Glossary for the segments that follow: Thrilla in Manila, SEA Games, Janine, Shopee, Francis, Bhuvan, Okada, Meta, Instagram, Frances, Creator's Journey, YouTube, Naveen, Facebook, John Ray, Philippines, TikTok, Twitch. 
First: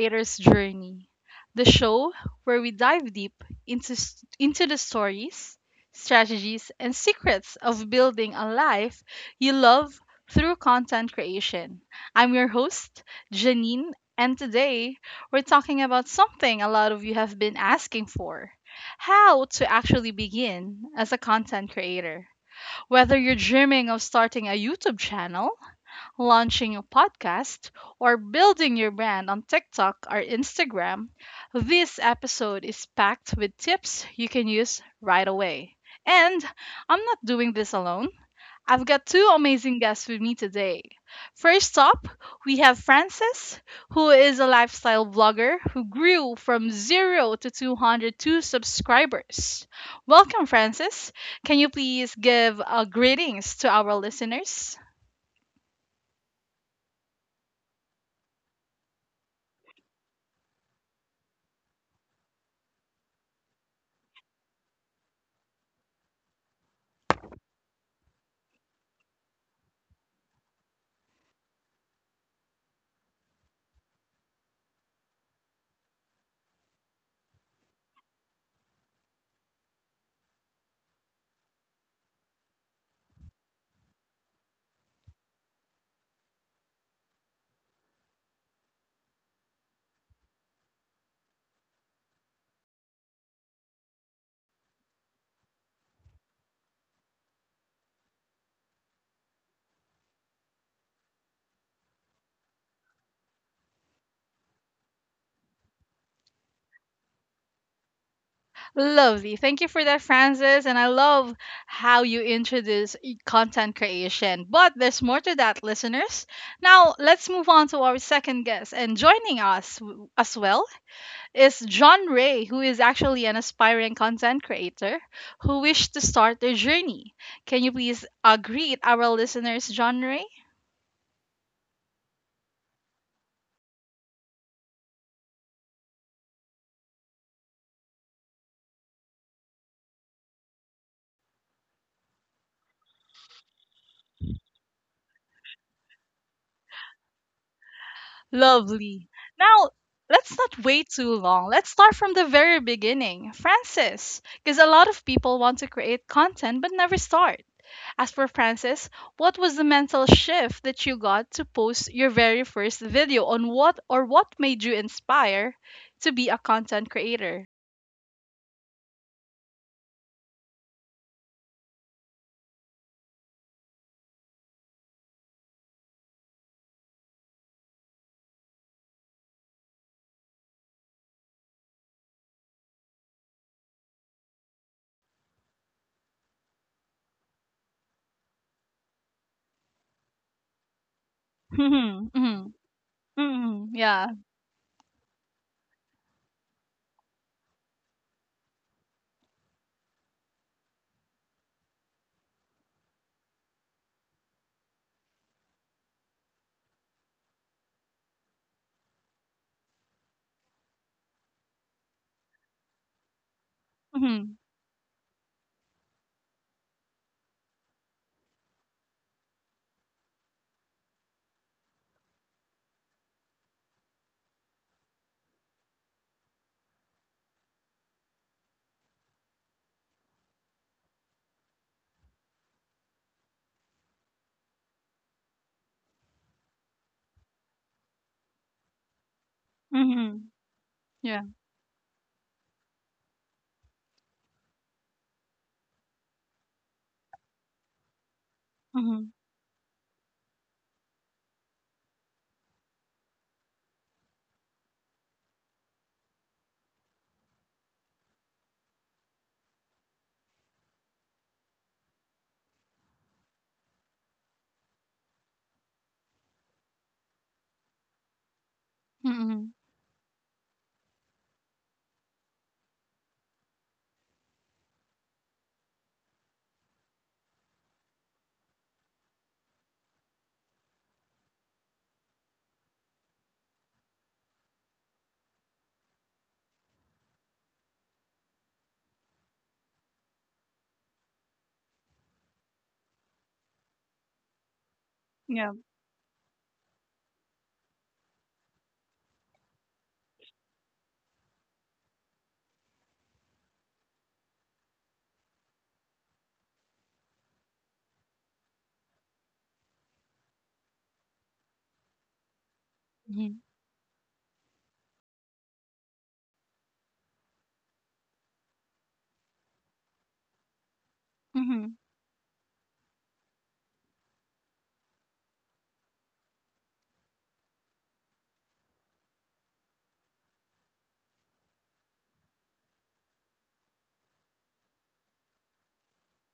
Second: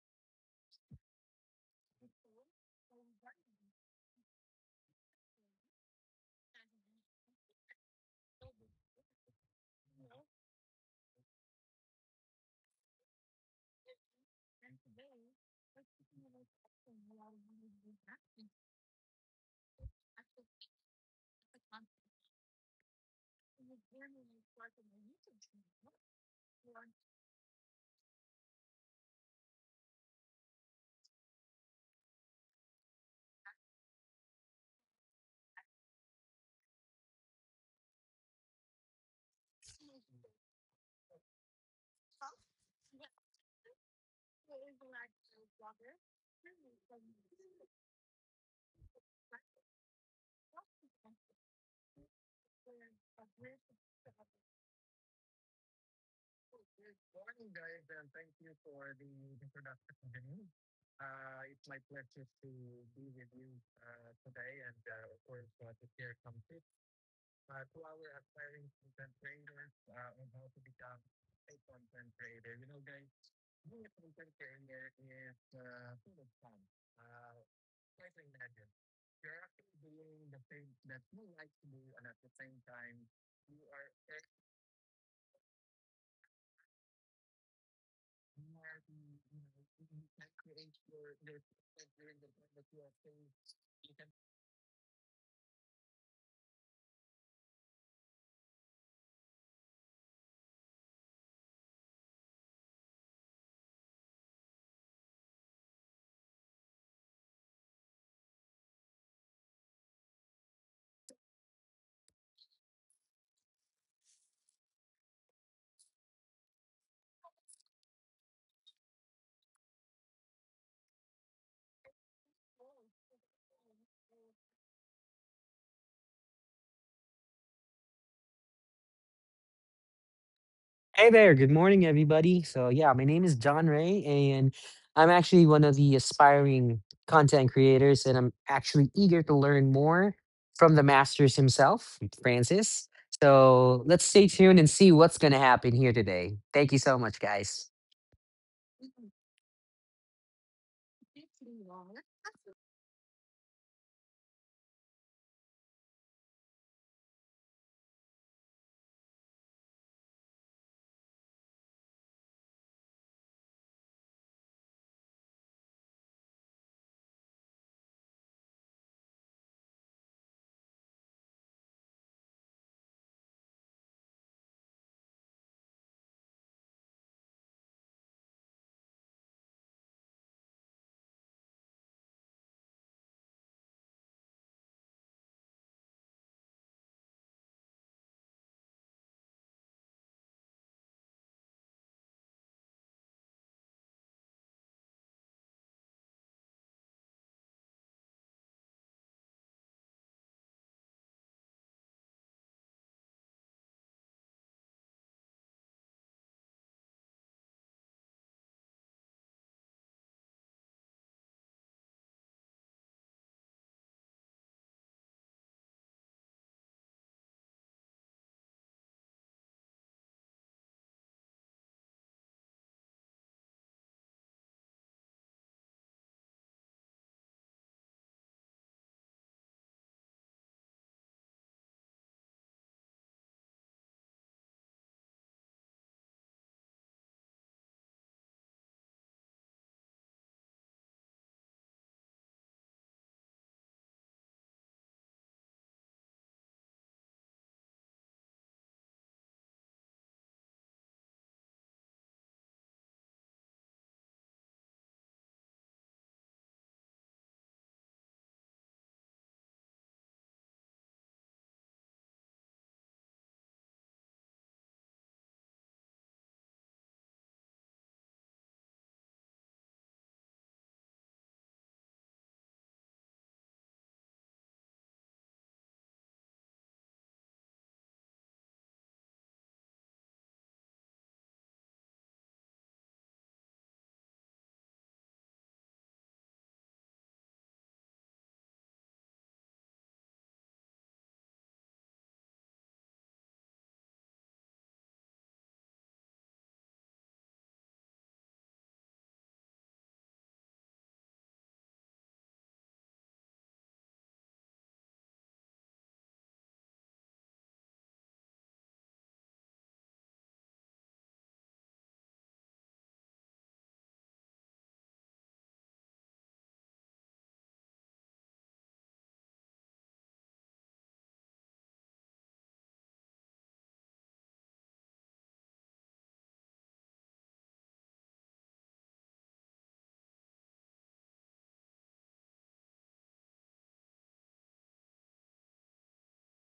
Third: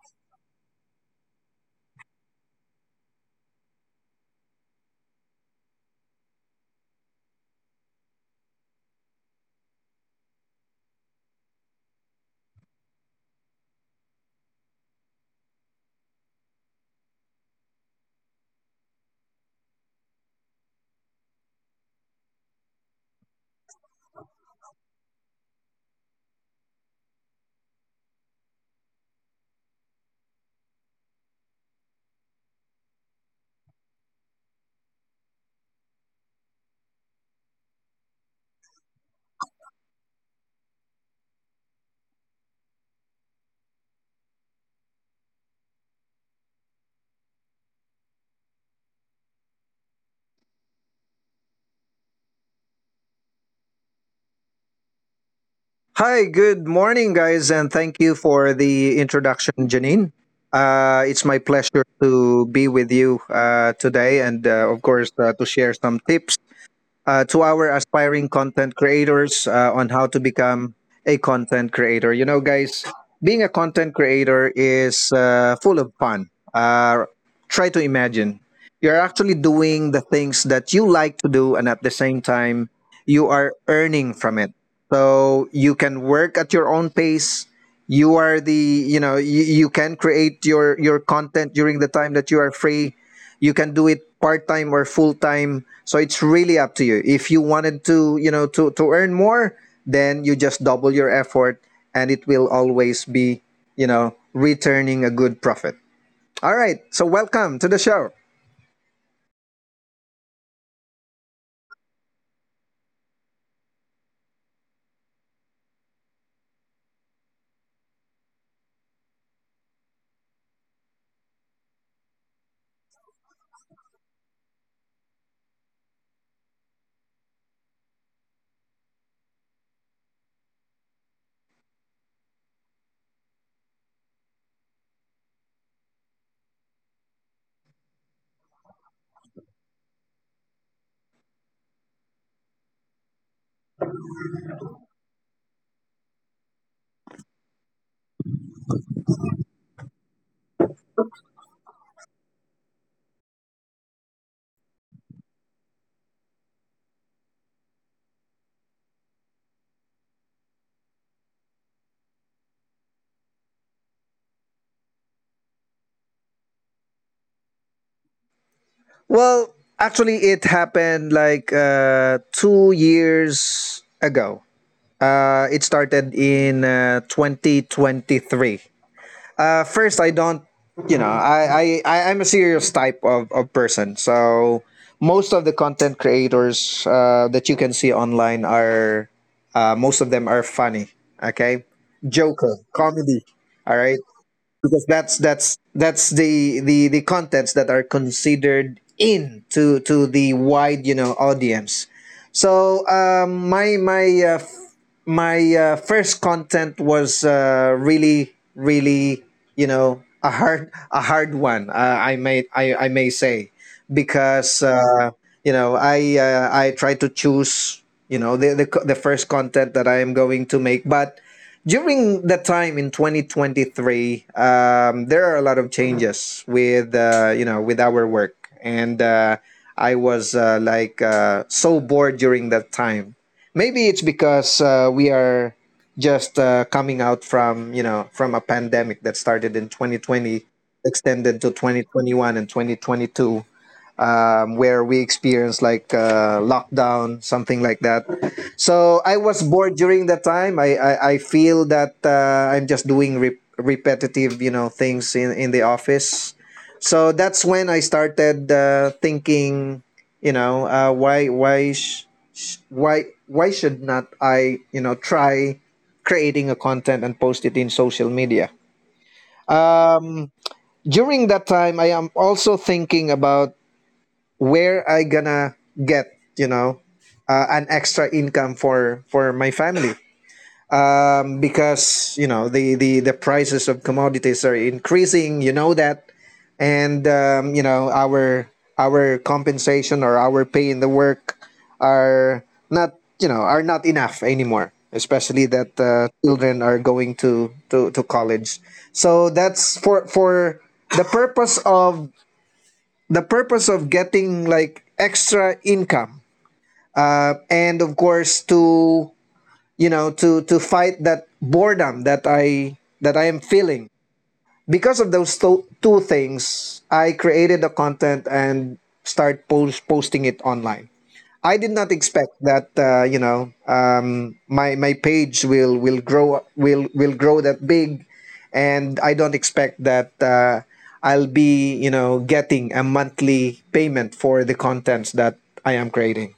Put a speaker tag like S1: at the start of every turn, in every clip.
S1: Creator's Journey, the show where we dive deep into the stories, strategies, and secrets of building a life you love through content creation. I'm your host, Janine, and today we're talking about something a lot of you have been asking for: how to actually begin as a content creator. Whether you're dreaming of starting a YouTube channel, launching a podcast, or building your brand on TikTok or Instagram, this episode is packed with tips you can use right away. And I'm not doing this alone. I've got two amazing guests with me today. First up, we have Frances, who is a lifestyle blogger who grew from zero to 202 subscribers. Welcome, Frances. Can you please give greetings to our listeners?
S2: Hi, good morning, guys, and thank you for the introduction, Janine. It's my pleasure to be with you today and, of course, to share some tips to our aspiring content creators on how to become a content creator. You know, guys, being a content creator is full of fun. Try to imagine you're actually doing the things that you like to do, and at the same time, you are earning from it. So you can work at your own pace. You are the, you know, you can create your content during the time that you are free. You can do it part time or full time. So it's really up to you. If you wanted to, to earn more, then you just double your effort, and it will always be, you know, returning a good profit. All right. So welcome to the show.
S1: Lovely. Thank you for that, Francis. And I love how you introduce content creation. But there's more to that, listeners. Now, let's move on to our second guest. And joining us as well is John Ray, who is actually an aspiring content creator who wished to start their journey. Can you please greet our listeners, John Ray?
S3: Hey there, good morning.
S1: Lovely. Now, let's not wait too long. Let's start from the very beginning. Francis, because a lot of people want to create content but never start. As for Francis, what was the mental shift that you got to post your very first video, on what, or what made you inspire to be a content creator?
S2: Well, actually, it happened like 2 years ago. It started in 2023. First, I don't, you know, I I'm a serious type of person. So most of the content creators that you can see online are, most of them are funny. Okay.
S1: Mhm, mhm,
S2: Joker, comedy. All
S1: mhm.
S2: right,
S1: Yeah.
S2: because that's the contents that are considered in to the wide, you know, audience. So my first content was really, really, you know, a hard one, I may say,
S1: Mhm,
S2: because you know, I try to choose, you know, the first content that I am going to make. But during that time in 2023, there are a lot of changes with you know, with our work, and I was like so bored during that time. Maybe it's because we are just coming out from, you know, from a pandemic that started in
S1: mhm.
S2: 2020,
S1: Yeah.
S2: extended to 2021 and 2022, where we experienced like lockdown, something like that. So
S1: Mhm,
S2: I was bored during that time. I feel that I'm just doing repetitive, you know, things in the office. So that's when I started thinking, you know, why sh- sh- why should not I, you know, try creating a content and post it in social media.
S1: mhm.
S2: During that time, I am also thinking about where I gonna get, you know, an extra income for my family, because, you know, the, the prices of commodities are increasing, you know that. And you know, our compensation or our pay in the work are not, you know, are not enough anymore, especially
S1: Yeah.
S2: that children are going to to college. So that's for the purpose of the purpose of getting like extra income, and of course to, you know, to fight that boredom that I am
S1: Mhm,
S2: feeling. Because of those two things, I created the content and start posting it online. I did
S1: mhm.
S2: not expect that, my page will will grow that big, and I don't expect that I'll be, you know, getting a monthly payment for the contents that I am creating.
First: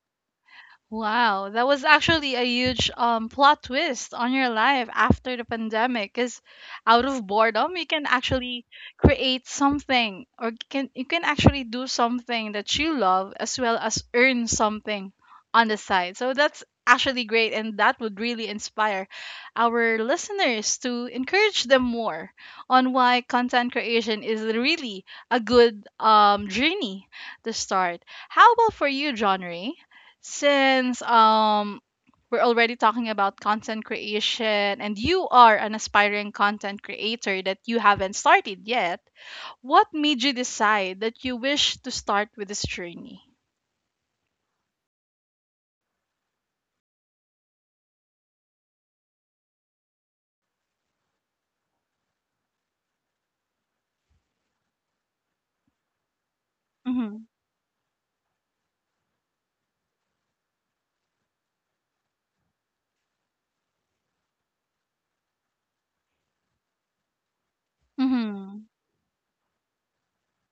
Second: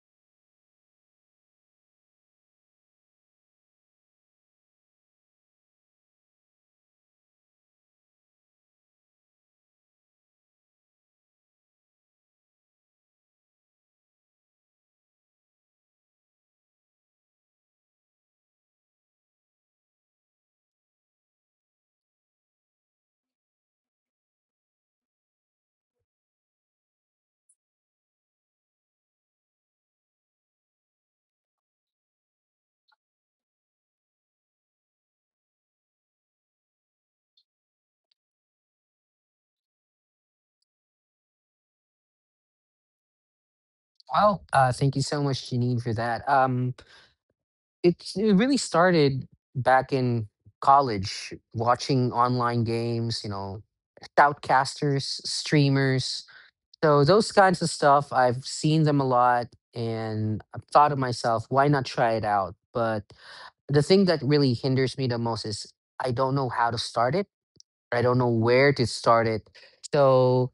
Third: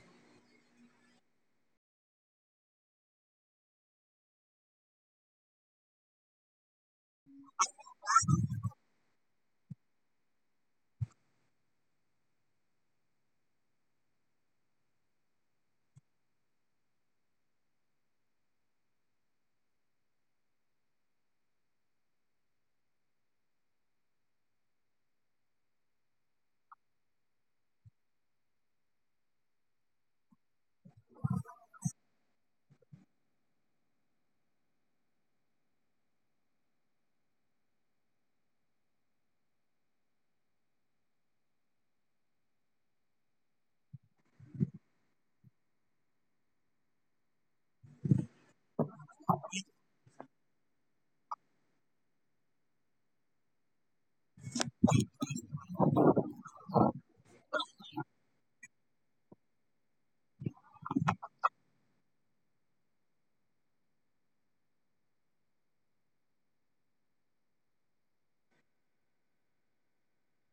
S1: Wow, that was actually a huge plot twist on your life after the pandemic. Because out of boredom, you can actually create something, or can you can actually do something that you love as well as earn something on the side. So that's actually great, and that would really inspire our listeners to encourage them more on why content creation is really a good journey to start. How about for you, John Ray? Since we're already talking about content creation and you are an aspiring content creator that you haven't started yet, what made you decide that you wish to start with this journey? Mhm.
S3: I don't know
S1: Mhm.
S3: where to start it. So,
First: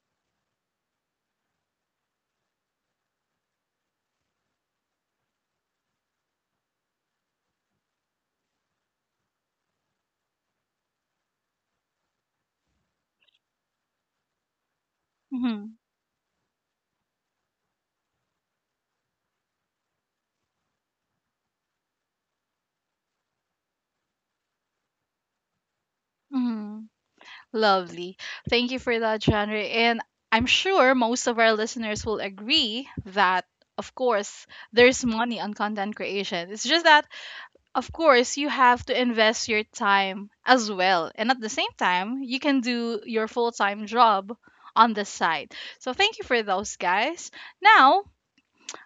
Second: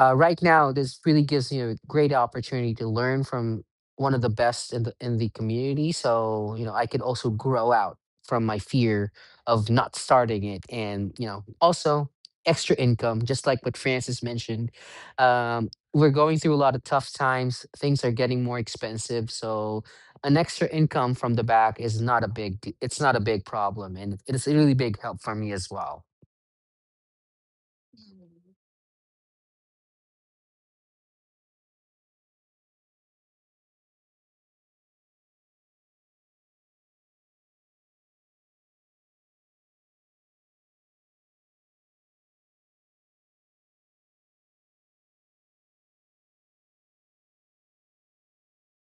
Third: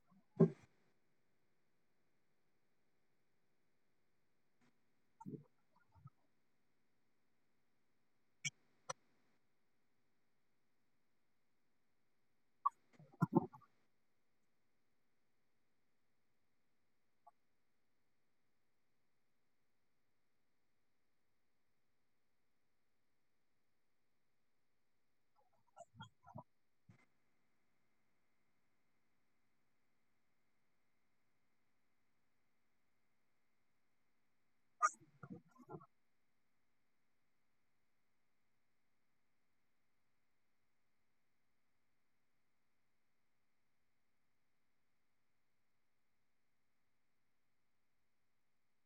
S3: uh, right now this really gives me a great opportunity to learn from one of the best in the community, so you know I could also grow out from my fear of not starting it, and you know also extra income just like what Francis mentioned. um,
S1: Mhm.
S3: we're going through a lot of tough times. Things are getting more expensive, so an extra income from the back is not a it's not a big problem, and it's a really big help for me as well.
S1: Mhm. Lovely. Thank you for that, genre. And I'm sure most of our listeners will agree that of course there's money on content creation. It's just that of course you have to invest your time as well, and at the same time you can do your full-time job on the side. So thank you for those, guys. Now,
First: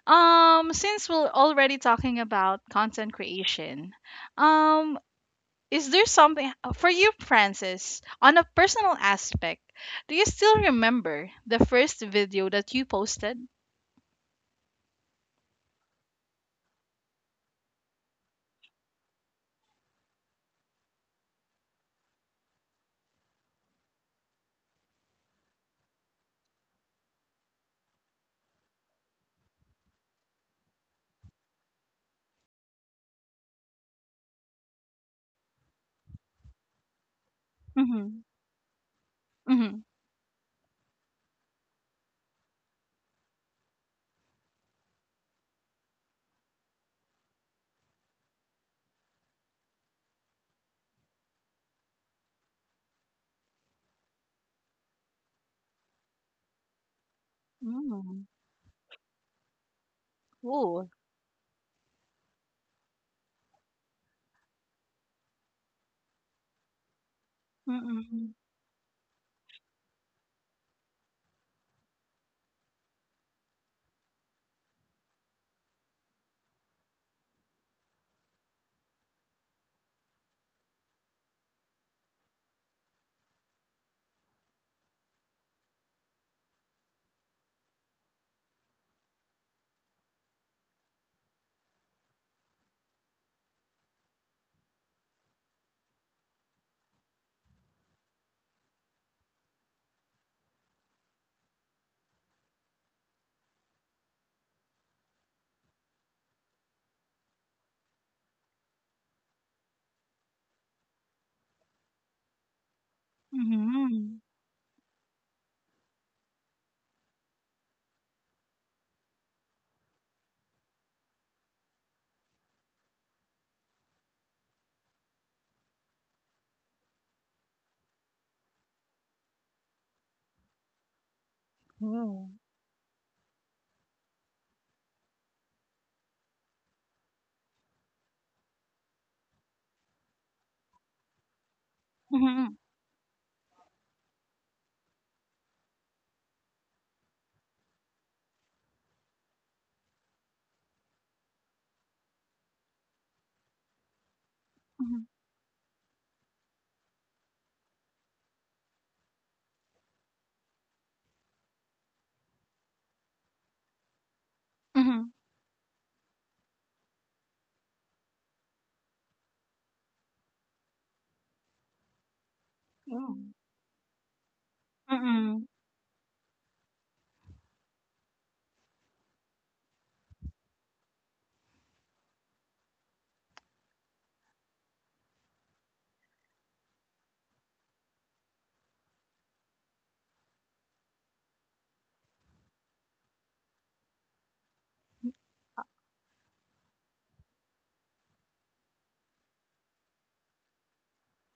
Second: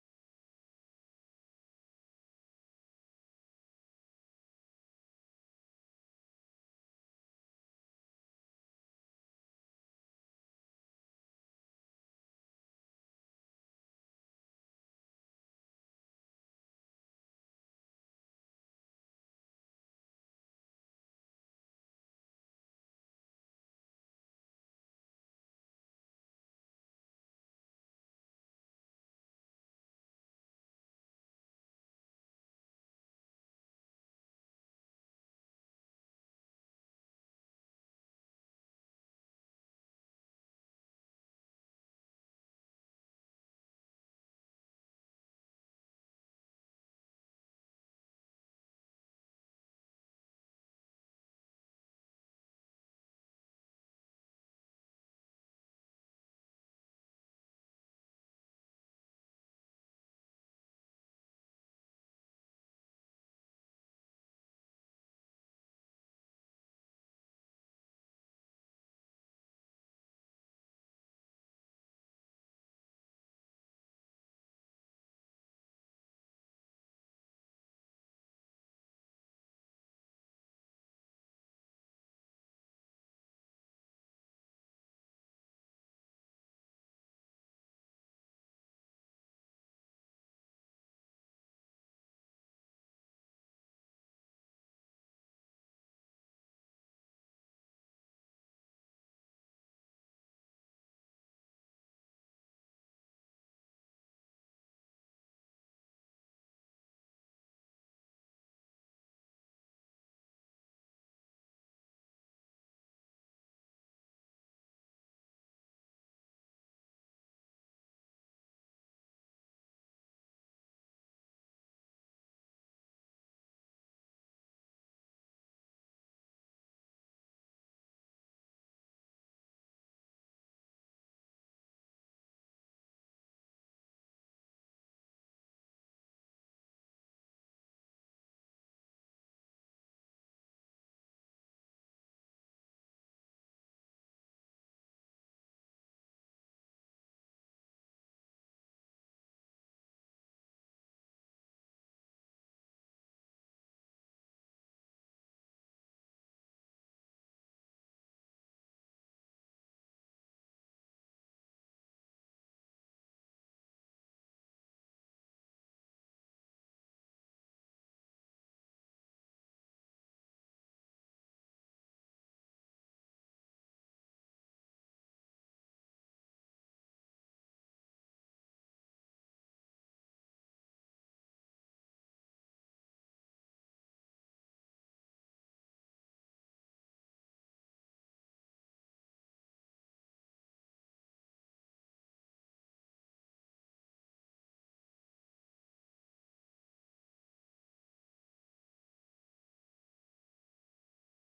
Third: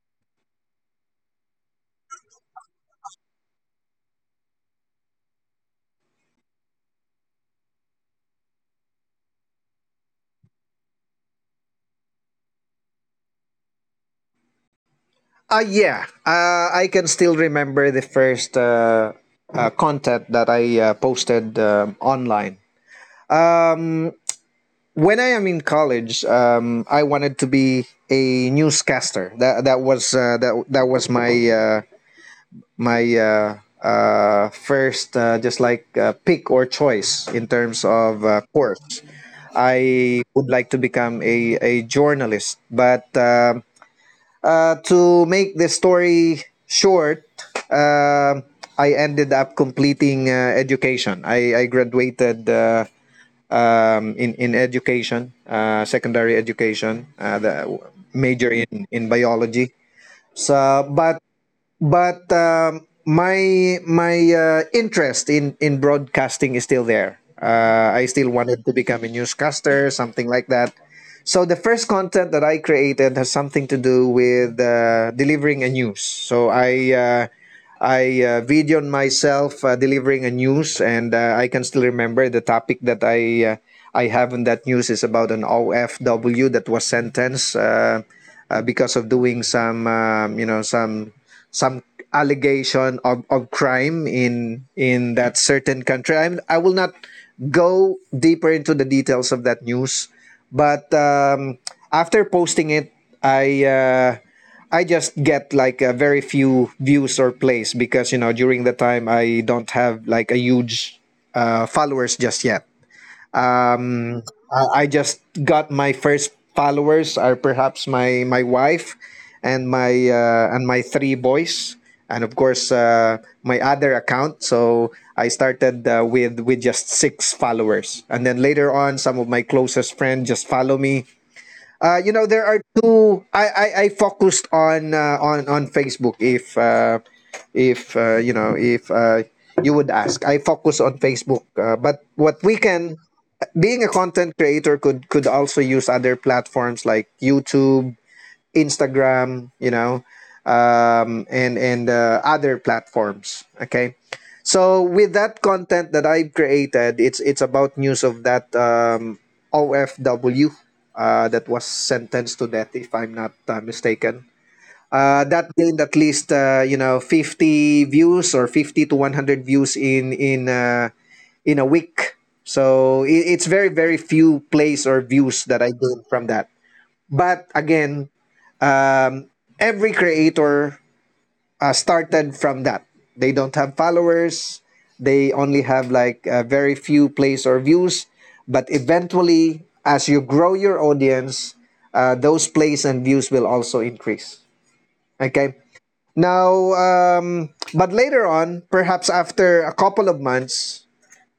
S1: since we're already talking about content creation, um is there something for you, Francis, on a personal aspect? Do you still remember the first video that you posted?
S2: Yeah, I can still remember the first content that I posted online. Um, when I am in college, I wanted to be a newscaster. That was my first, just like pick or choice in terms
S1: Mm-hmm.
S2: of course.
S1: Mm-hmm.
S2: I would like to become a journalist, but to make the story short, um I ended up completing education. I graduated. In education, secondary education, the
S1: Mm-hmm.
S2: major in biology. So,
S1: Ooh.
S2: but my my interest in broadcasting is still there. I
S1: Mm-hmm.
S2: still wanted to become a newscaster, something like that. So the first content that I created has something to do with delivering a news. So I. Uh, I uh, videoed myself delivering a news, and I can still remember the topic that I have in that news is about an OFW that was sentenced because of doing some, you know, some allegation of crime in that certain country. I will not go deeper into the details of that news, but after posting it, I. Uh, I just get like a very few views or plays because, you know, during the time I don't have like a huge followers just yet. Um, I just got my first followers. Are perhaps my my wife and my three boys, and of course my other account. So I started with just six followers, and then later on some of my closest friends just follow me. You know, there are two. I focused on Facebook. If you know, if you would ask, I focus on Facebook. But what we
S1: Mm-hmm.
S2: can, being a content creator, could also use other platforms like YouTube, Instagram, you know, and other platforms. Okay, so
S1: Mhm,
S2: with that content that I've created, it's about news of that OFW that was sentenced to death, if I'm not mistaken.
S1: mhm.
S2: That gained at least, you know, 50 views or 50 to 100 views in in a week. So
S1: Mm.
S2: it's very, very few plays or views
S1: Mm.
S2: that I gained from that. But again, um, every creator started from that. They don't have followers. They only have like very few plays or views. But eventually, as you grow your audience, those plays and views will also increase. Okay. Now, but later on, perhaps after a couple of months,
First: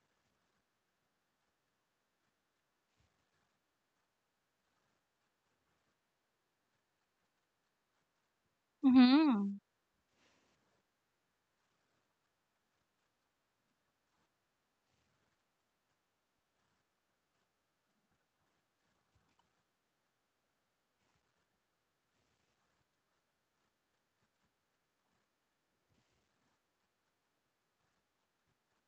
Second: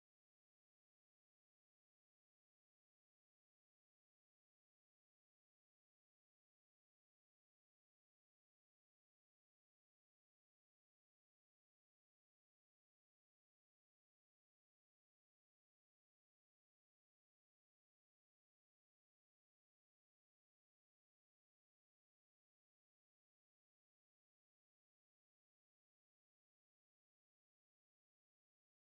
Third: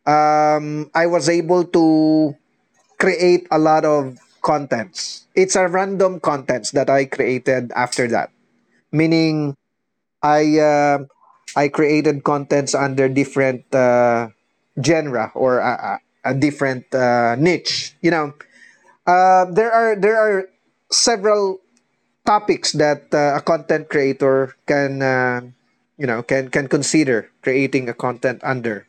S2: I was able to create a lot of contents. It's a random contents that I created after that. Meaning,
S1: Mhm.
S2: I um I created contents under different genre or a different niche. You know, there are several topics that a content creator can, you know, can consider creating a content under.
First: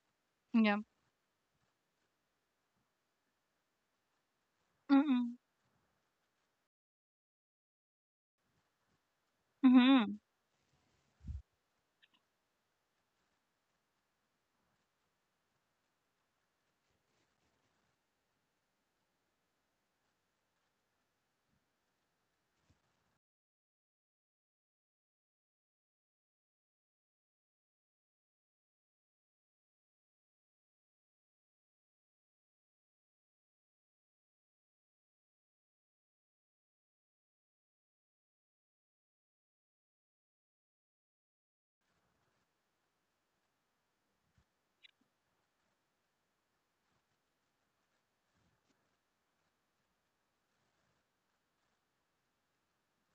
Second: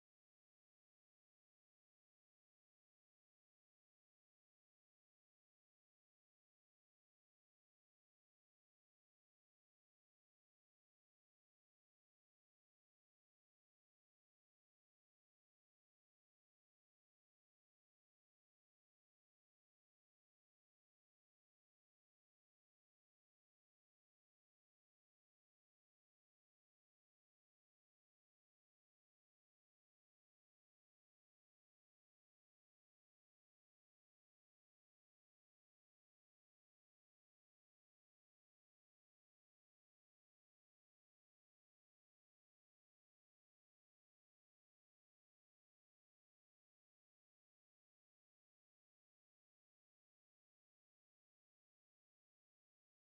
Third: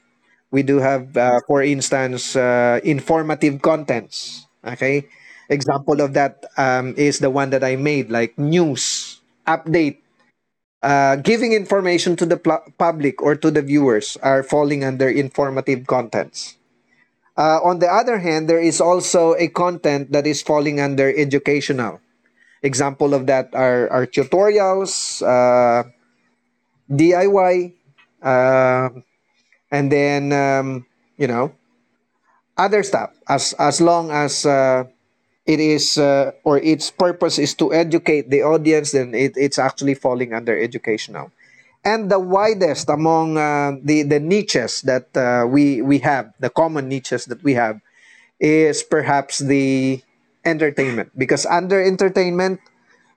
S2: We
S1: Yeah.
S2: do have, for instance, informative contents. Okay,
S1: Mm.
S2: example of that, is the one that I made, like news update
S1: Mhm.
S2: giving information to the public or to the viewers, are falling under informative contents. On the other hand, there is also a content that is falling under educational. Example of that are tutorials, DIY, uh, and then you know, other stuff. As long as it is or its purpose is to educate the audience, then it's actually falling under educational. And the widest among, the niches that we have, the common niches that we have is perhaps the entertainment, because under entertainment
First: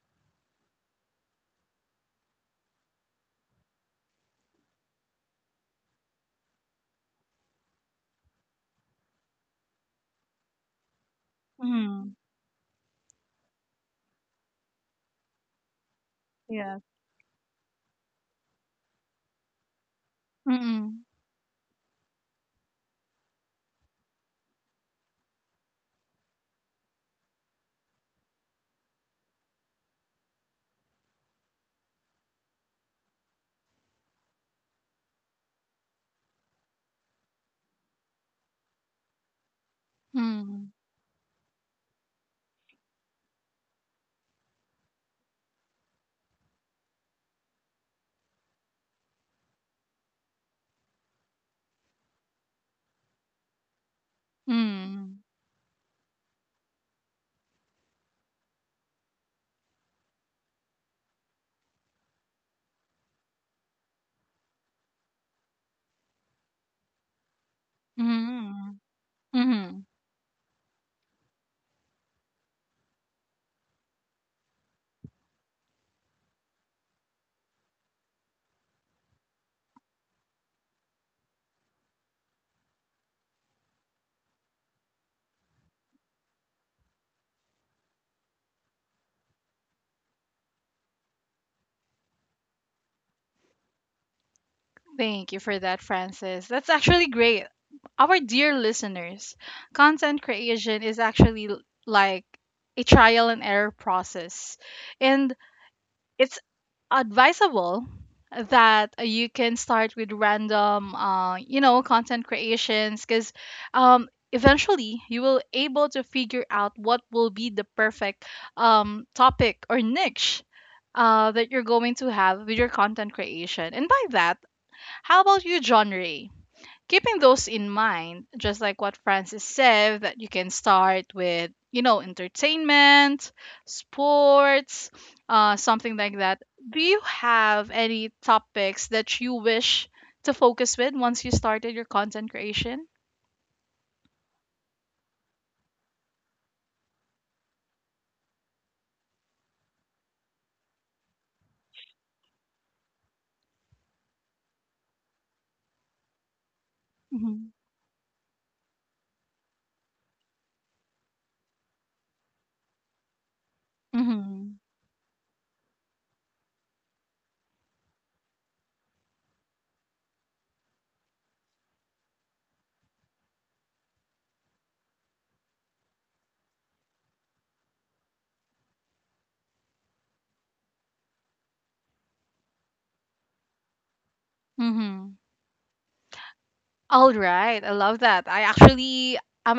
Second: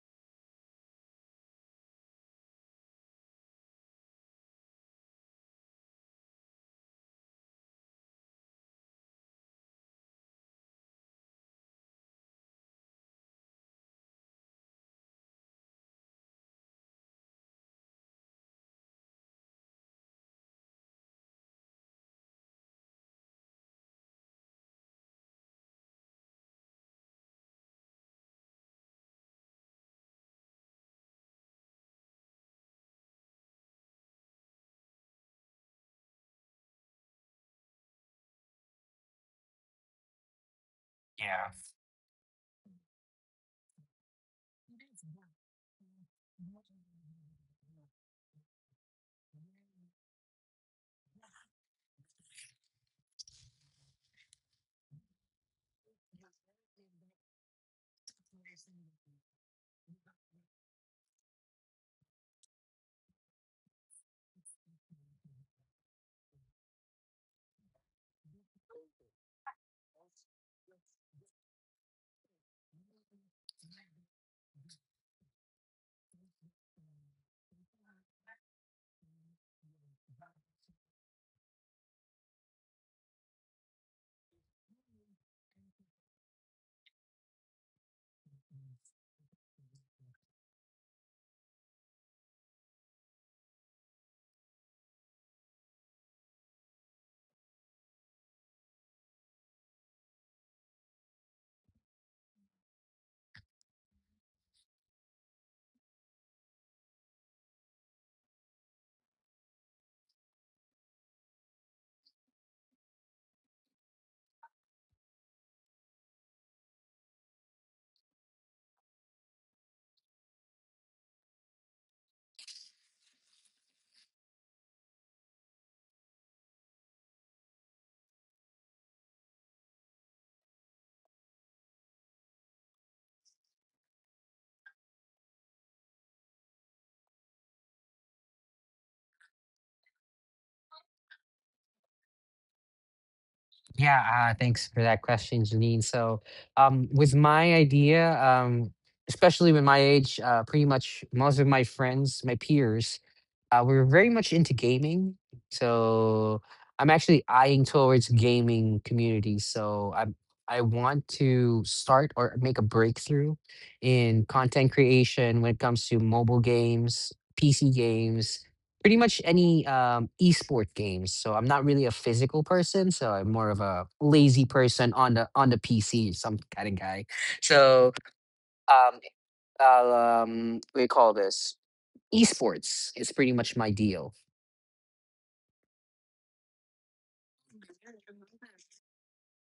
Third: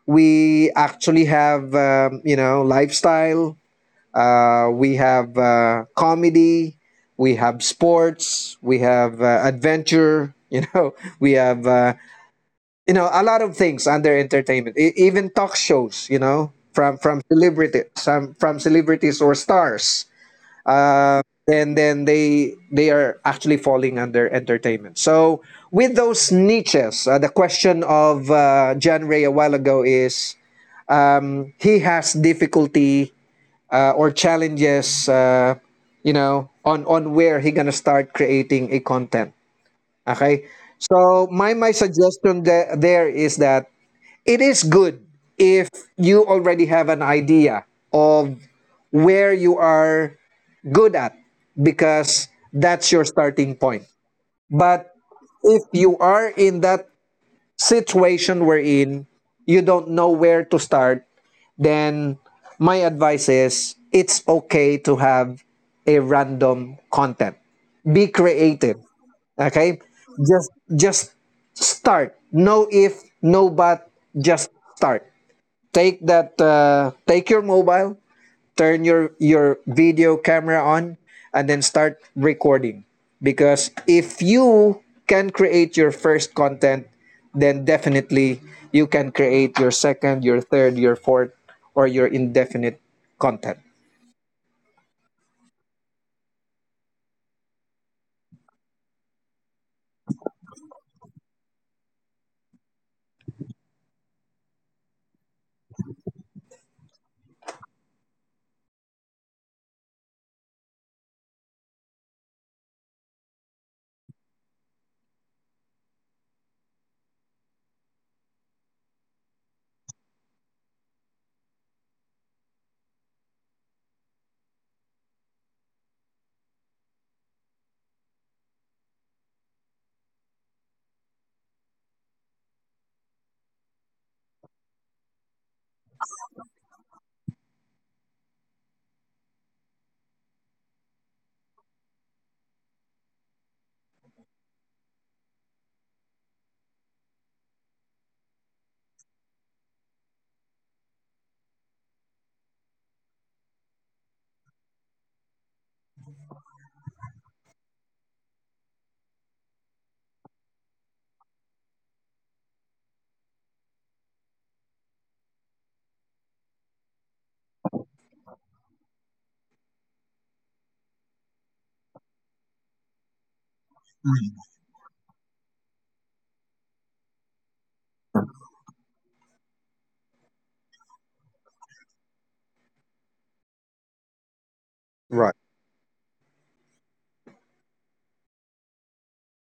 S2: we actually have, you know, lifestyle, we have comedy, we have sports, we have adventure, you know, we have,
S1: Mhm.
S2: you know, a lot of things under entertainment, even talk shows, you know,
S1: Yes.
S2: from celebrity, some from celebrities or stars,
S1: Mm.
S2: and then they are actually falling under entertainment. So with those niches, the question of John Ray a while ago is, he has difficulty or challenges, you know, on where he gonna start creating a content. Okay,
S1: Mm.
S2: so my suggestion there is that it is good if you already have an idea of where you are good at, because that's your starting point. But
S1: Mm.
S2: if you are in that situation we're in, you don't know where to start, then my advice is it's okay to have a random content. Be creative,
S1: Mhm.
S2: okay?
S1: Mhm.
S2: Just just start. No if, no but, just start. Take that, take your mobile, turn your video camera on, and then start recording. Because if you can create your first content, then definitely you can create your second, your third, your fourth, or your indefinite content.
S1: Thank you for that, Francis. That's actually great. Our dear listeners, content creation is actually like a trial and error process. And it's advisable that you can start with random content creations, because eventually you will able to figure out what will be the perfect topic or niche that you're going to have with your content creation. And by that, how about you, genre? Keeping those in mind, just like what Francis said, that you can start with, entertainment, sports, something like that. Do you have any topics that you wish to focus with once you started your content creation?
S3: Yeah, thanks for that question, Janine. So, with my idea, especially with my age, pretty much most of my friends, my peers, we're very much into gaming, so I'm actually
S1: Mm-hmm.
S3: eyeing towards gaming communities. I want to start or make a breakthrough in
S1: Mm-hmm.
S3: content creation when it comes to mobile games, PC games, pretty much any esport games. So I'm not really a physical person, so I'm more of a lazy person on the PC, some kind of guy. So um, we call this esports. It's pretty much my deal.
S1: Mm-hmm.
S2: Right.
S1: All right, I love that. I'm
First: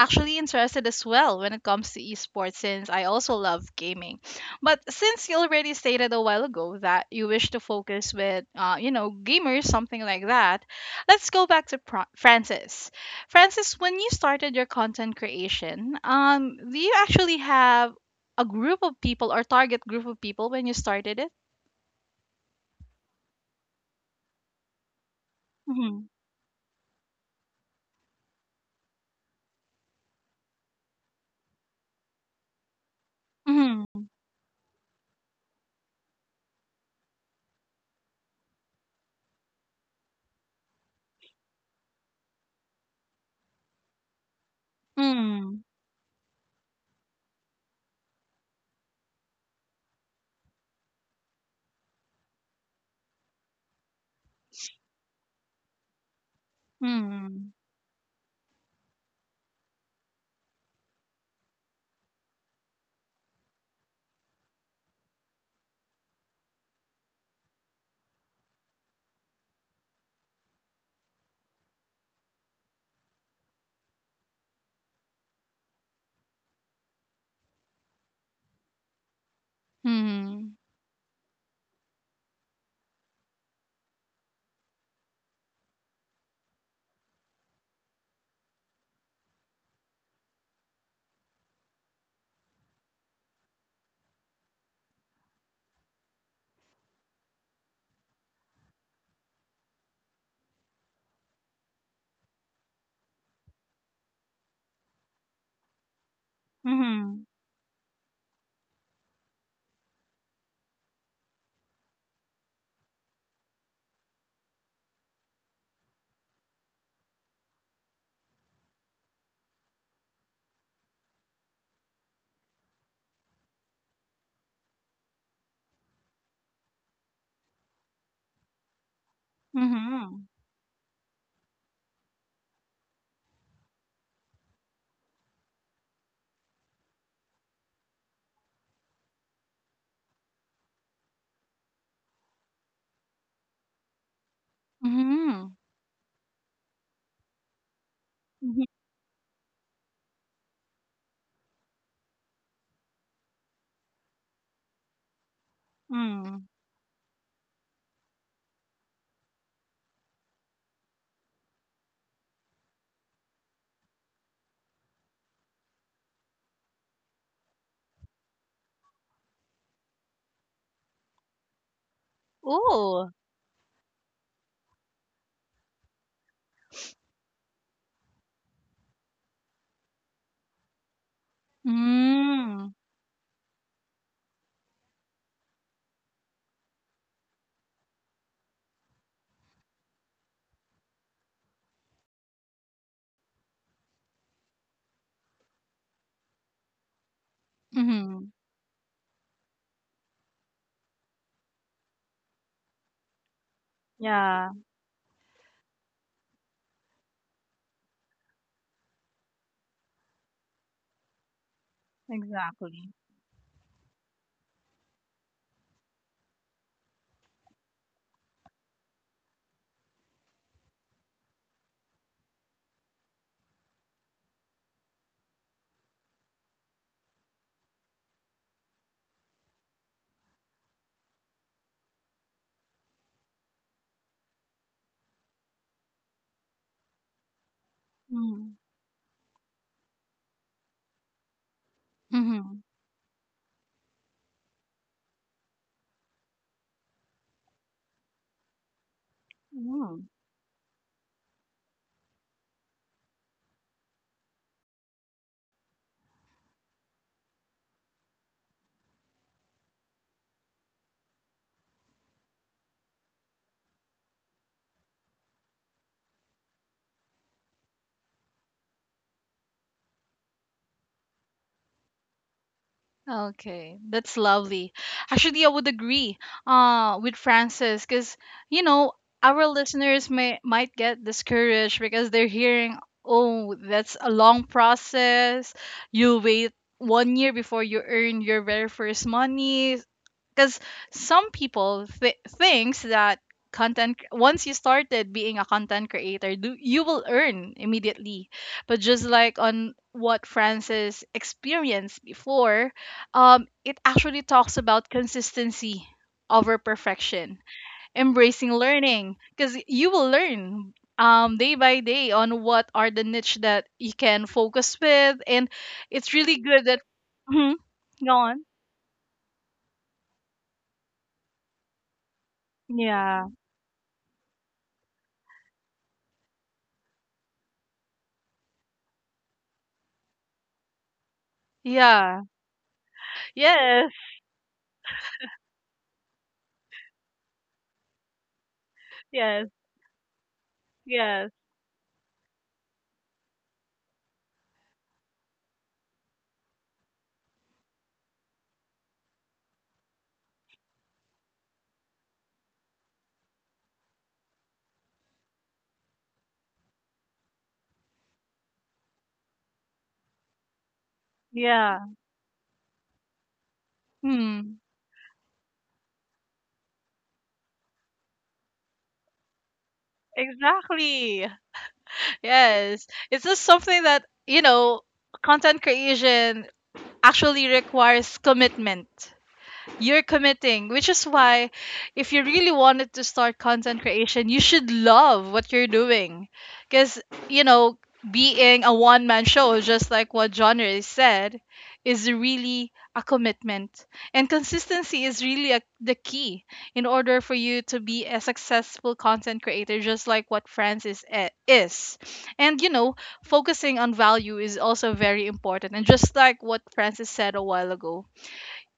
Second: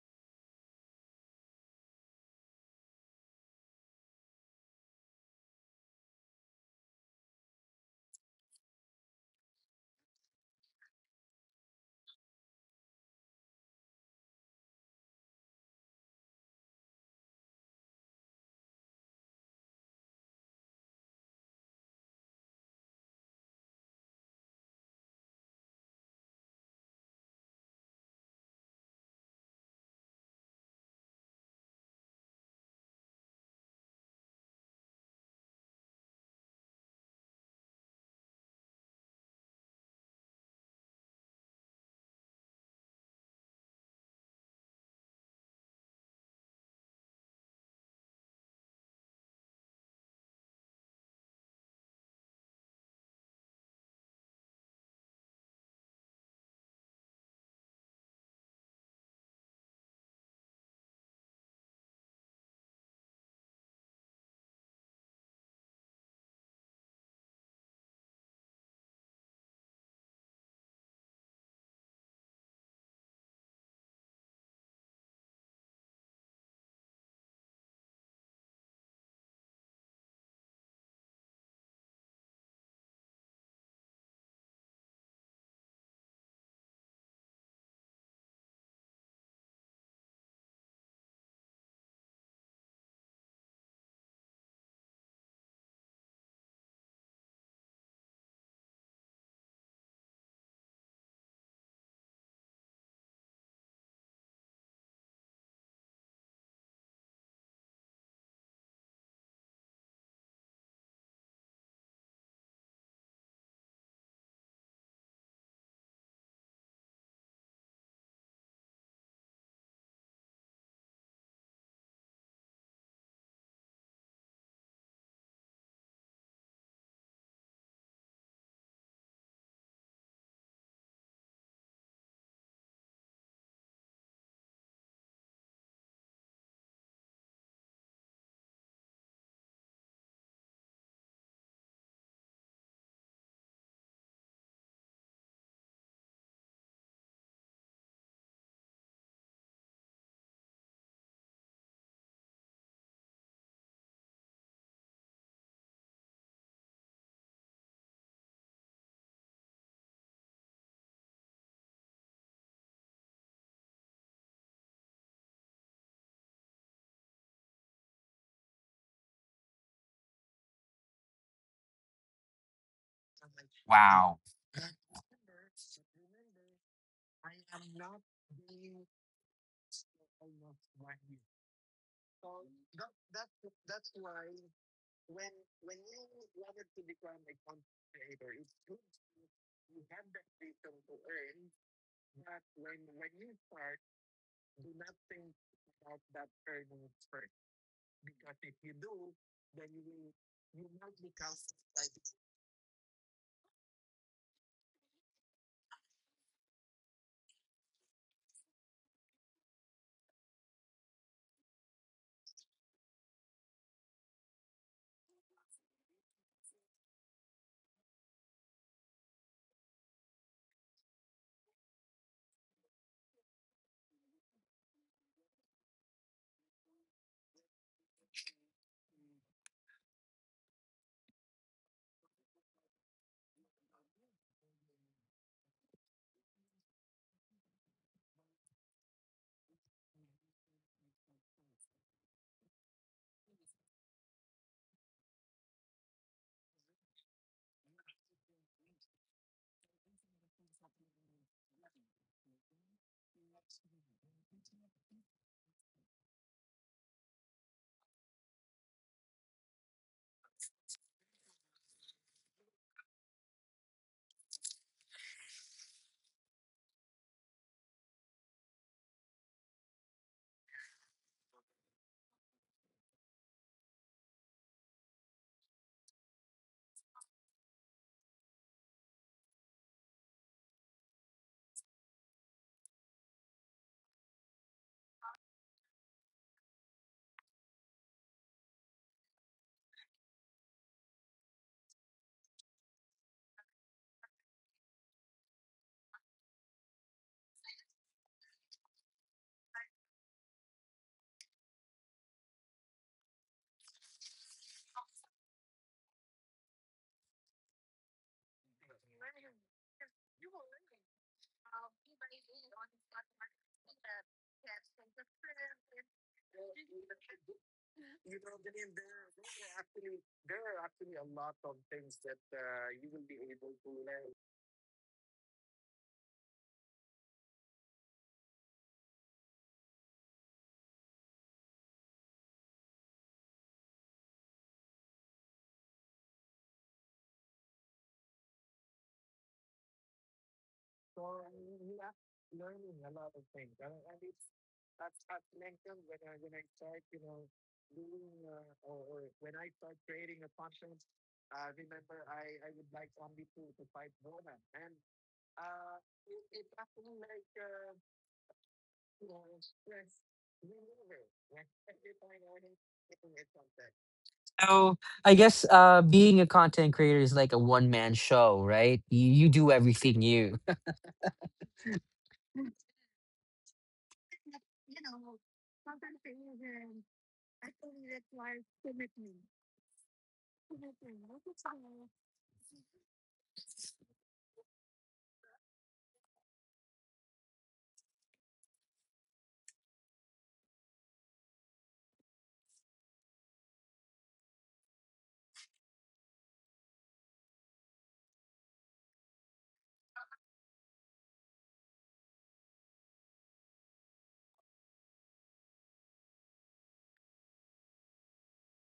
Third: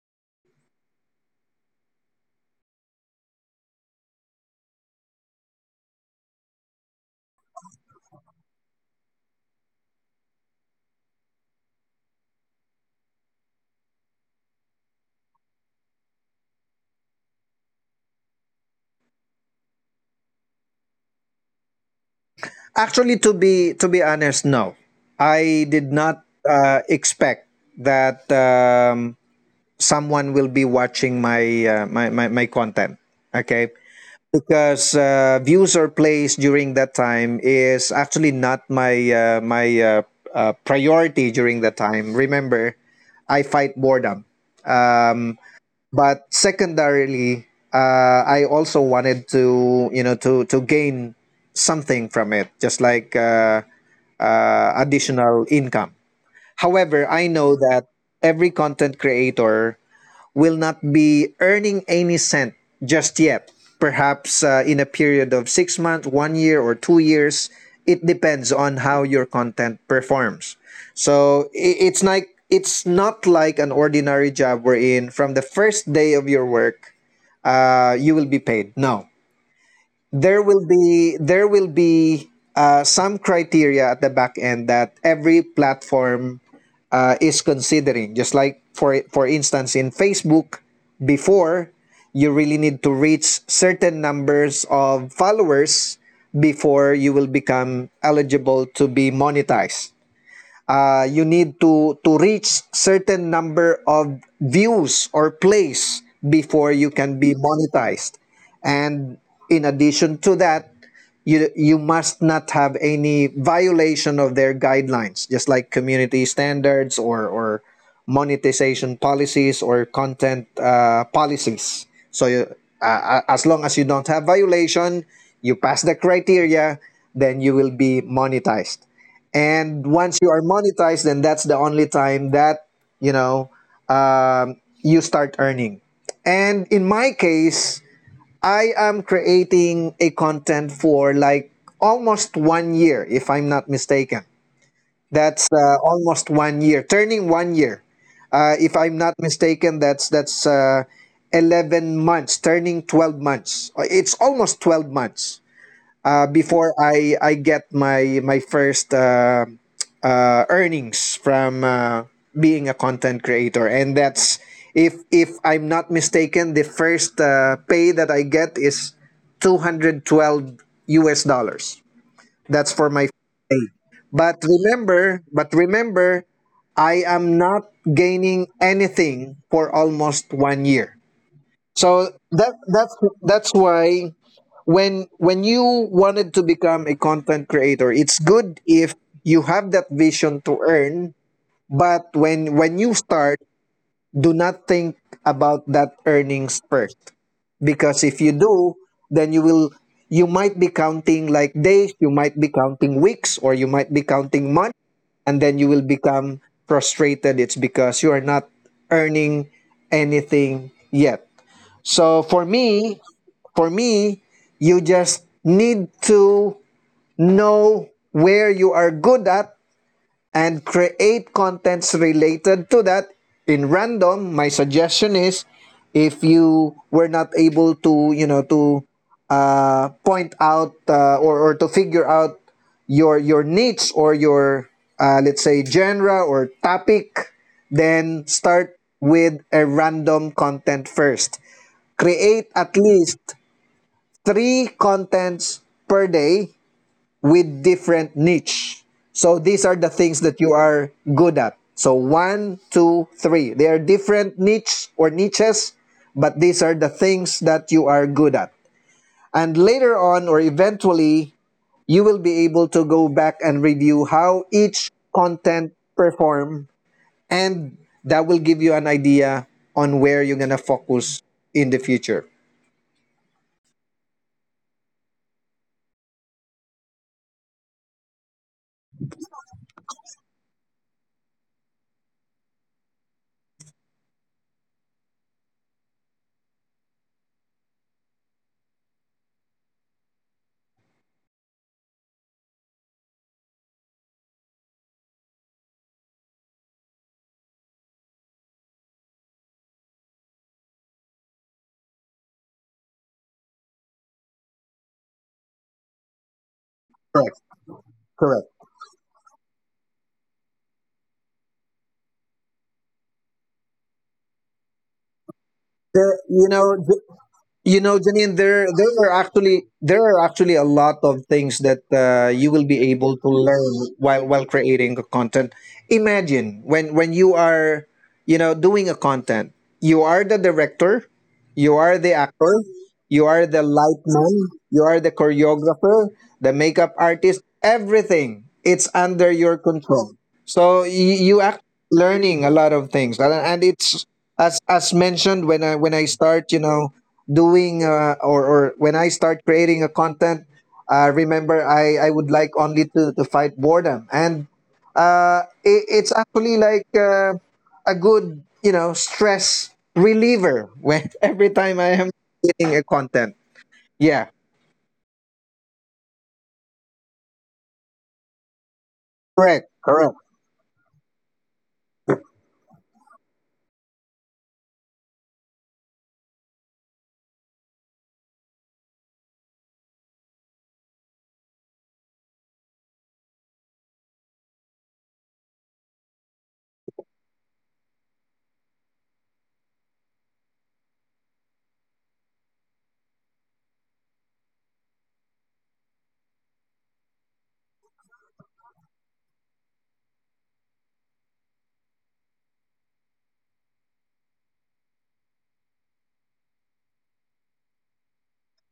S1: actually interested as well when it comes to esports, since I also love gaming. But since you already stated a while ago that you wish to focus with, gamers, something like that, let's go back to Francis. Francis, when you started your content creation, do you actually have a group of people or target group of people when you started it?
S2: Actually, to be honest, no, I did
S1: Mm-hmm.
S2: not expect that, someone will be watching my my content. Okay,
S1: Mm-hmm.
S2: because views or plays during that time is actually not my priority during that time. Remember, I fight boredom. um,
S1: Mm-hmm.
S2: but secondarily, I also wanted to, you know, to gain something from it, just like additional income. However, I know that every content creator will not be earning any cent just yet. Perhaps in a period of 6 months, 1 year, or 2 years. It depends on how your content performs. So it's not like an ordinary job wherein from the first day of your work, you will be paid. No, there
S1: Mm-hmm.
S2: will be there will be some criteria at the back end that every platform is considering. Just like for instance, in Facebook, before, you really need to reach certain numbers of followers before you will become eligible to be monetized. You need to reach certain number of views or plays before you can
S1: Mm-hmm.
S2: be monetized, and in addition to that, you must not have any violation of their guidelines, just like community standards or monetization policies, or content policies. So as long as you don't have violation, you pass the criteria, then you will be monetized. And once
S1: Mm-hmm.
S2: you are monetized, then that's the only time that you know you start earning. And in my case, I am creating a content for like almost 1 year, if I'm not mistaken. That's
S1: Mm-hmm.
S2: almost 1 year, turning 1 year, if I'm not mistaken. That's 11 months, turning 12 months. It's almost 12 months
S1: Mm-hmm.
S2: before I get my first earnings from being a content creator. And that's, if I'm not mistaken, the first pay that I get is $212. That's for
S1: Oh.
S2: my But remember, I am not gaining anything for almost 1 year. so that
S1: Mm.
S2: that's that's why, when you wanted to become a content creator, it's good if you have that vision to earn. But when you start, do not think about that earnings first. Because if
S1: Mhm.
S2: you do, then you will, you might be counting like days, you might be counting weeks, or you might be
S1: Yeah,
S2: counting months, and then you will become frustrated. It's because you are not earning anything yet. So
S1: exactly.
S2: for me, you just need to know where you are good at, and create contents related to that. In random, my suggestion is, if you were not able to point out or to figure out your niche, or your let's say genre or topic, then
S1: Mm.
S2: start with a random content first. Create
S1: Mhm.
S2: at least three contents per day with different niche. So these are the
S1: Mm.
S2: things that you are good at. So one, two, three. They are different niche or niches, but these are the things that you are good at. And later on, or eventually, you will be able to go back and review how each content perform, and that will give you an idea on where you're going to focus in the future.
S1: Okay, that's lovely. Actually, I would agree with Francis, because you know, our listeners may might get discouraged because they're hearing, oh, that's a long process. You wait one year before you earn your very first money. Because some people thinks that content, once you started being a content creator do, you will earn immediately. But just like on what Francis experienced before, it actually talks about consistency over perfection,
S2: Correct.
S1: embracing
S2: Correct.
S1: learning, because you will learn day by day on what are the niche that you can focus with. And it's
S2: There,
S1: really good that. Mhm.
S2: you know,
S1: Go on.
S2: Janine, there are actually a lot of things that you will be able
S1: Yeah,
S2: to learn while creating a content. Imagine when you are, you know, doing a content, you are the director, you are the
S1: yeah.
S2: actor, you are the
S1: Yes,
S2: lightman, you are the choreographer, the makeup artist, everything. It's under
S1: yes,
S2: your control. So you,
S1: yes,
S2: you act learning a lot of things, and it's as mentioned, when I start, doing, or when I start creating a content, remember, I would like only to fight boredom. And it's actually like a good, stress reliever when every time
S1: yeah.
S2: I am creating a content. Yeah,
S1: Hmm.
S3: So I guess being a content creator is like a one man show, right? You do
S2: correct,
S3: everything
S2: correct,
S3: you.
S1: Exactly. Yes. It's just something that, you know, content creation actually requires commitment. You're committing, which is why if you really wanted to start content creation, you should love what you're doing. Because, you know, being a one man show, just like what genre is said, is really a commitment. And consistency is really a, the key in order for you to be a successful content creator, just like what Francis is. And, you know, focusing on value is also very important. And just like what Francis said a while ago,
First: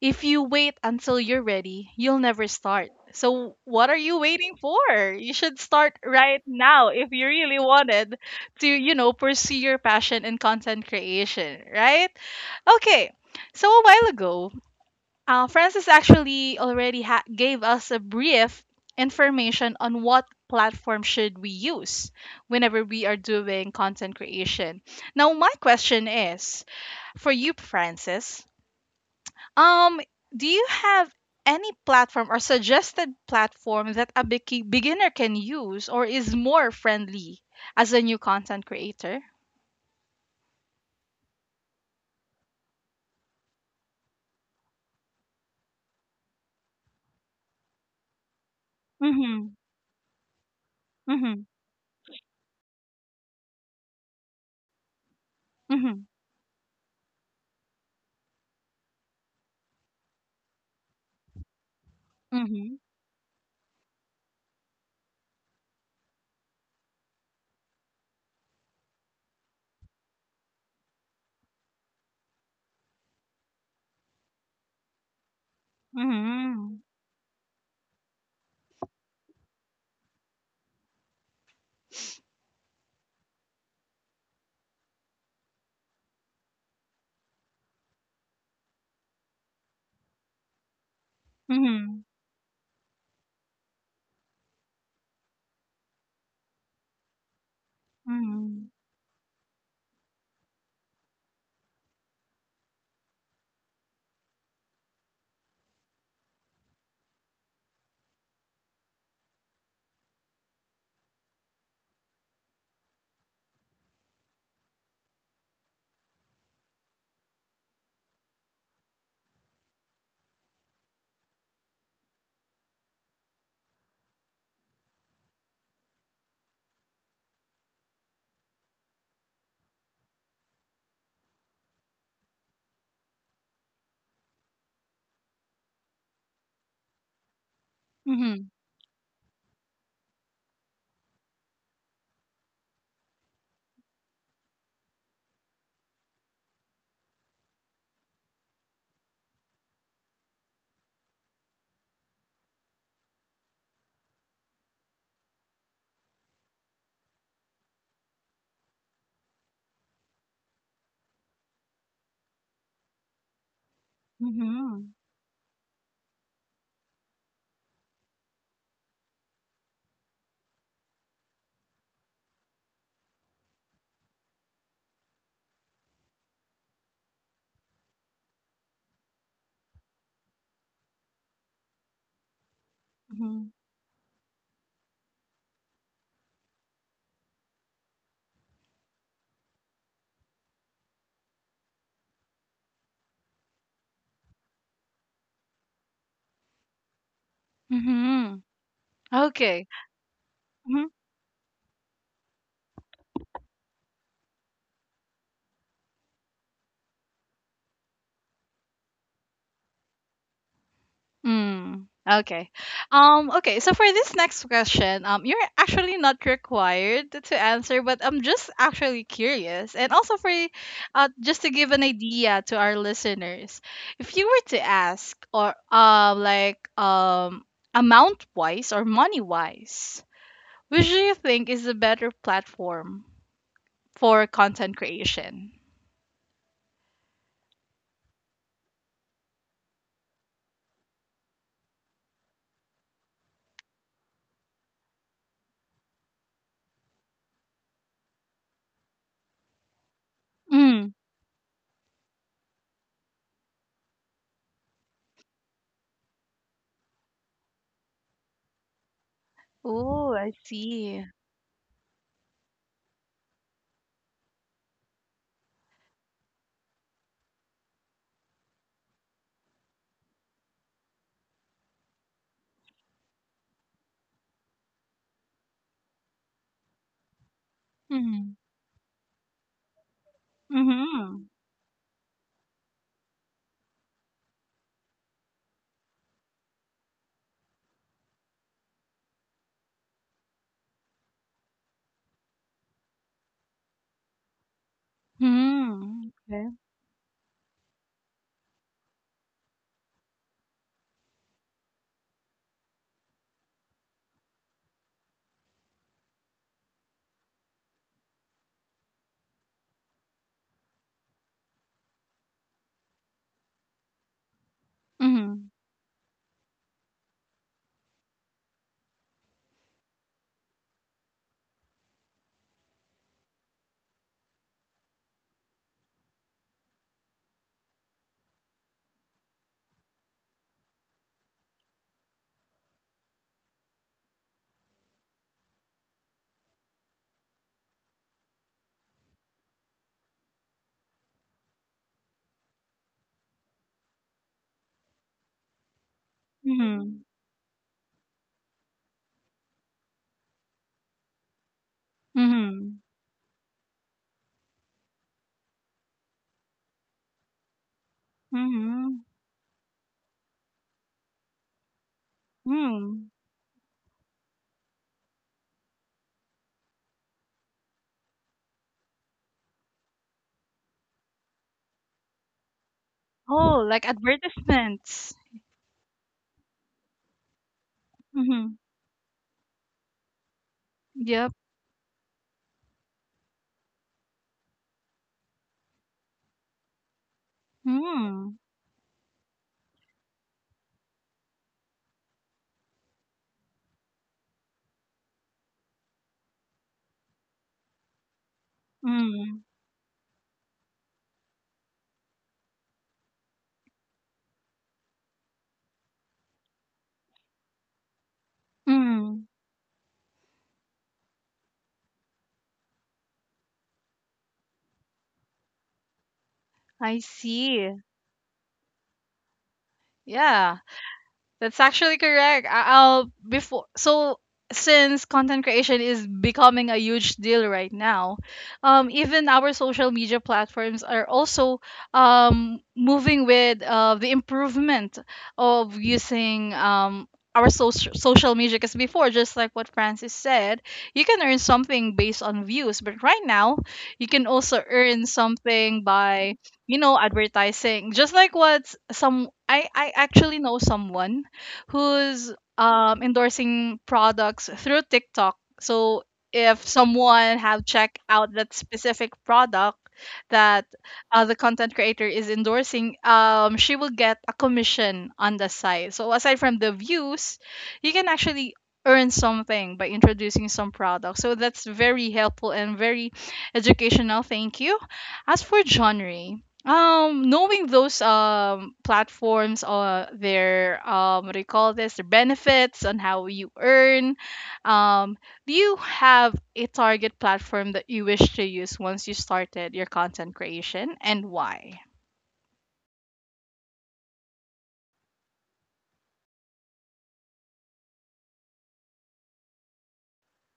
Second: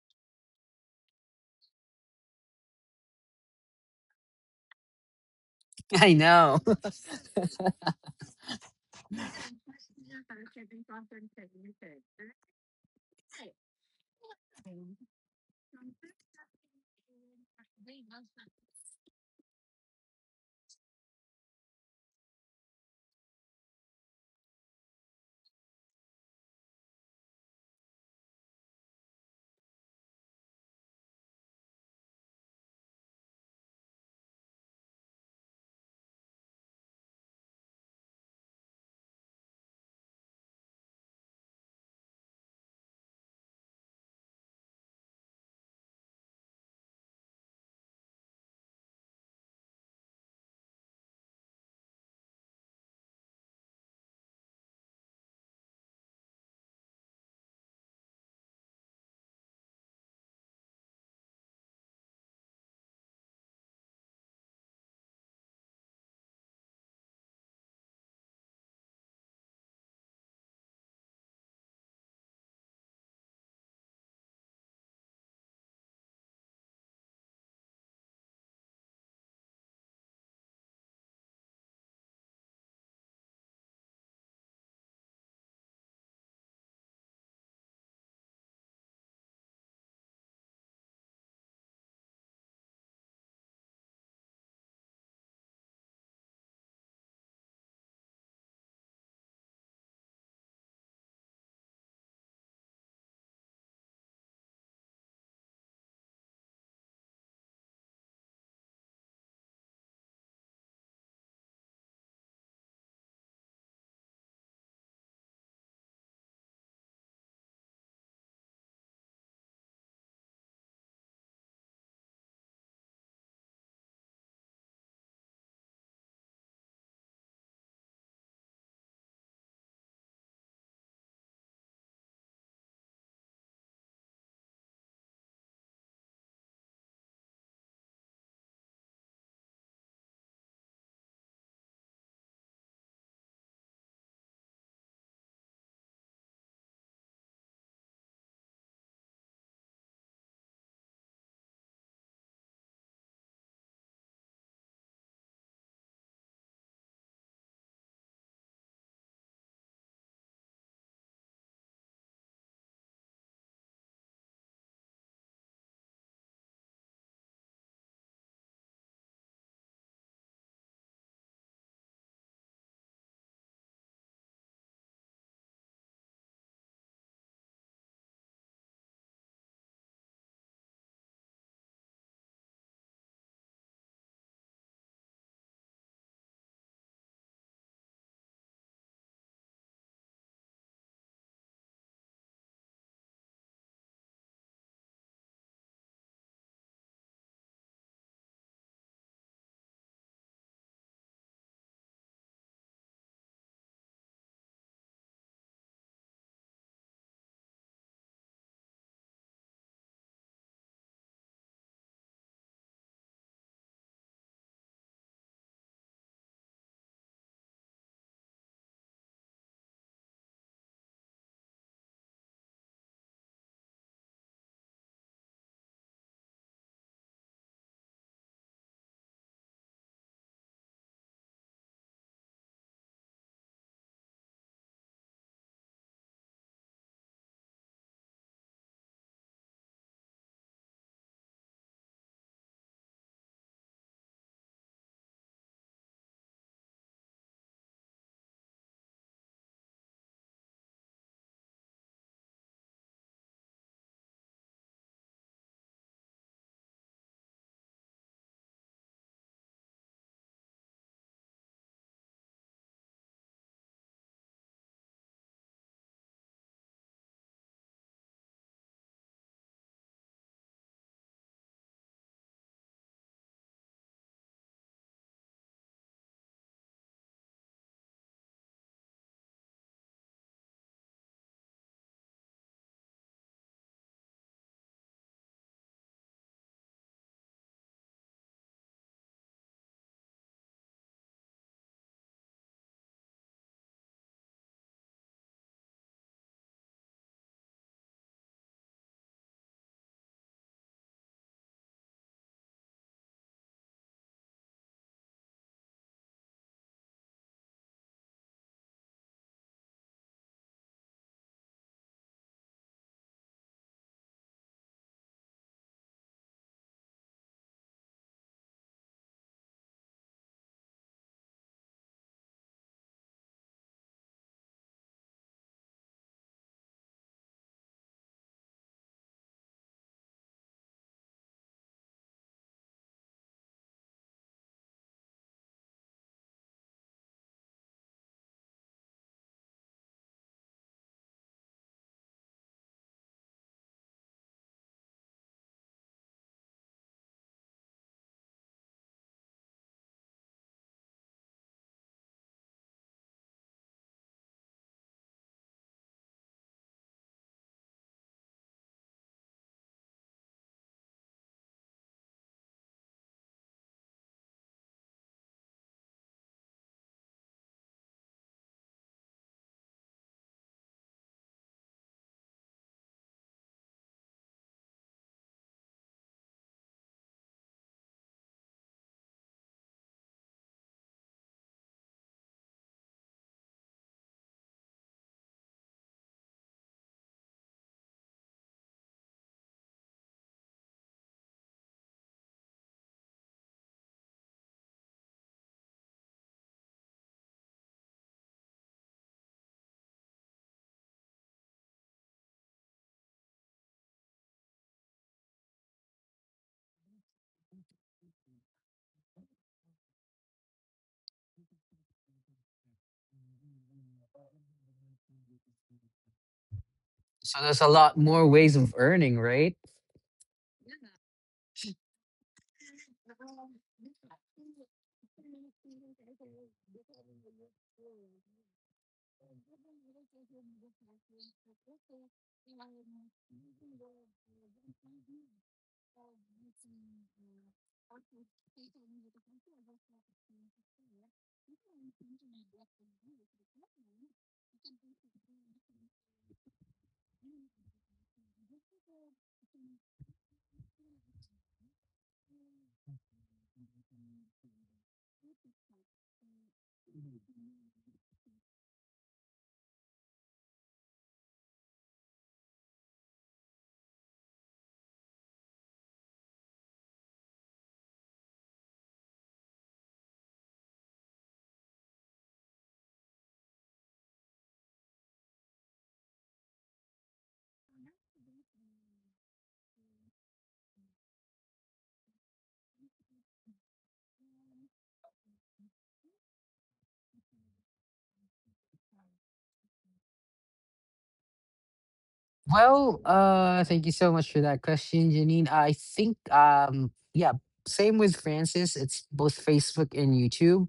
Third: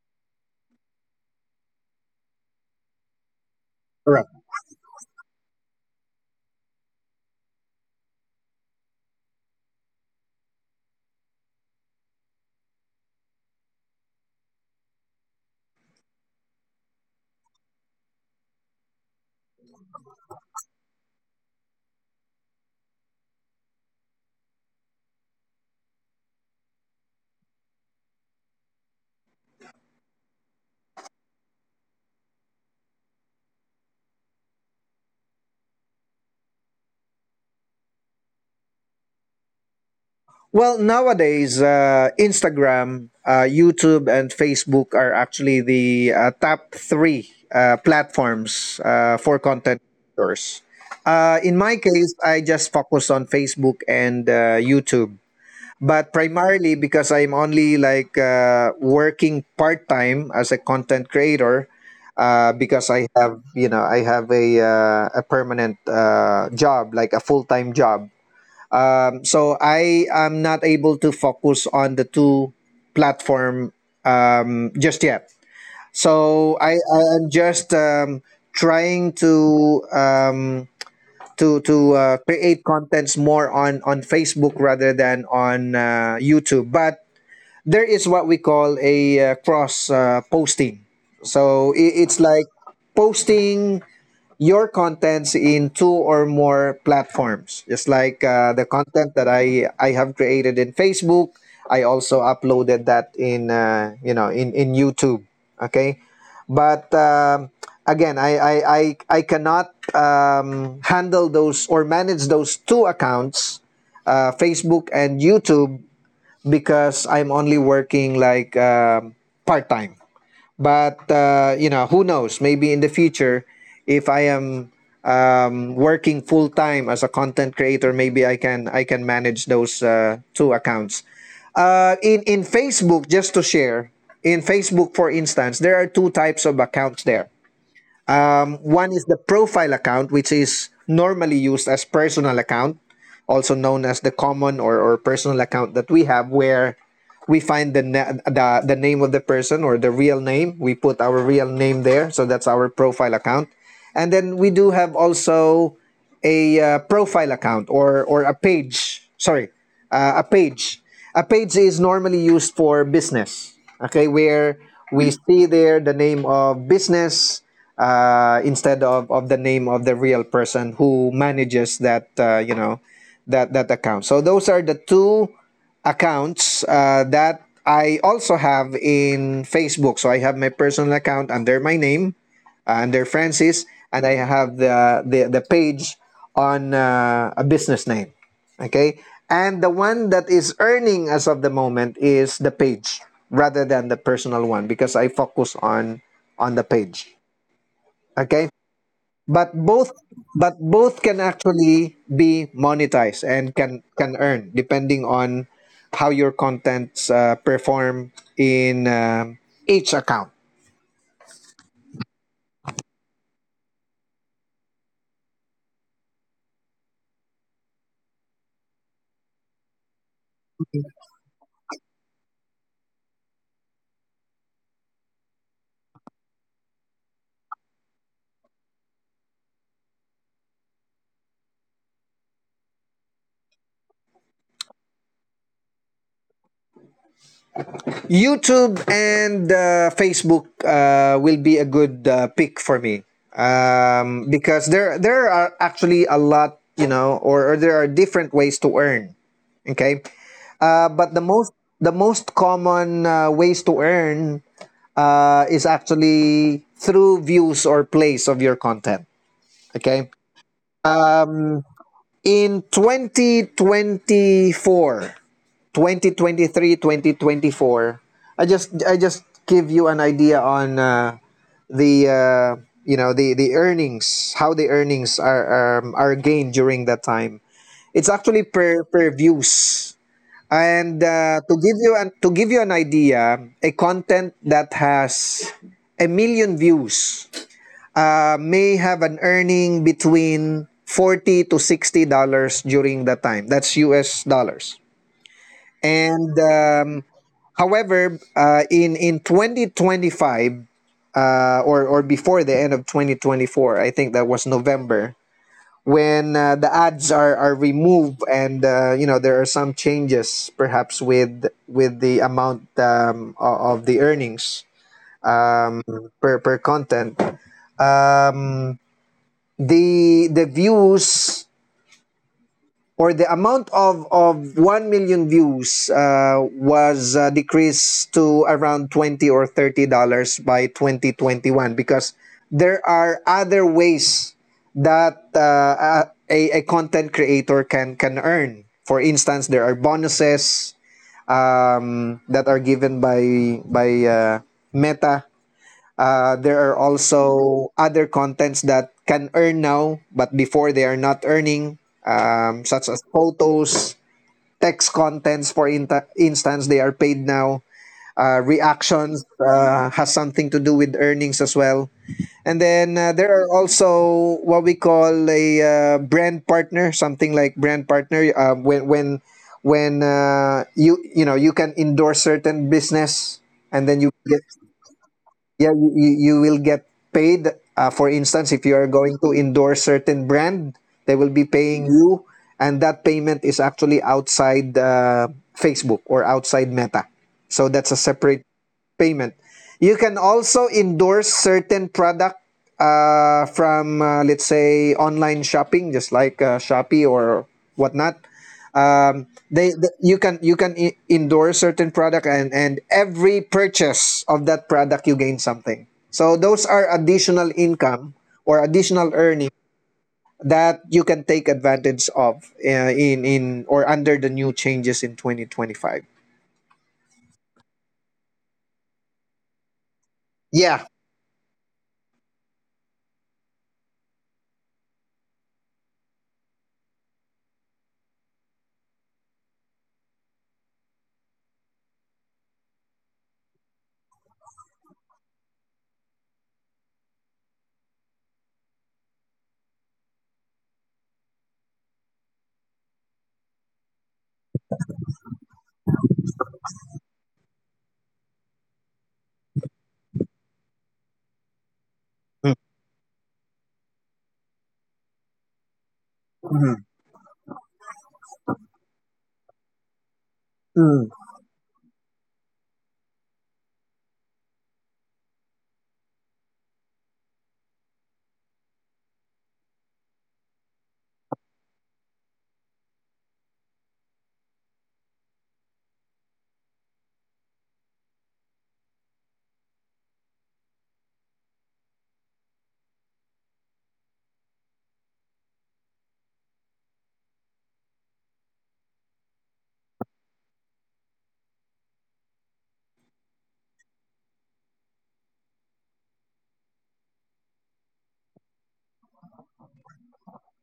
S1: if you wait until you're ready, you'll never start. So what are you
S2: correct.
S1: waiting for? You should start
S3: I
S1: right
S3: know.
S1: now if you really wanted to, you know, pursue your passion in content creation, right? Okay. So a while ago, Francis actually already gave us a brief information on what platform should we use whenever we are doing content creation. Now my question is, for you, Francis, um, do you have any platform or suggested platform that a beginner can use or is more friendly as a new content creator?
S2: Well, nowadays, Instagram, YouTube, and Facebook are actually the top three platforms for
S1: Mhm.
S2: content creators.
S1: Mhm.
S2: In my case, I just focus on Facebook and YouTube,
S1: Mhm.
S2: but primarily because I'm only like working part time as a content creator.
S1: Mhm.
S2: Because I have a a permanent job, like a full time job. So I am not able to focus on the two platform just yet. So I,
S1: Mhm.
S2: I am just trying to um, to create contents more on Facebook rather than on YouTube. But there is what we call a cross posting. So I
S1: Mhm.
S2: it's like posting your contents in two or more platforms, just like the
S1: Mhm.
S2: content that I have created in Facebook, I also uploaded that in you know in YouTube. Okay. But again, I cannot handle those or manage those two accounts, Facebook and YouTube, because I'm only working like part-time. But who knows, maybe in the future, if I am working full time as a content creator, maybe I can manage those two accounts, in Facebook, just to share. In Facebook, for instance, there are two types of accounts there.
S1: Mhm.
S2: One is the profile account, which is normally used as personal account, also known as the common, or personal account that we have, where we find the name of the person, or the real name. We put our real name there, so that's our profile account. And then we do have also a profile account, or a page. Sorry, a page. A page is normally used for business. Okay, where
S1: Mhm.
S2: we see there the name of business instead of the name of the real person who manages that you know that that account. So those are the two accounts that I also have in Facebook. So I have my personal account under my name, and their
S1: Mhm.
S2: Francis, and I have the page on a business name. Okay, and the one that is earning as of the moment is the page, rather than the personal one, because I focus on the page.
S1: Mhm.
S2: Okay, but
S1: Okay.
S2: both, but both can actually be monetized, and can earn, depending on how your contents perform in each account.
S1: Mm, okay. Okay, so for this next question, you're actually not required to answer, but I'm just actually curious. And also for just to give an idea to our listeners, if you were to ask or like amount wise or money wise, which do you think is the better platform for content creation?
S2: YouTube and Facebook will be a good pick for me, because there are actually a lot, or there are different ways to earn. Okay.
S1: Mm.
S2: But the most common ways to earn is actually through views or plays of your content. Okay.
S1: Oh, I see.
S2: In 2024, 2023, 2024, I just give you an idea on the you know the earnings, how the earnings are gained during that time. It's
S1: Mm-hmm.
S2: actually per views. And
S1: Mm-hmm.
S2: to give you an idea, a content that has a million views may have an earning between $40 to $60 during that time. That's us dollars.
S1: Mm-hmm.
S2: And however, in 2025, or before the end of 2024. I think that was November, when the ads are removed, and there are some changes, perhaps with the amount, of the earnings
S1: Okay.
S2: per content. um, the views, or the amount of 1 million views, was decreased to around $20 or $30 by 2021, because there are other ways that a content creator can earn. For instance, there are bonuses, that are given by Meta. There are
S1: Mhm.
S2: also other contents that can earn now, but before, they are not earning,
S1: Mhm.
S2: such as photos, text contents, for inta instance, they are paid now.
S1: Mhm.
S2: Reactions has something to do with earnings as well. And then
S1: Mm.
S2: there are also what we call a brand partner, something like brand partner. When you know, you can endorse certain business,
S1: Oh,
S2: and
S1: like
S2: then you get.
S1: advertisements.
S2: Yeah, you will get paid. For instance,
S1: Mhm.
S2: if you are going to endorse certain brand, they will
S1: Yep.
S2: be paying you, and that payment is actually outside Facebook, or outside Meta. So that's a
S1: Mm.
S2: separate payment. You can also endorse certain product from, let's say, online shopping, just like Shopee or whatnot.
S1: Mm.
S2: They, th- you can e- endorse certain product, and every purchase of that product, you gain something. So those are additional income, or additional
S1: Mm.
S2: earning, that you can take advantage of in or under the new changes in 2025.
S1: I
S3: So there's a
S1: see.
S3: lot more ways of earning, right?
S1: Yeah.
S2: Yeah.
S1: That's actually correct. I'll before so, since content creation is becoming a huge deal right now, even our social media platforms are also moving with the improvement of using our social media. Because before, just like what Francis said, you can earn something based on views, but right now you can also earn something by advertising. Just like what I actually know someone who's
S2: Mm.
S1: endorsing products through TikTok. So if
S2: Mhm.
S1: someone have checked out that specific product that
S2: Mm.
S1: the content creator is endorsing, she will get a commission on the side. So aside from the views, you can actually earn something by introducing some products. So that's very helpful and very educational. Thank you. As for genre, knowing those platforms, their what do you call this? Their benefits on how you earn. Um, do you have a target platform that you wish to use once you started your content creation, and why?
S3: Well, thank you so much for that question, Janine. I think, yeah, same with Francis. It's both Facebook and YouTube,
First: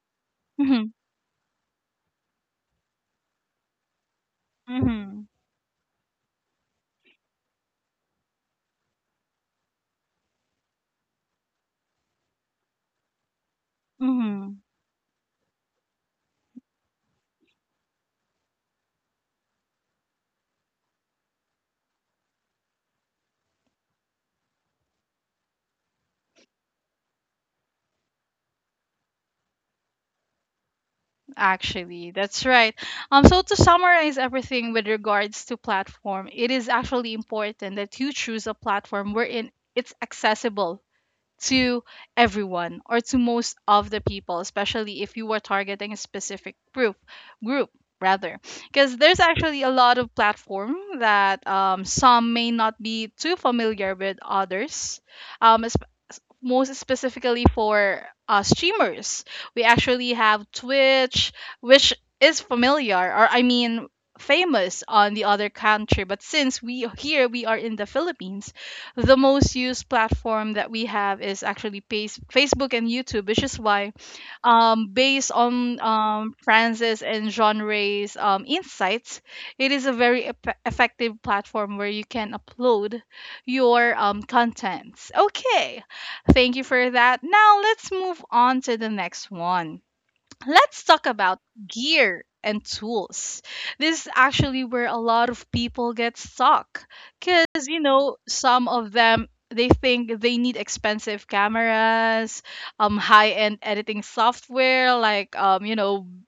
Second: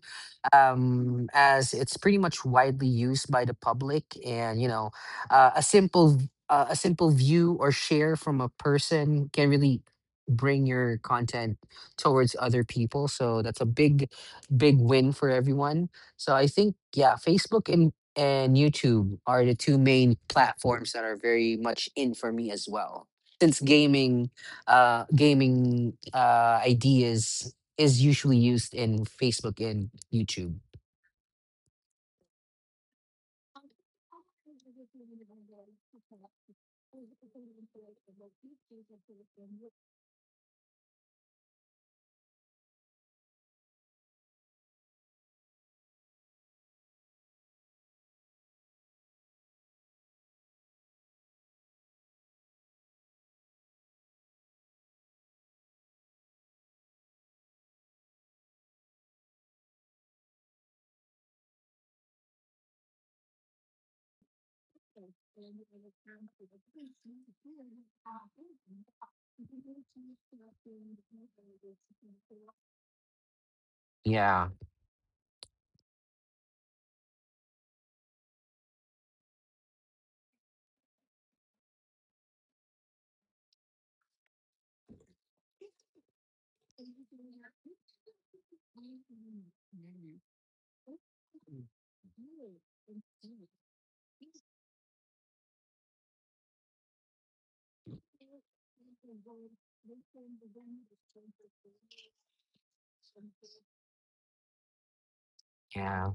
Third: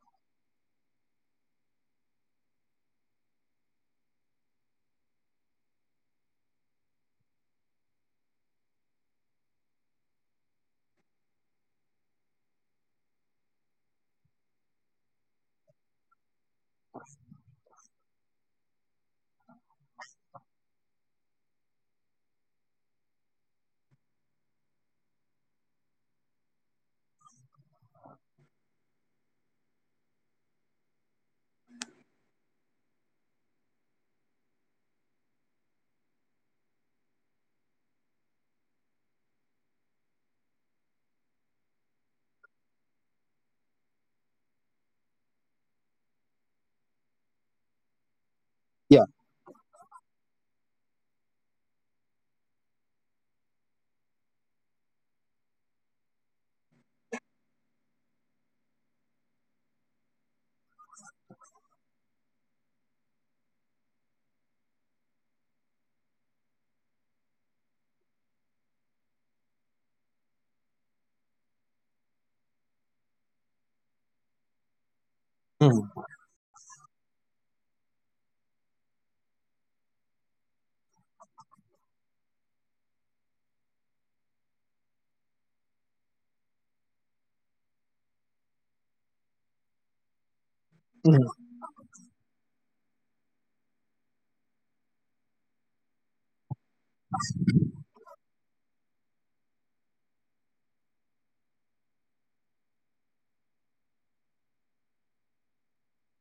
S1: Mm-hmm.
S3: as it's pretty much widely used by the public, and you know,
S1: Mm-hmm.
S3: a simple view or share from a person can really bring your content towards other people. So that's a big,
S1: Mm-hmm.
S3: big win for everyone. So I think, yeah, Facebook and YouTube are the two main platforms that are very much in for me as well. Since gaming, ideas is usually used in Facebook and YouTube.
S1: Actually, that's right. So to summarize everything with regards to platform, it is actually important that you choose a platform wherein it's accessible to everyone or to most of the people, especially if you are targeting a specific group rather, because
S2: Yeah.
S1: there's actually a lot of platform that some may not be too familiar with others, um, es- most specifically for streamers. We actually have Twitch, which is familiar, or I mean famous on the other country. But since we here we are in the Philippines, the most used platform that we have is actually Facebook and YouTube, which is why,
S3: Yeah,
S1: based on
S2: Mhm.
S1: Francis and Jean Ray's insights, it is a very effective platform where you can upload your contents. Okay, thank you for that. Now let's move on to the next one. Let's talk about gear and tools. This is actually where a lot of people get stuck because, you know, some of them they think they need expensive cameras, high end editing software like,
S3: yeah.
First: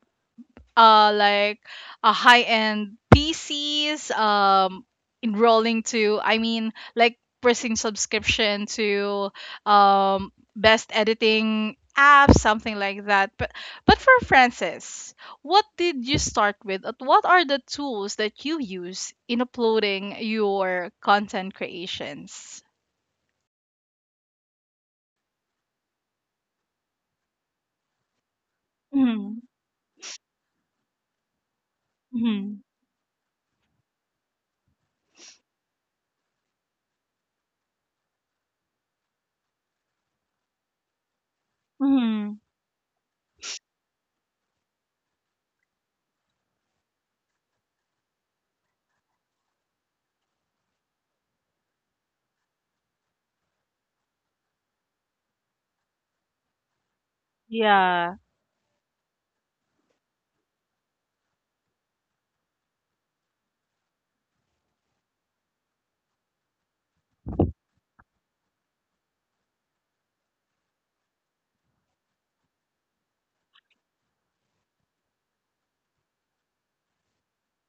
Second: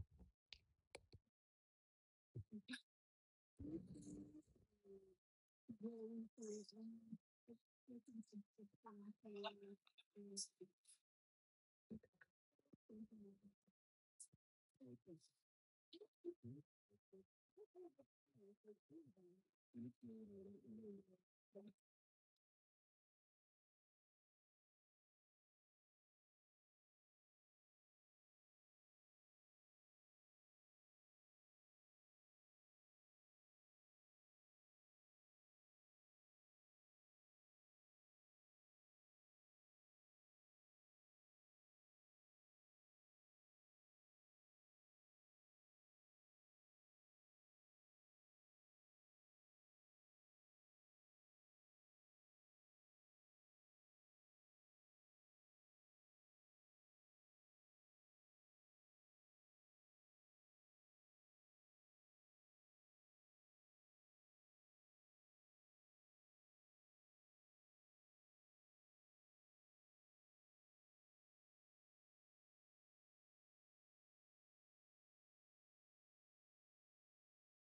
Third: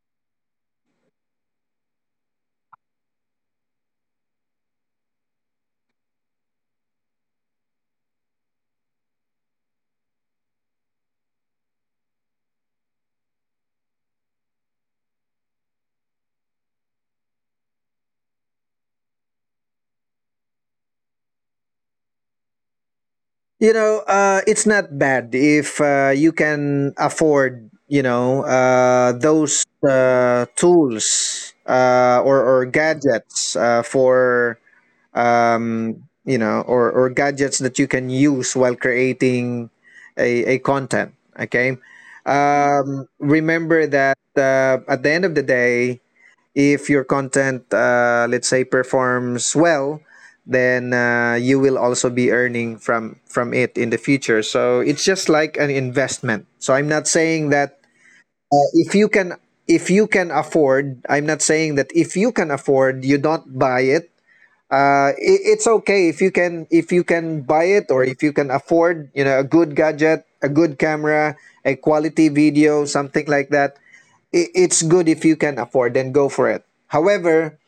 S1: like a high end PCs, enrolling to, I mean like pressing subscription to best editing apps, something like that. But for Francis, what did you start with? What are the tools that you use in uploading your content creations?
S2: It's not bad if you can afford,
S1: Mm-hmm.
S2: those tools, uh, or,
S1: Mm-hmm.
S2: or gadgets for, or gadgets that you can use while creating a content. Okay.
S1: Mm-hmm.
S2: Remember that at the end of the day, if your content, let's say, performs well, then you will also be earning from it in the future, so it's just like an investment. So I'm not saying that
S1: Yeah.
S2: uh, if you can if you can afford — I'm not saying that if you can afford, you don't buy it. It's okay if you can, buy it, or if you can afford, you know, a good gadget, a good camera, a quality video, something like that. It's good. If you can afford, then go for it. However,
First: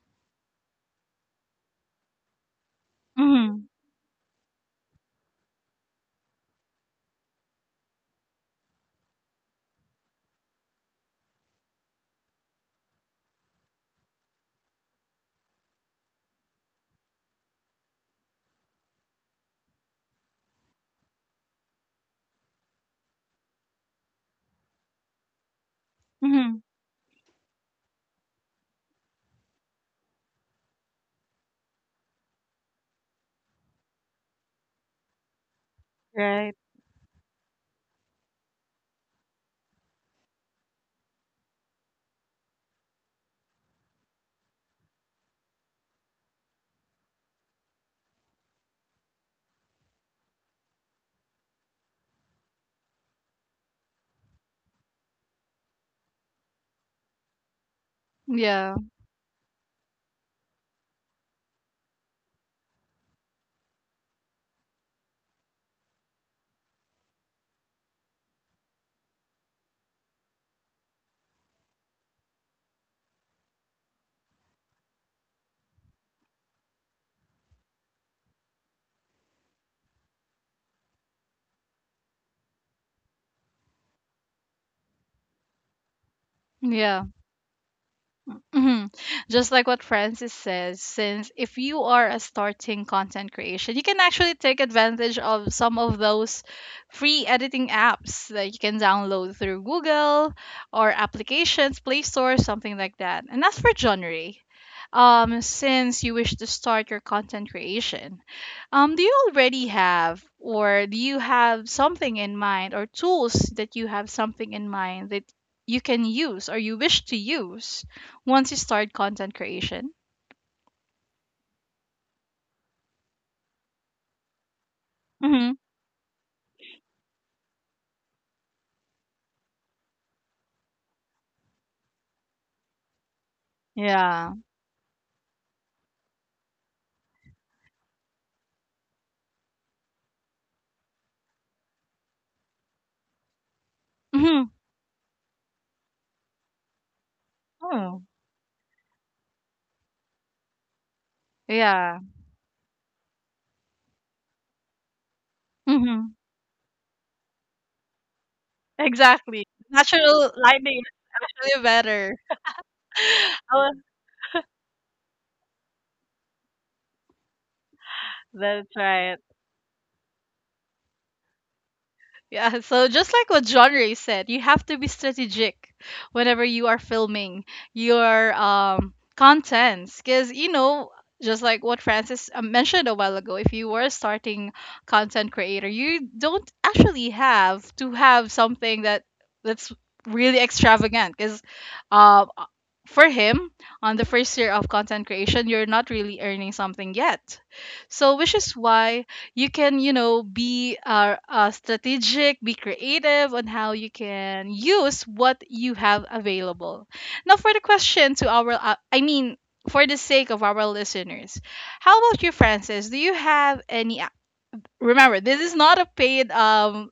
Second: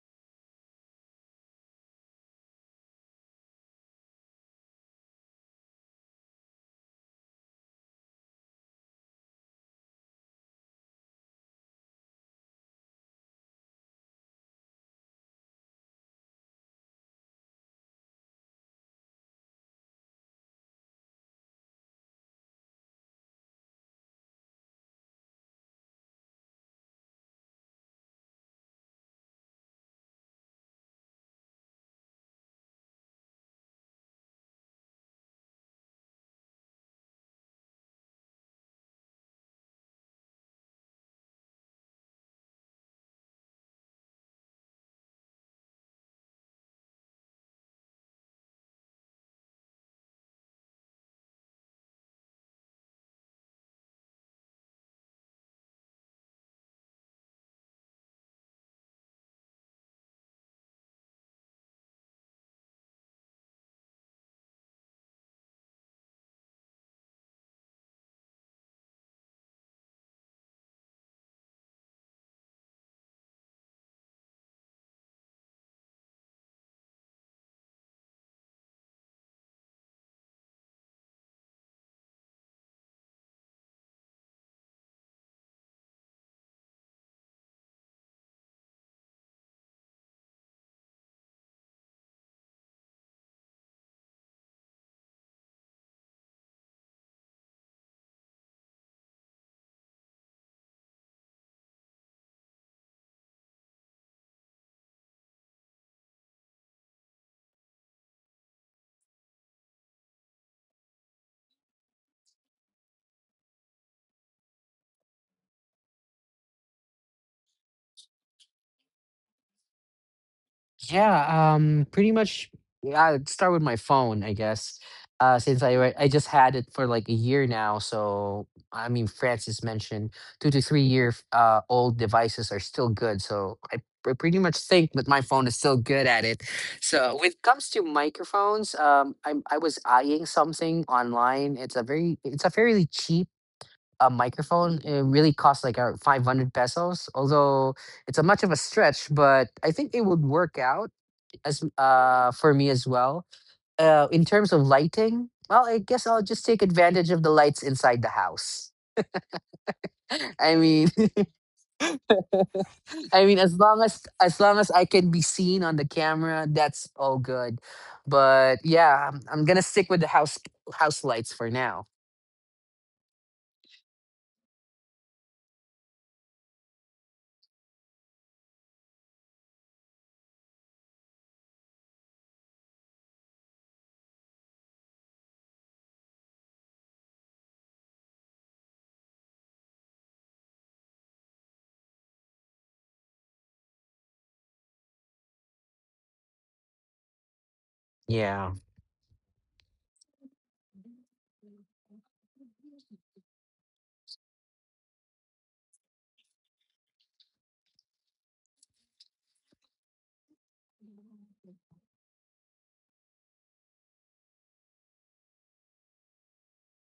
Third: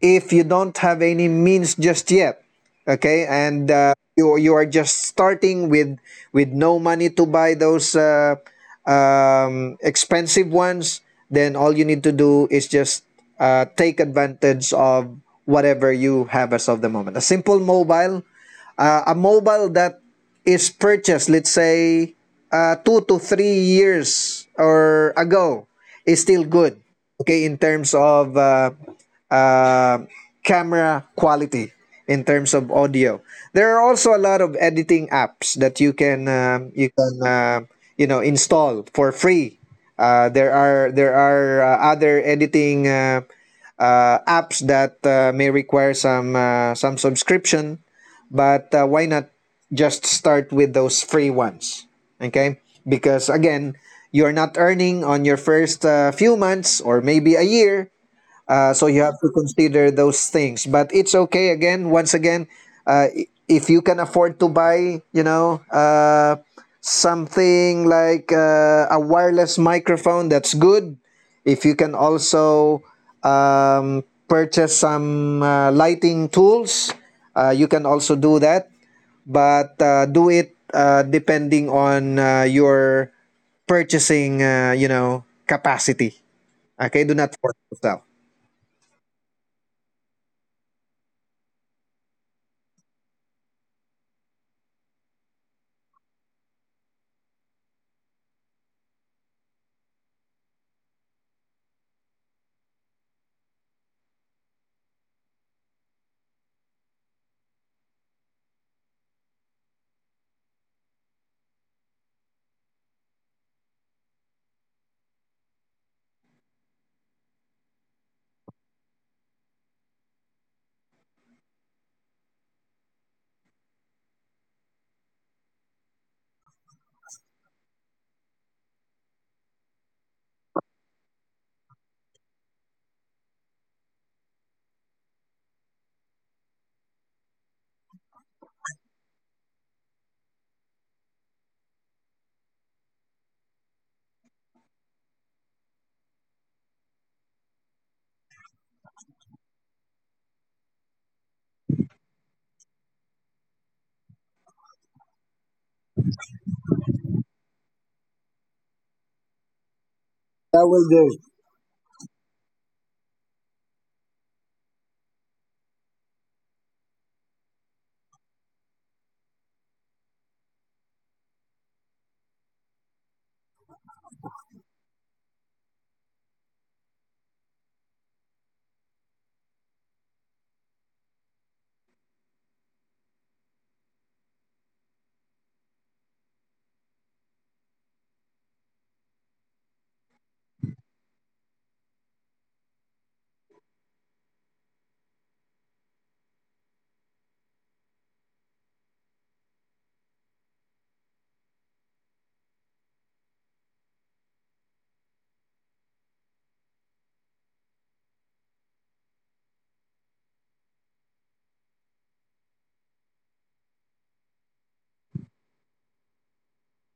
S2: if you don't have any means just yet, okay,
S1: Mm-hmm.
S2: and you are just starting with no money to buy those expensive ones, then all you need to do is just take advantage of whatever you have as of the moment. A simple mobile, a mobile that is purchased, let's say, 2 to 3 years or ago, is still
S1: Mm-hmm.
S2: good. Okay, in terms of uh, camera quality, in terms of audio. There are also a lot of editing apps that you can
S1: Right.
S2: install for free. There are other editing apps that may require some subscription, but why not just start with those free ones? Okay, because again, you're not earning on your first few months, or maybe a year,
S1: Yeah.
S2: so you have to consider those things. But it's okay. Again, once again, if you can afford to buy, you know, something like a wireless microphone, that's good. If you can also purchase some lighting tools, you can also do that. But do it depending on your purchasing, you know, capacity. Okay,
S1: Yeah.
S2: do not force yourself.
S1: hmm Just like what Francis says, since if you are a starting content creation, you can actually take advantage of some of those free editing apps that you can download through Google or applications, Play Store, something like that. And as for genre, since you wish to start your content creation, do you already have or do you have something in mind or tools that you have something in mind that you can use or you wish to use? Once you start content creation?
S3: Yeah, pretty much. Yeah, I'd start with my phone, I guess.
S1: Mhm.
S3: Since I just had it for like a year now, so I mean, Francis mentioned 2 to 3 year old devices are still good. So I,
S1: Yeah.
S3: pretty much think that my phone is still good at it. So when it comes to microphones, I was eyeing something online. It's a fairly cheap
S1: Mhm.
S3: microphone. It really costs like 500 pesos, although
S1: Oh.
S3: it's a much of a stretch, but I think it would work out as
S1: Yeah.
S3: for me as well. In terms of lighting, well, I guess
S1: Mhm.
S3: I'll just take advantage of the lights inside the house.
S1: Exactly. Natural
S3: I
S1: lighting
S3: mean,
S1: is really better.
S3: I mean,
S1: Oh,
S3: as long as I can be seen on the camera, that's all good. But
S1: that's
S3: yeah,
S1: right.
S3: I'm gonna stick with the house lights for now.
S1: Yeah, so just like what John Ray said, you have to be strategic whenever you are filming your contents, because you know, just like what Francis mentioned a while ago, if you were a starting content creator, you don't actually have to have something that that's really extravagant because, uh, uh, for him, on the first year of content creation, you're not really earning something yet. So which
S3: Yeah.
S1: is why you can, you know, be strategic, be creative on how you can use what you have available now. For the question to our, I mean for the sake of our listeners, how about you, Francis? Do you have any, remember this is not a paid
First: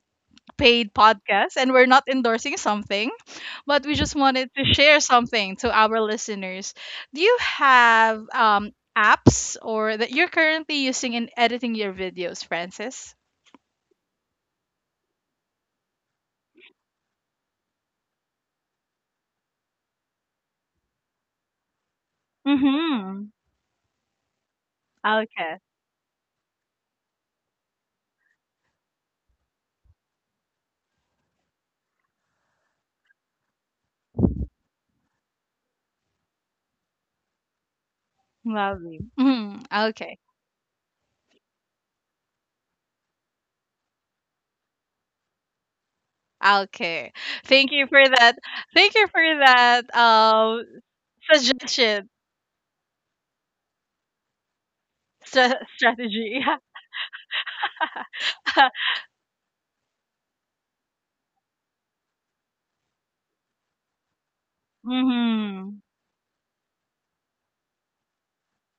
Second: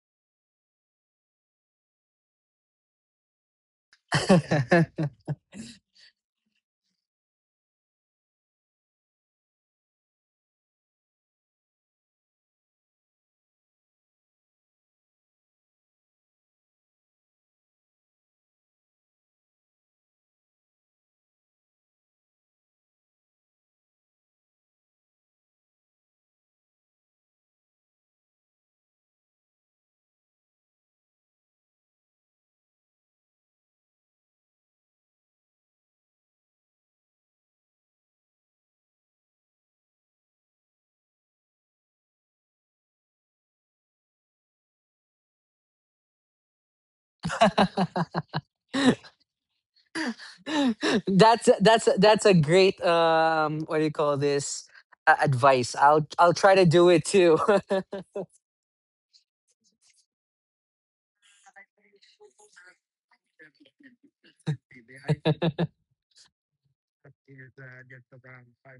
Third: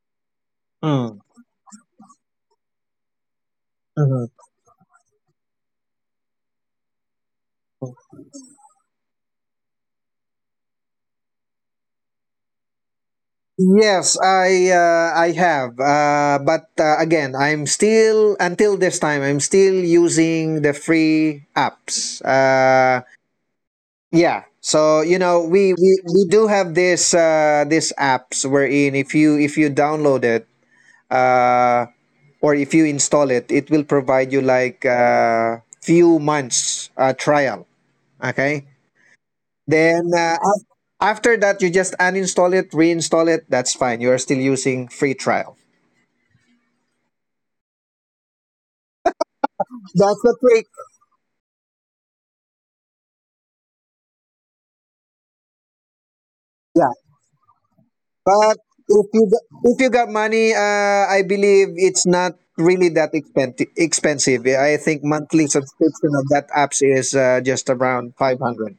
S1: paid
S2: Mm.
S1: podcast and we're not endorsing something, but we just wanted to share something to our listeners. Do you have apps or that you're currently using in editing your videos, Francis?
S2: Yes, I have, but again, I'm still, until this time, I'm still using the free apps.
S1: Mm-hmm.
S2: Yeah, so you know,
S1: Okay.
S2: we do have this apps, wherein if you download it, uh, or if you install it, it will provide you like few months trial. Okay,
S1: Lovely. Hmm.
S2: then
S1: Okay.
S2: after that you just uninstall it, reinstall it. That's fine. You are still using free trial.
S1: Okay. Thank you for that. Thank you for that,
S2: That's the trick.
S3: that's that's
S1: suggestion,
S3: that's a great what do you call this,
S1: stra-
S3: advice. I'll
S1: strategy.
S3: try to do
S2: Yeah.
S3: it too.
S2: But if you got, if you got money, I believe it's not really that expensive. Expensive. Yeah, I think monthly
S1: Mm-hmm.
S2: subscription of that apps is just around 500.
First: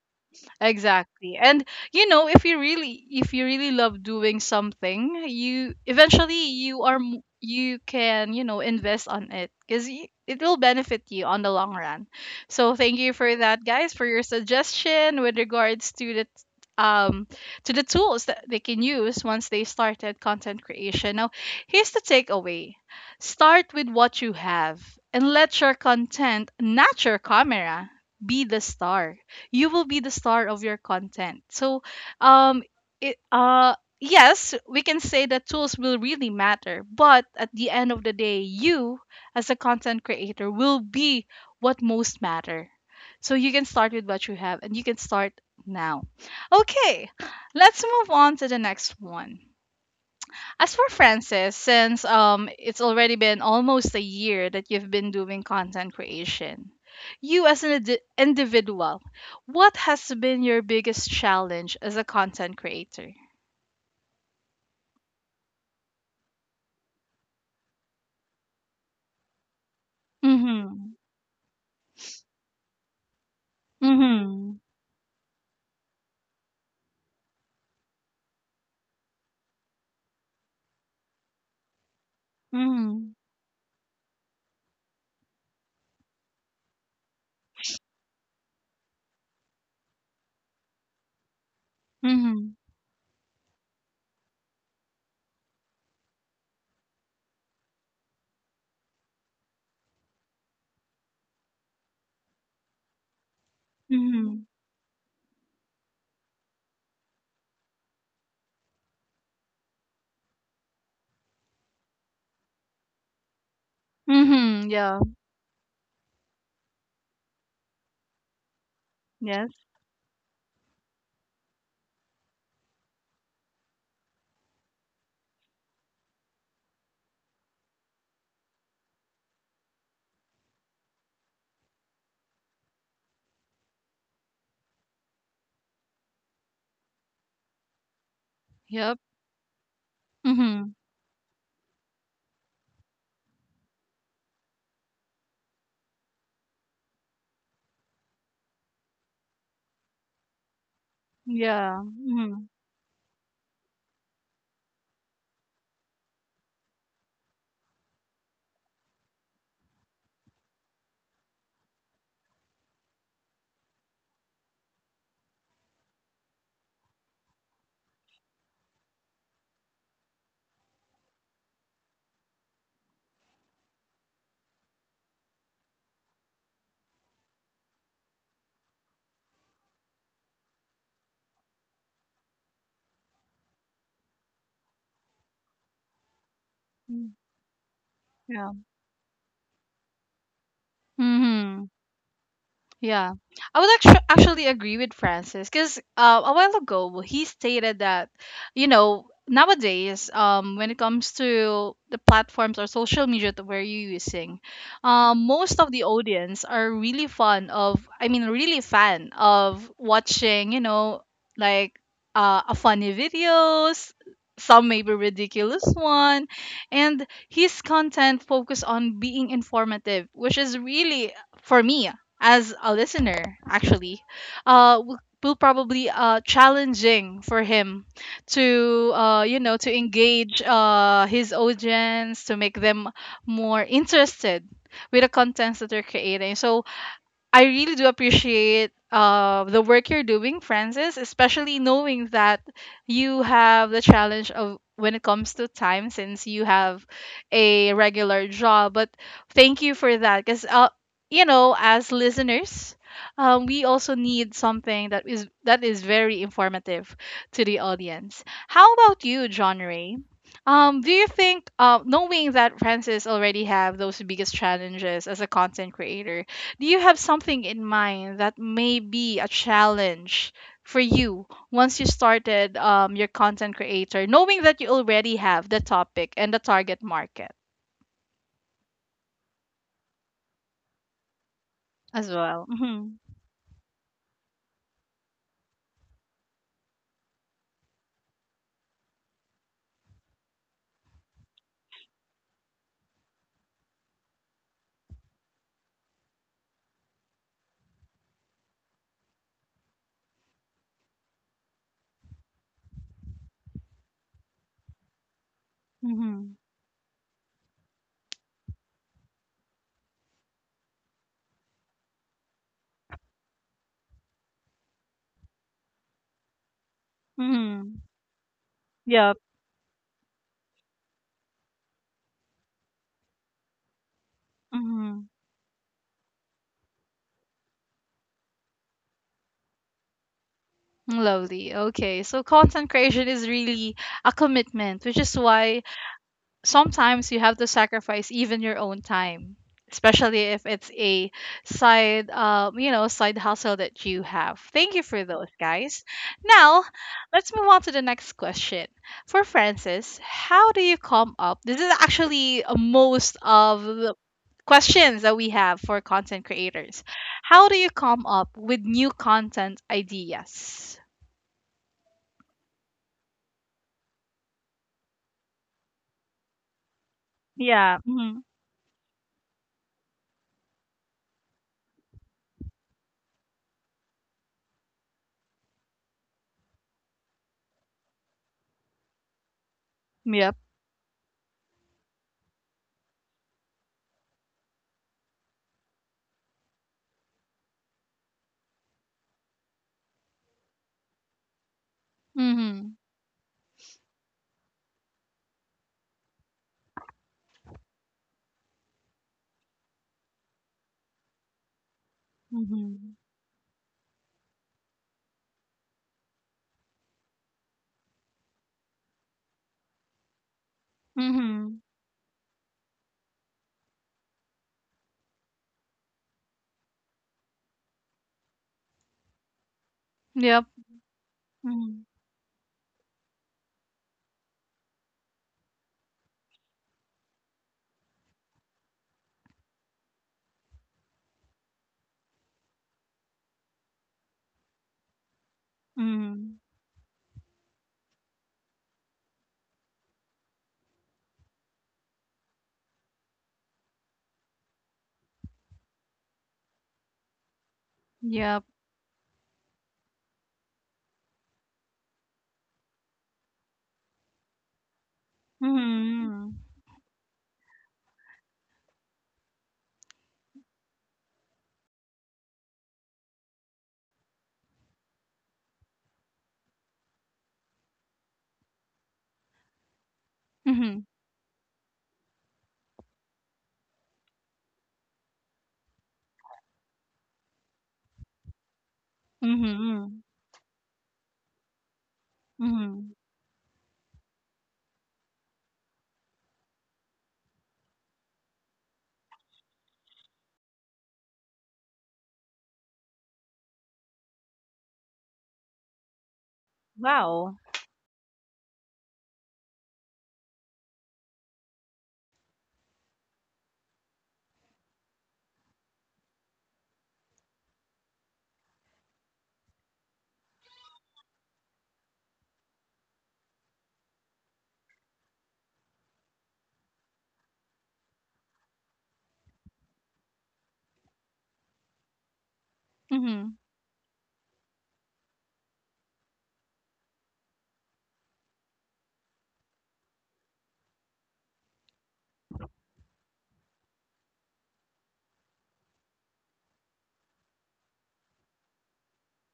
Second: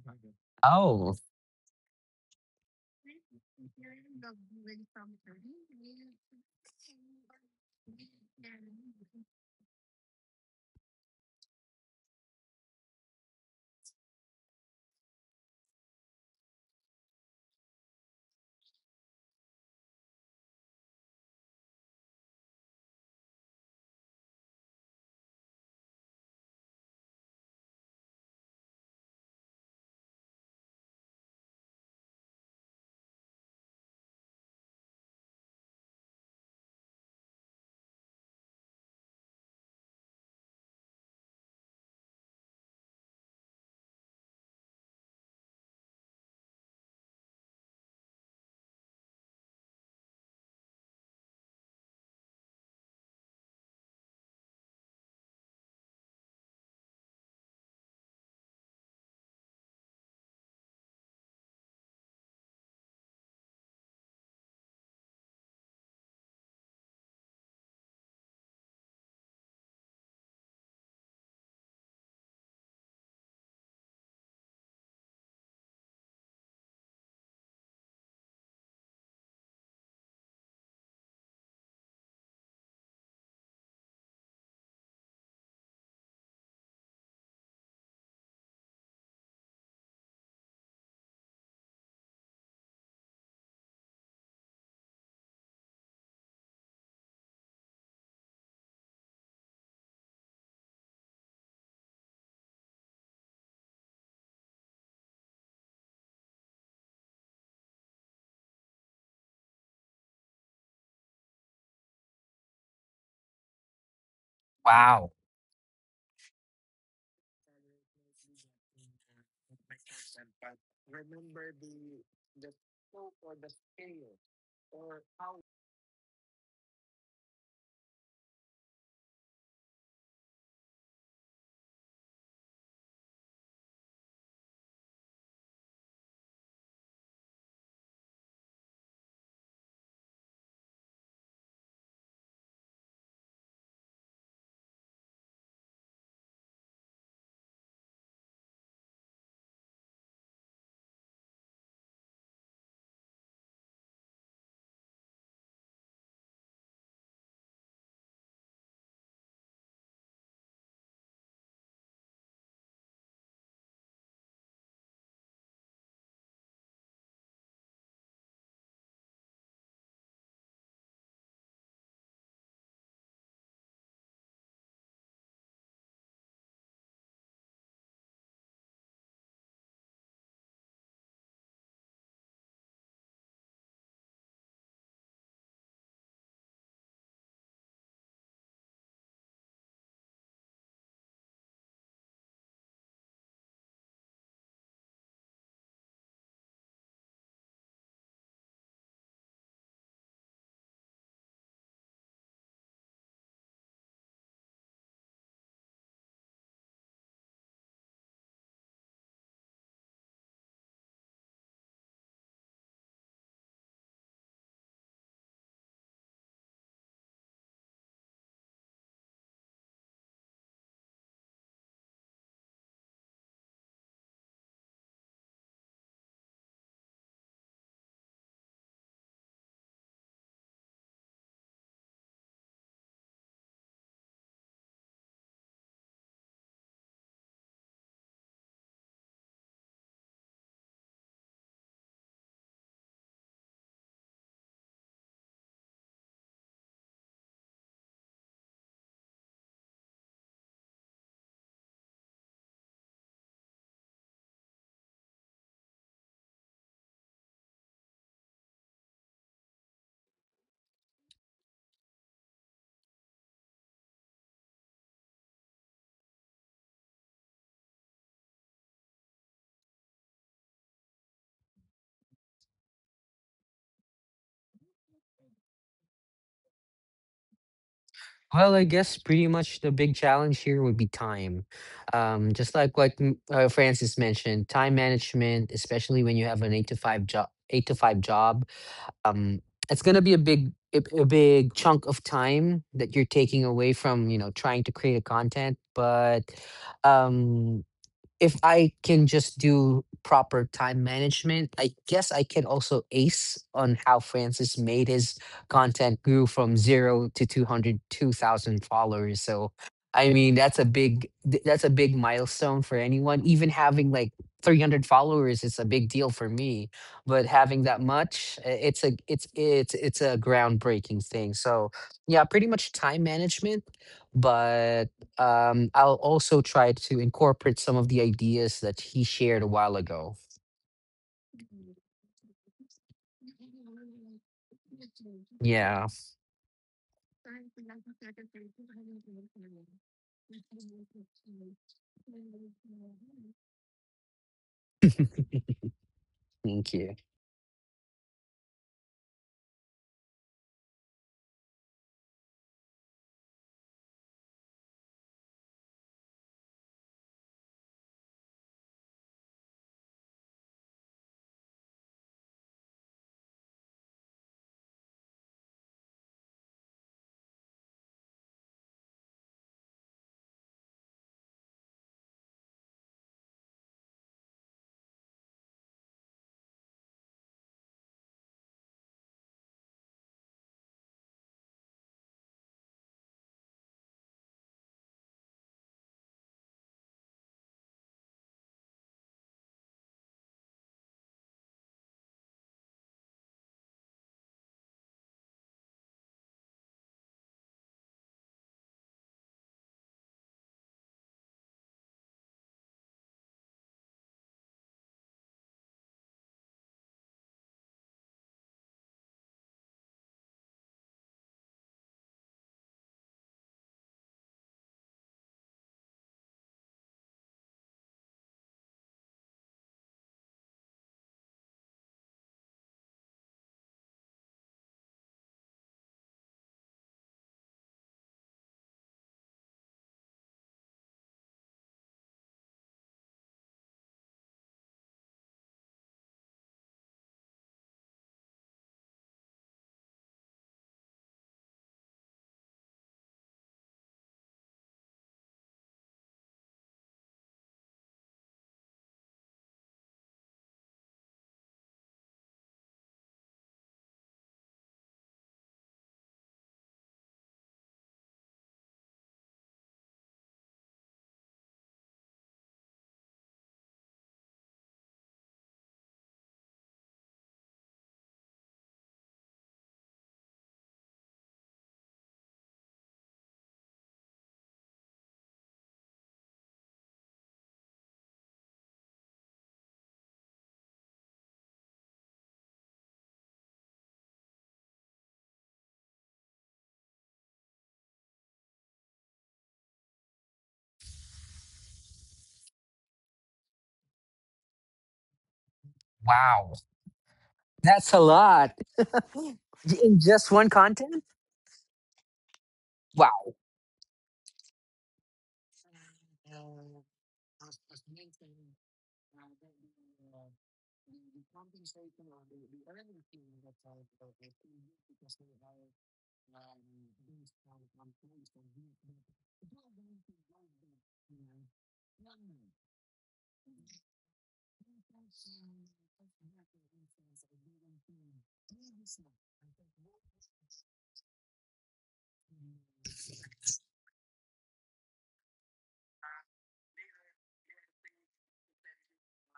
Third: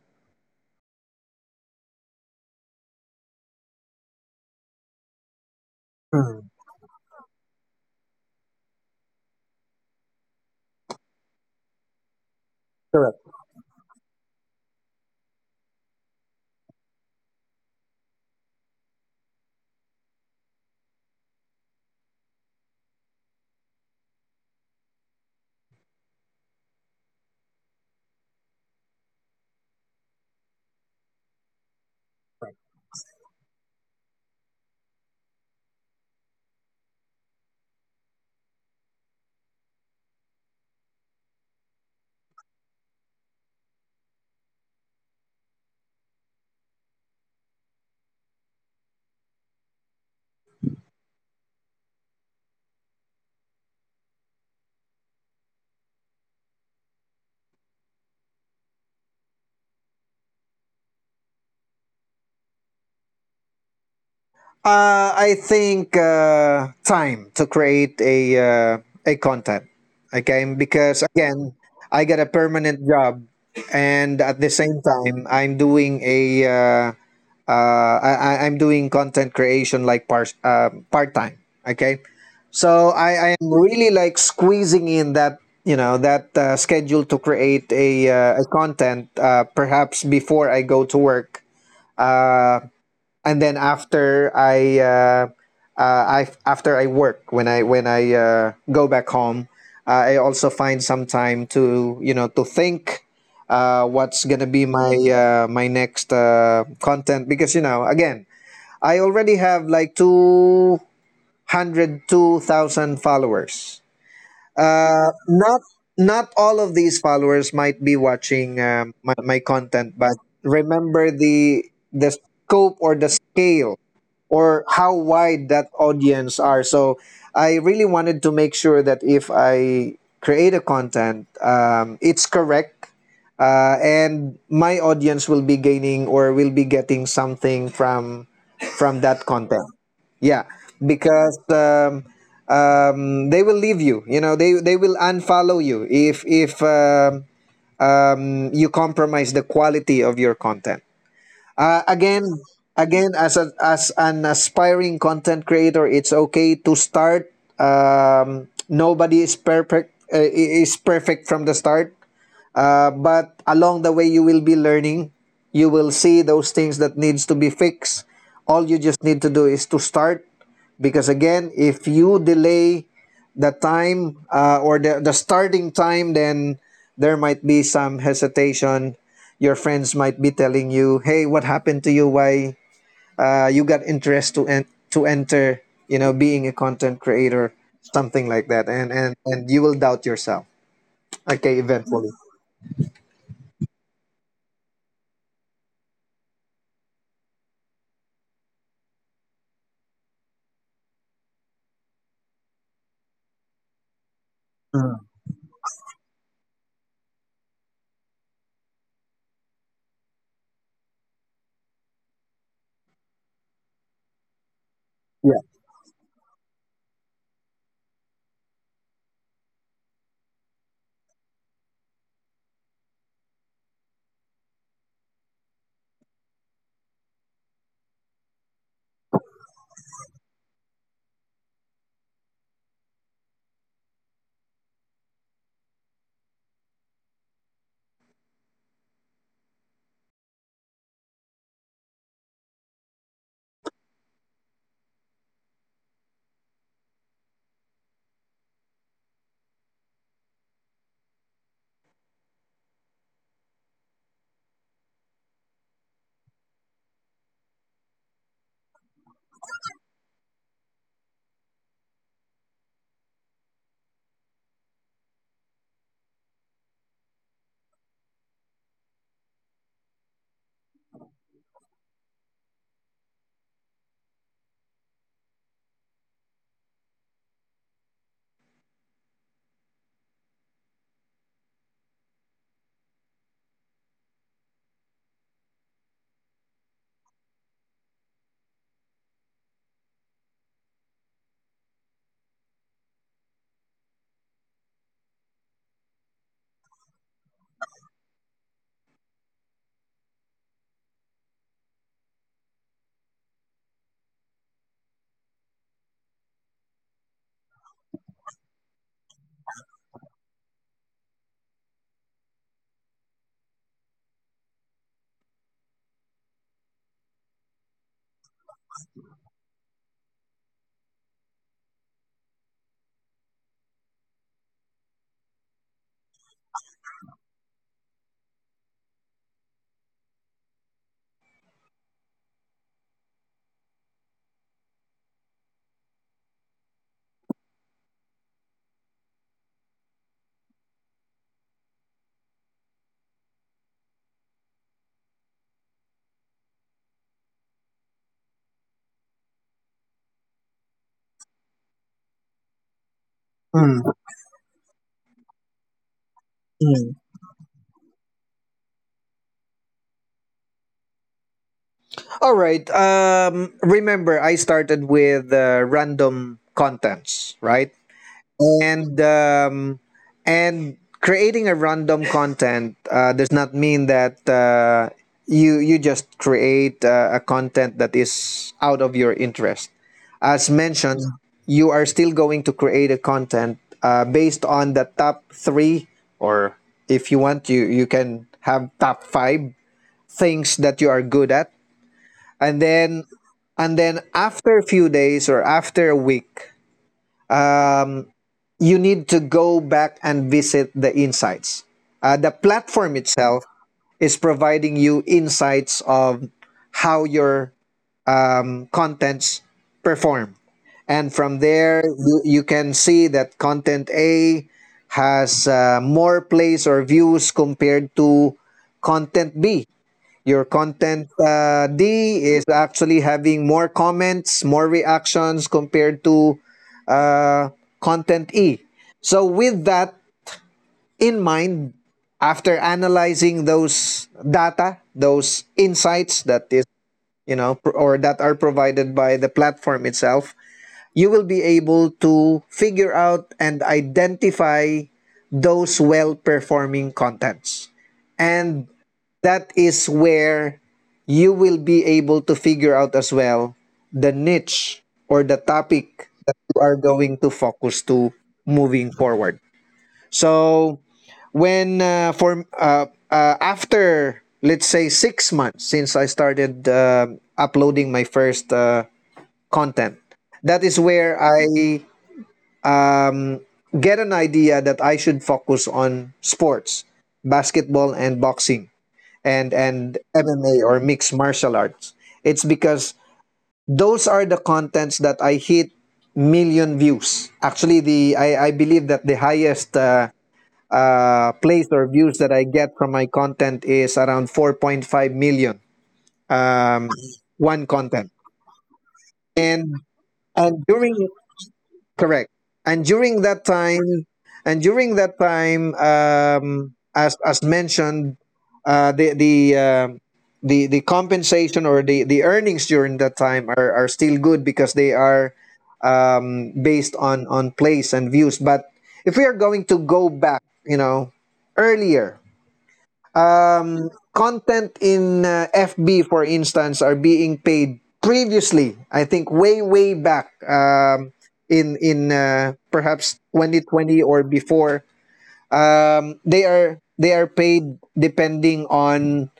S3: Oh,
S1: Exactly. And you know, if you really love doing something, you eventually
S2: Hmm.
S1: you are m- you can, you know, invest on it cuz it will benefit you on the long run. So thank you
S2: Correct.
S1: for that, guys, for your suggestion with regards to the t- um to the tools that they can use once they started content creation. Now, here's the takeaway. Start with what you have, and let your content, not your camera, be the star. You will be the star of your content. So, um, it, yes, we can say that tools will really matter, but at the end of the day, you as a content creator will be what most matter. So you can start with what you have, and you can start now. Okay, let's move on to the next one. As for Francis, since it's already been almost a year that you've been doing content creation, you as an indi- individual, what has been your biggest challenge as a content creator?
S2: I think time to create a content. Okay,
S1: Mhm.
S2: because again, I got a permanent job, and at the
S1: Mhm.
S2: same time, I'm doing a I- I'm doing content creation like part time. Okay, so
S1: Mhm.
S2: I am really like squeezing in that, you know, that schedule to create a content, perhaps before I go to work.
S1: Mhm.
S2: Uh, and then after I work, when I go back home, I also find some time to, you know, to think what's
S1: Mhm.
S2: gonna be my my next content, because you know, again, I already have like two hundred two thousand followers.
S1: Mhm. Yeah.
S3: wow.
S2: Uh, not not all of these followers might be watching my
S1: Yes.
S2: content, but remember the scope, or the scale, or how wide that audience are. So I really wanted to make sure that if I create a content, it's correct, and my audience will be gaining, or will be getting something from
S1: Yep.
S2: from that content. Yeah,
S1: Mhm.
S2: because they will leave you. You know, they will unfollow you if you compromise the quality of your content.
S1: Yeah.
S2: Uh, again,
S1: Mhm.
S2: Again, as an aspiring content creator, it's okay to start. Nobody is perfect from the start. But along the way you will be learning, you will see those things that needs to be fixed. All you just need to do is to start, because again, if you delay the time, or the starting time, then there might be some hesitation. Your friends might be telling you, "Hey, what happened to you? Why you got interest to enter you know, being a content
S1: Mm.
S2: creator?" Something like
S1: Yeah.
S2: that, and you will doubt yourself, okay,
S1: Mhm.
S2: eventually.
S1: Yeah, I would actually agree with Francis because, a while ago he stated that, you know, nowadays, when it comes to the platforms or social media that we're using,
S2: Mm.
S1: most of the audience are really fond of, I mean really fan of watching, you know, like a funny videos. Some maybe ridiculous one, and his content focus on being informative, which is really, for me as a listener, actually uh w- will probably challenging for him to you know, to engage his audience, to make them more interested with the contents that they're creating. So I really do appreciate the work you're doing, Francis, especially knowing that you have the challenge of when it comes to time since you have a regular job. But thank you for that because, you know, as listeners, we also need something that is, that is very informative to the audience. How about you, John Ray? Do you think, knowing that Francis already have those biggest challenges as a content creator, do you have something in mind that may be a challenge for you once you started your content creator, knowing that you already have the topic and the target market
S3: Well, I guess pretty much the big challenge here would be time.
S1: as well?
S3: Just like
S1: Mm-hmm.
S3: what Francis mentioned, time management, especially when you have an eight to five job, um, it's gonna be a big chunk of time that you're taking away from, you know, trying to create a content. But um, if I can just do proper time management, I guess I can also ace on how Francis made his content grew
S1: Mm-hmm.
S3: from 0 to 200, 2,000 followers. So, I mean, that's a big milestone for anyone. Even having like 300 followers is a big deal for me. But having
S1: Mm-hmm.
S3: that much,
S1: Yep.
S3: it's a groundbreaking thing. So yeah, pretty much time management, but
S1: Mm-hmm.
S3: I'll also try to incorporate some of the ideas that he shared a while ago.
S1: Lovely. Okay. So content creation is really a commitment, which is why
S3: Yeah.
S1: sometimes you have to sacrifice even your own time, especially if it's a side, you know, side hustle that you have. Thank you for those, guys. Now
S3: Thank you.
S1: let's move on to the next question. For Francis, how do you come up, this is actually most of
S2: Mm,
S1: the questions that we have for content creators,
S2: mm.
S1: how do you come up with new content ideas?
S2: All right. Remember, I started with random contents, right?
S1: Yeah. Hmm.
S2: And um, and creating a random content does not mean that you just create a content that is out of your interest.
S1: Yep.
S2: As mentioned, you are still going to create a content based on the top three, or if you want, you can have top five things that you are good at, and
S1: Hmm.
S2: then after a few days, or after a week, um, you need to go back and visit the insights. The
S1: Hmm.
S2: platform itself is providing you insights of how your contents perform, and from
S1: Hmm.
S2: there you can see that content A has more plays or views compared to content B. Your
S1: Yep.
S2: content
S1: Mm-hmm.
S2: D is actually having more comments, more reactions compared to uh, content E. So, with that in mind, after analyzing those data, those insights
S1: Mhm.
S2: that is, you know, or that are provided by the platform itself, you will be able to figure out and identify those well performing contents.
S1: Yep.
S2: And that is where you will be able to figure out as well the niche or the topic that
S1: Mhm.
S2: you are going to focus to moving forward. So when for after let's say 6 months since I started uploading my first content, that is
S1: Mhm.
S2: where I um, get an idea that I should focus on sports, basketball and boxing, and
S1: Mhm.
S2: MMA, or mixed martial arts. It's because
S1: Mhm.
S2: those are the contents that I hit million views. Actually, I believe that the highest place or views that I get from my content is around 4.5 million.
S3: Wow,
S2: Um,
S1: Wow.
S2: One
S3: that's a
S2: content.
S3: lot.
S2: and
S3: In just one
S2: and during —
S3: content.
S2: correct — and during
S3: Wow.
S2: that time, and during that time, as mentioned, uh, the the um the compensation, or the earnings during that time are still good because they are based on place and views. But if we are going to go back, you know, earlier,
S1: Mhm.
S2: content in FB, for instance, are being paid previously. I think way back, in perhaps 2020 or before. They are paid depending on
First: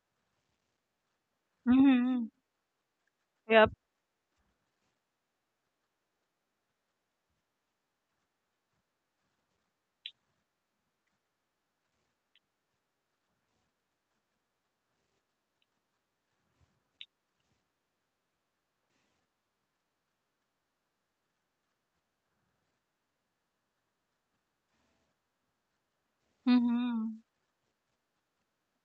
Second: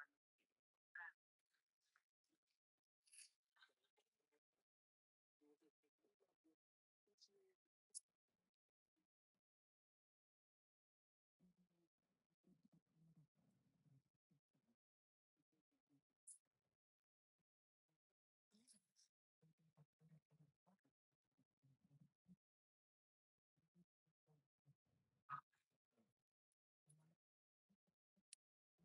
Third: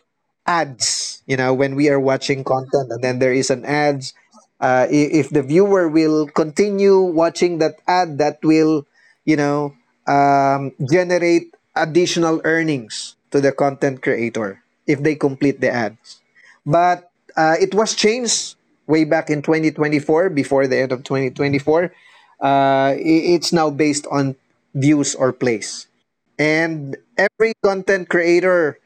S2: ads. You know, when we are
S1: Mhm.
S2: watching content and then there is an
S1: Yep.
S2: ads, if the viewer will continue watching that ad, that will, you know, generate additional earnings to the content creator if they complete the ad. But it was changed way back in 2024, before the end of 2024, it's now based on views or plays. And
S1: Mhm.
S2: every content creator,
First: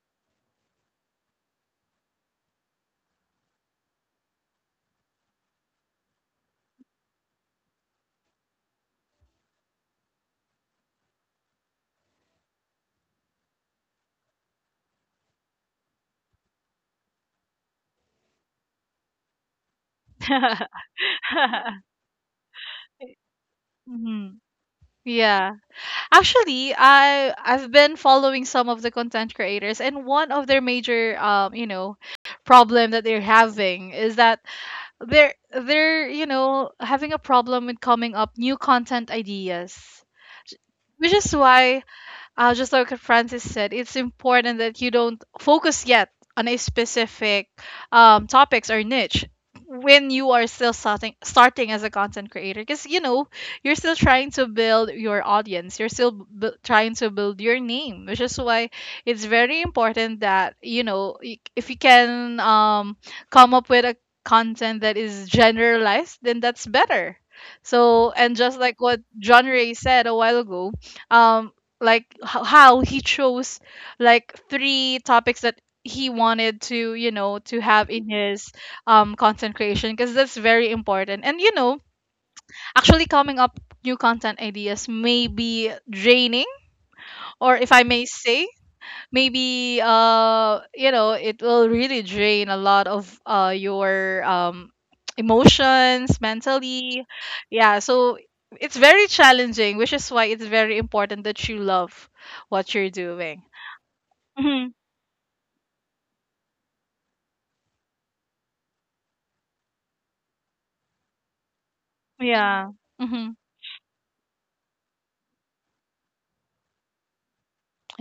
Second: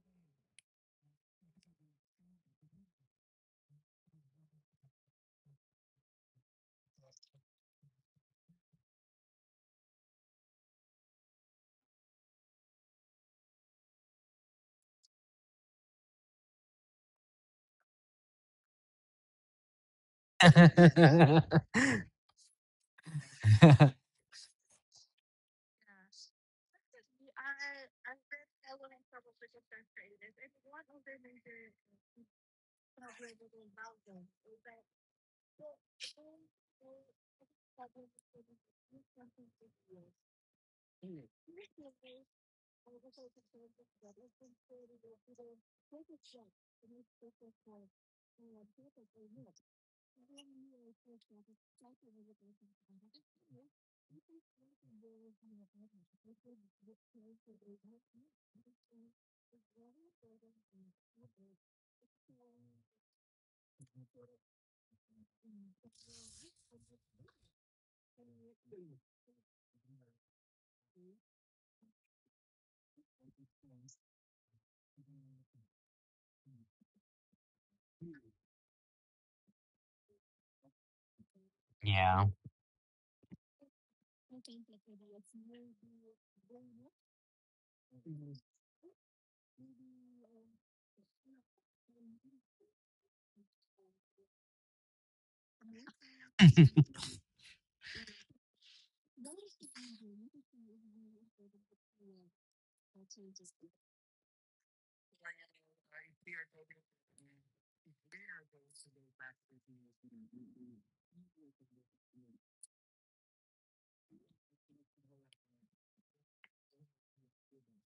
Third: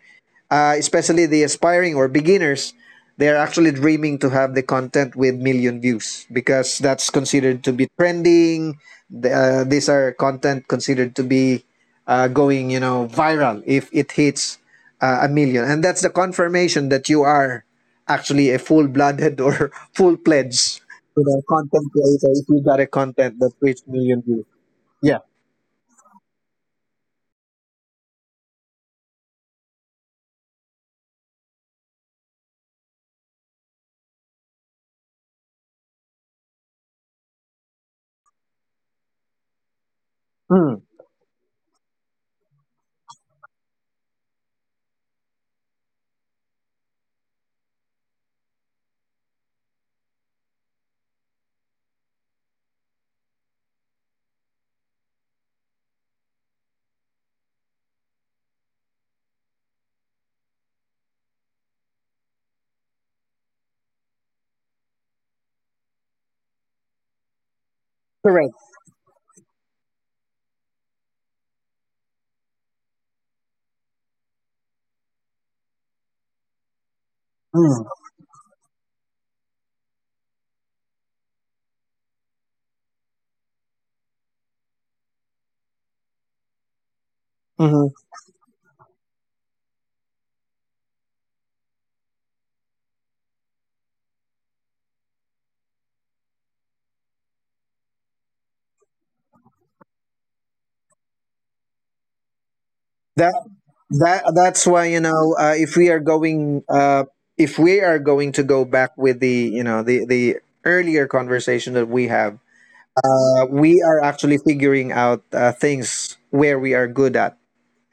S2: especially the aspiring or beginners, they're actually dreaming to have the content with million views because that's considered to be trending. These are content considered to be going, you know, viral if it hits a million, and that's the confirmation that you are actually a full-blooded or full-pledged, you know, content creator if you got a content that reached million
S1: Mhm.
S2: views. Yeah.
S1: Yeah. Actually, I've been following some of the content creators, and one of their major, you know, problem that they're having is that they're, you know, having a problem with coming up new content ideas.
S2: Mm.
S1: Which is why, just like what Francis said, it's important that you don't focus yet on a specific topics or niche when you are still starting as a content creator, because you know you're still trying to build your audience, you're still b- trying to build your name, which is why it's very important that, you know, y- if you can come up with a content that is generalized, then that's better. So, and just
S2: Correct.
S1: like what John Ray said a while ago, um like h- how he chose like three topics that he wanted to, you know, to have
S2: Mm.
S1: in his content creation, because that's very important. And you know,
S3: Yeah.
S1: actually coming up new content ideas may be draining, or if I
S2: Hmm.
S1: may say, maybe you know, it will really drain a lot of your emotions mentally. Yeah, so it's very challenging, which is why it's very important that you love what you're
S2: That
S1: doing.
S2: that
S1: Mhm.
S2: that's why, you know, if we are going to go back with the, you know, the earlier conversation that we have,
S1: Yeah. Mhm.
S2: we are actually figuring out things where we are good at,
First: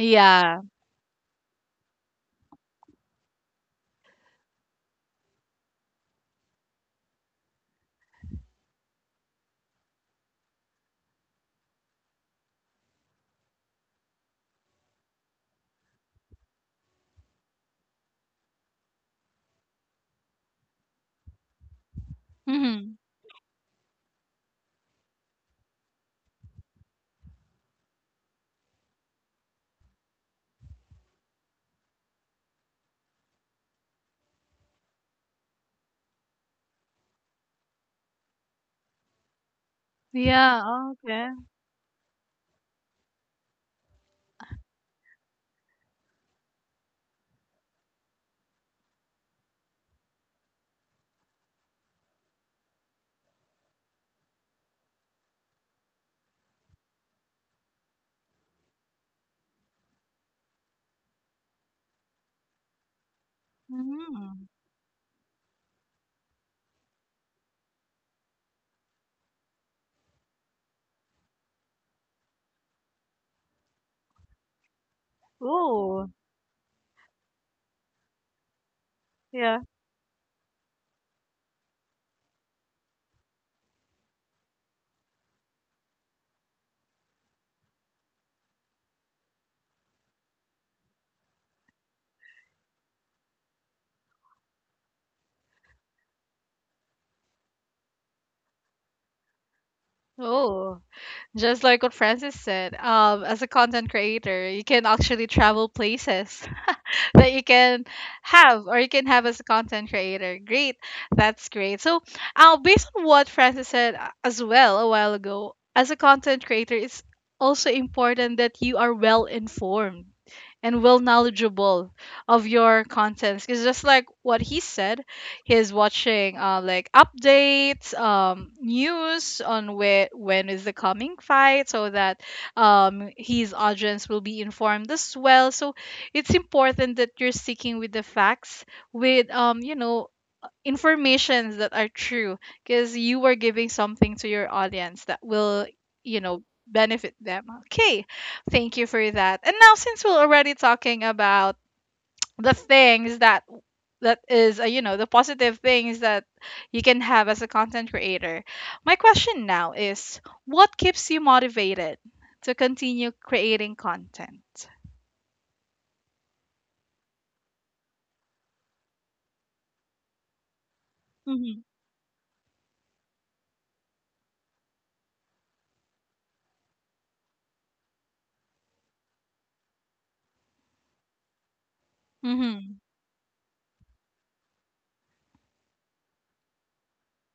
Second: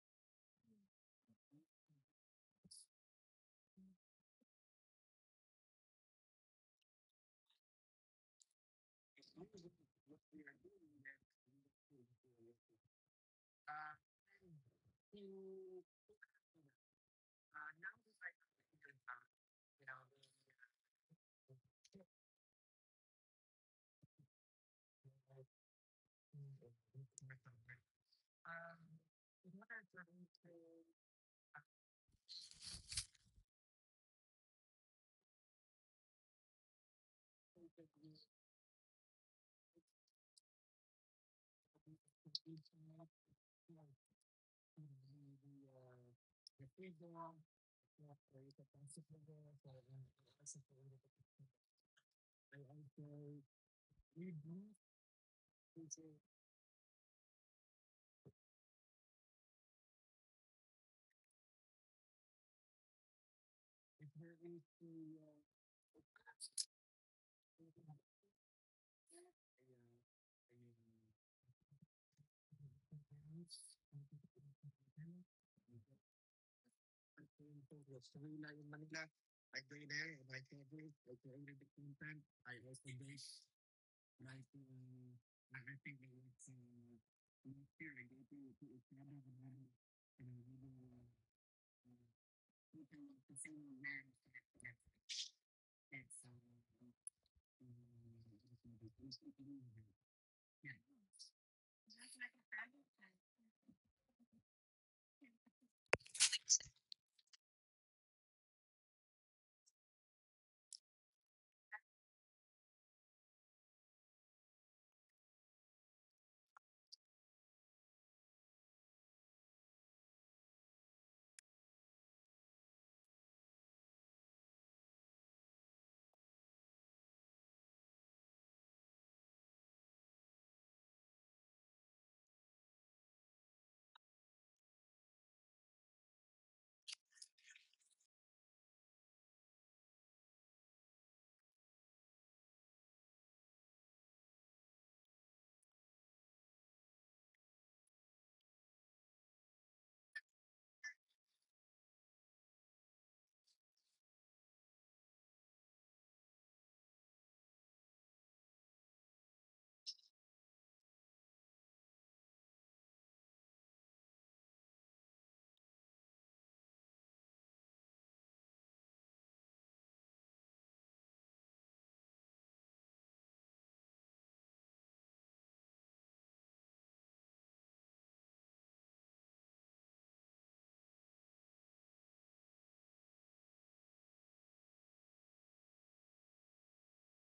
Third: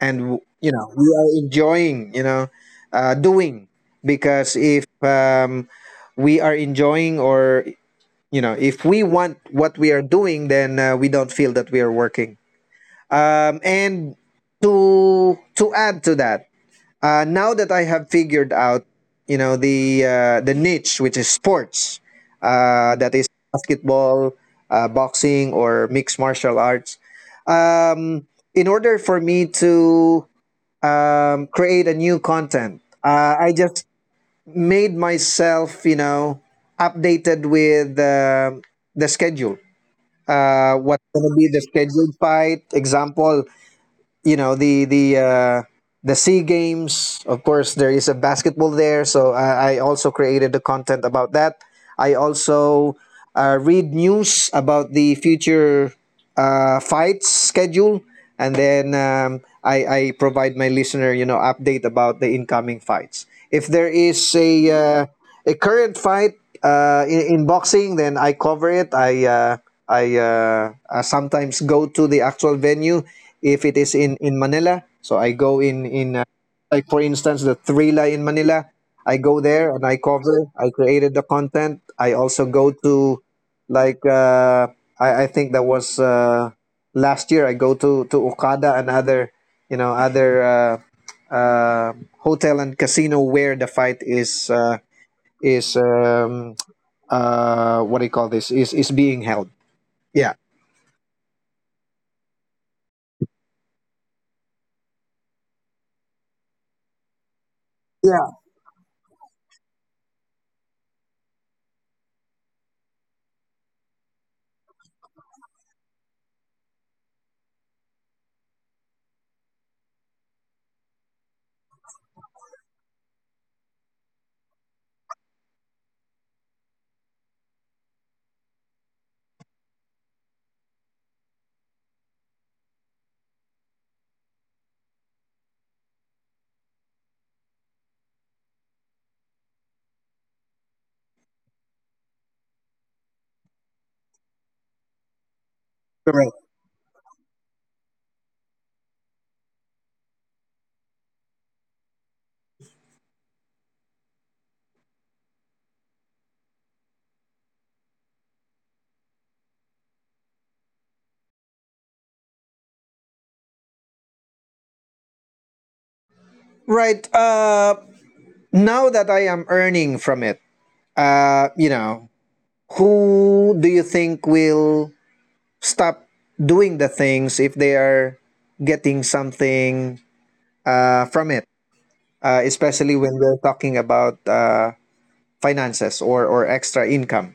S2: and you know, we are enjoying, you know, doing. Because if we are enjoying, or you know, if we want what we are doing, then we don't feel that we are working. And to add to that, now that I have figured out, you know, the niche, which is sports,
S1: Mhm.
S2: that is basketball, boxing, or mixed martial arts. Um, in order for me to create a new content, I just made myself, you know, updated with the schedule.
S1: Yeah.
S2: What's
S1: Okay.
S2: gonna be the scheduled fight? Example, you know, the Sea Games. Of course there is a basketball there, so I also created the content about that. I also read news about the future fights schedule, and then I provide my listener, you know, update about the incoming fights. If there is
S1: Mhm.
S2: a current fight in boxing, then I cover it. I sometimes go to the actual venue if it is in Manila. So I go in
S1: Ooh.
S2: in like, for instance, the Thrilla in Manila. I go
S1: Yeah.
S2: there and I cover. I created the content. I also go to, like, I think that was last year. I go to Okada and other, you know, other. Uh, hotel and casino where the fight is what do you call this is being held. yeah
S1: Oh, just like what Francis said, as a content creator, you can actually travel places. that you can
S2: yeah
S1: have or you can have as a content creator. Great. That's great. So, based on what Francis said as well a while ago, as a content creator, it's also important that you are well informed and well knowledgeable of your contents, because just like what he said, he's watching like updates, news on where, when is the coming fight, so that his audience will be informed as well. So it's important that you're sticking with the facts, with, you know, informations that are true, because you are giving something to your audience that will, you
S2: Correct.
S1: know, benefit them. Okay, thank you for that. And now, since we're already talking about the things that is, you know, the positive things that you can have as a content creator, my question now is, what keeps you motivated to continue creating content?
S2: Right. Now that I am earning from it, uh
S1: Mm-hmm.
S2: you know who do you think will stop doing the things if they are getting something from it?
S1: Mm-hmm.
S2: Especially when we're talking about finances or extra income.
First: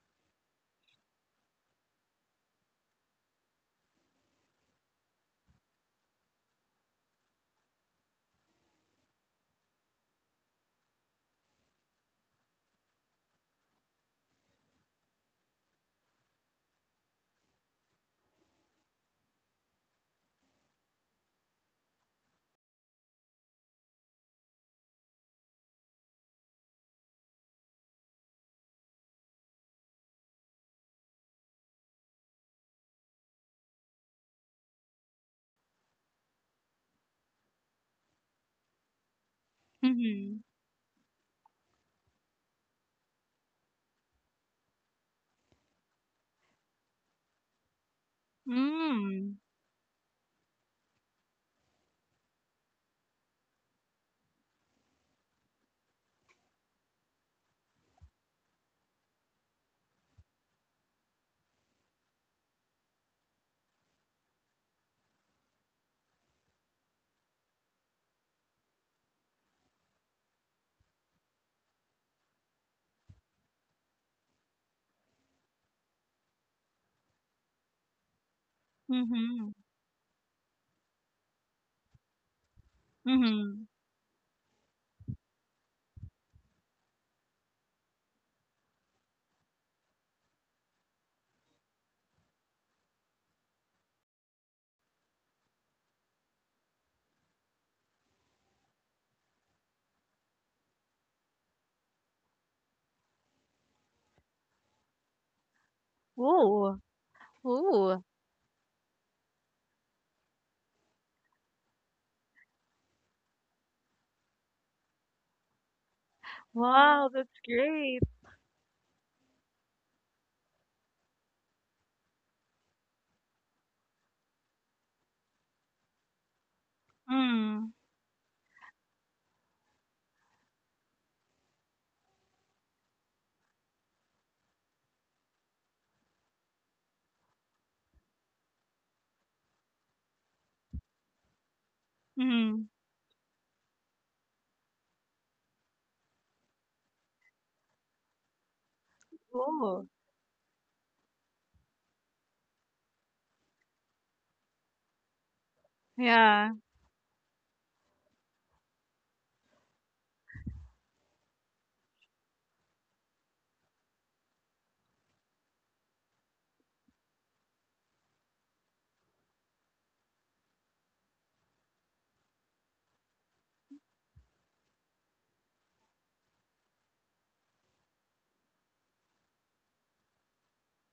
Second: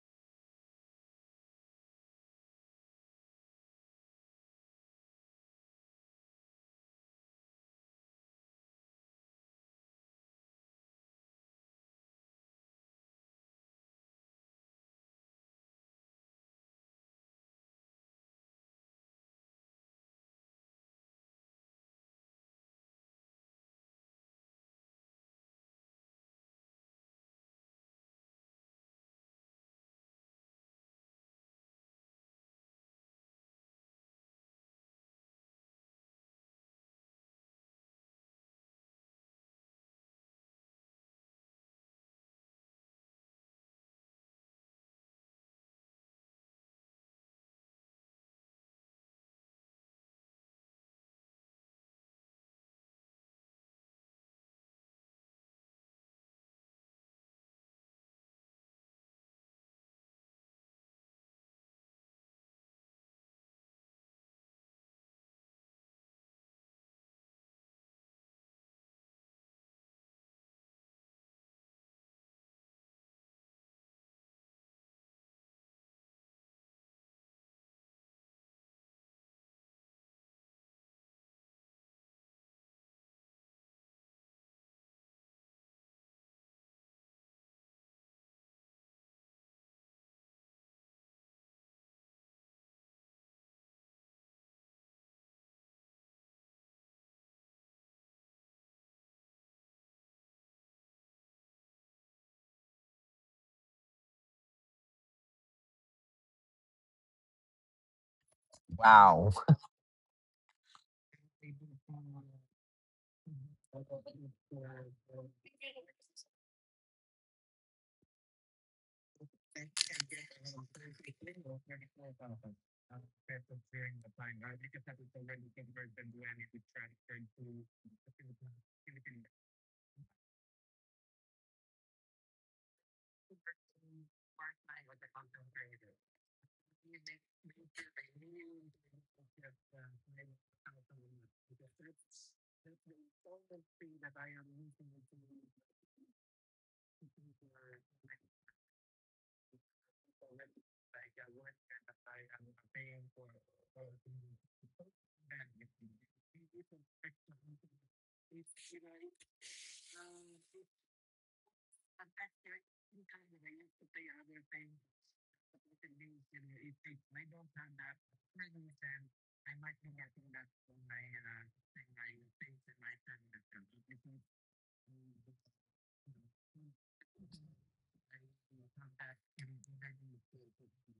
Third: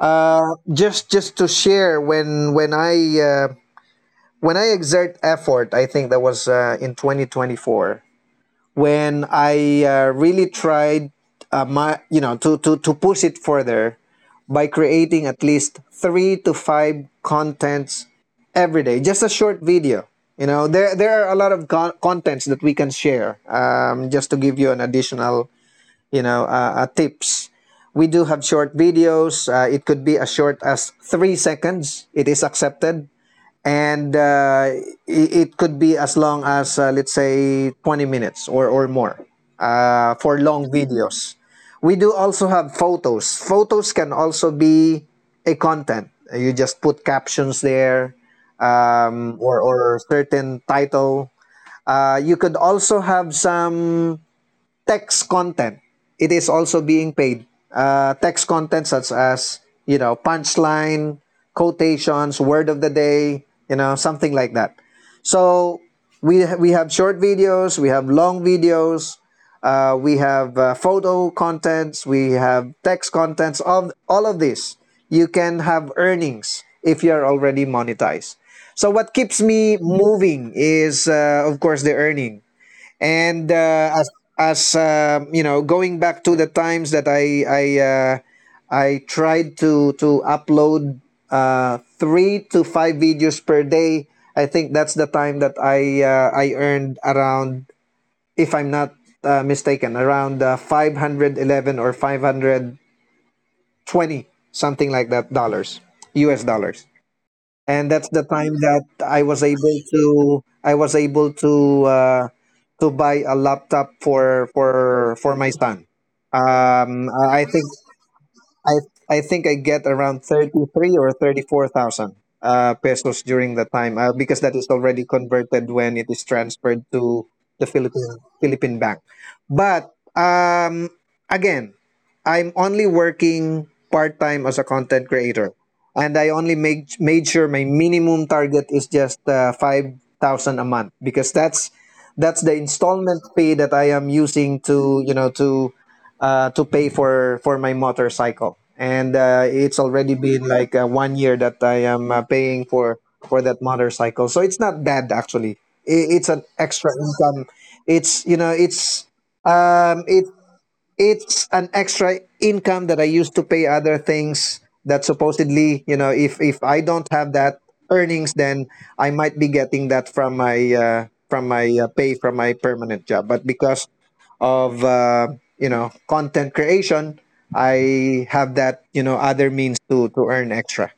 S2: uh just to share, uh, when I exert effort, I think that was in 2024 when I really tried my you know to, to push it further by creating at least three to five contents every day, just a short video. You know, there are a lot of contents that we can share. Just to give you an additional tips. We do have short videos. It could be as short as 3 seconds. It is accepted, and it could be as long as let's say 20 minutes or more, for
S1: Mhm.
S2: long videos. We do also have photos. Photos can also be a content. You just put captions there,
S1: Mm.
S2: or certain title. You could also have some text content. It is also being paid. Text content such as, you know, punchline, quotations, word of the day, you know, something like that. So we have short videos, we have long videos, we have photo contents, we have text contents. Of all of this, you can have earnings if you are already monetized. So what keeps
S1: Mhm.
S2: me moving is, of course, the earning. And
S1: Mhm.
S2: as you know, going back to the times that I tried to upload three to five videos per day, I think that's the time that I earned around, if I'm not mistaken, around 511 or 520, something like that, dollars. US
S1: Ooh.
S2: dollars. And
S1: Ooh.
S2: that's the time that
S3: Wow.
S2: I was able to buy a laptop for for my son. Um,
S1: Wow, that's
S2: I I think
S1: great.
S2: I I think I get around 33 or 34,000 pesos during the time, because that is already converted when it is transferred to the
S1: Mm.
S2: Philippine bank. But again, I'm only working part time as a content creator, and I only made sure my minimum target is just 5,000 a month, because that's the
S1: Mhm.
S2: installment fee that I am using to, you know, to pay for my motorcycle. And it's
S1: Ooh.
S2: already been like 1 year that I am paying for that motorcycle, so it's not bad actually. I, it's an
S1: Yeah.
S2: extra income. It's you know it's um it it's an extra income that I use to pay other things that, supposedly, you know, if I don't have that earnings, then I might be getting that from my pay from my permanent job. But because of content creation, I have that, you know, other means to earn extra.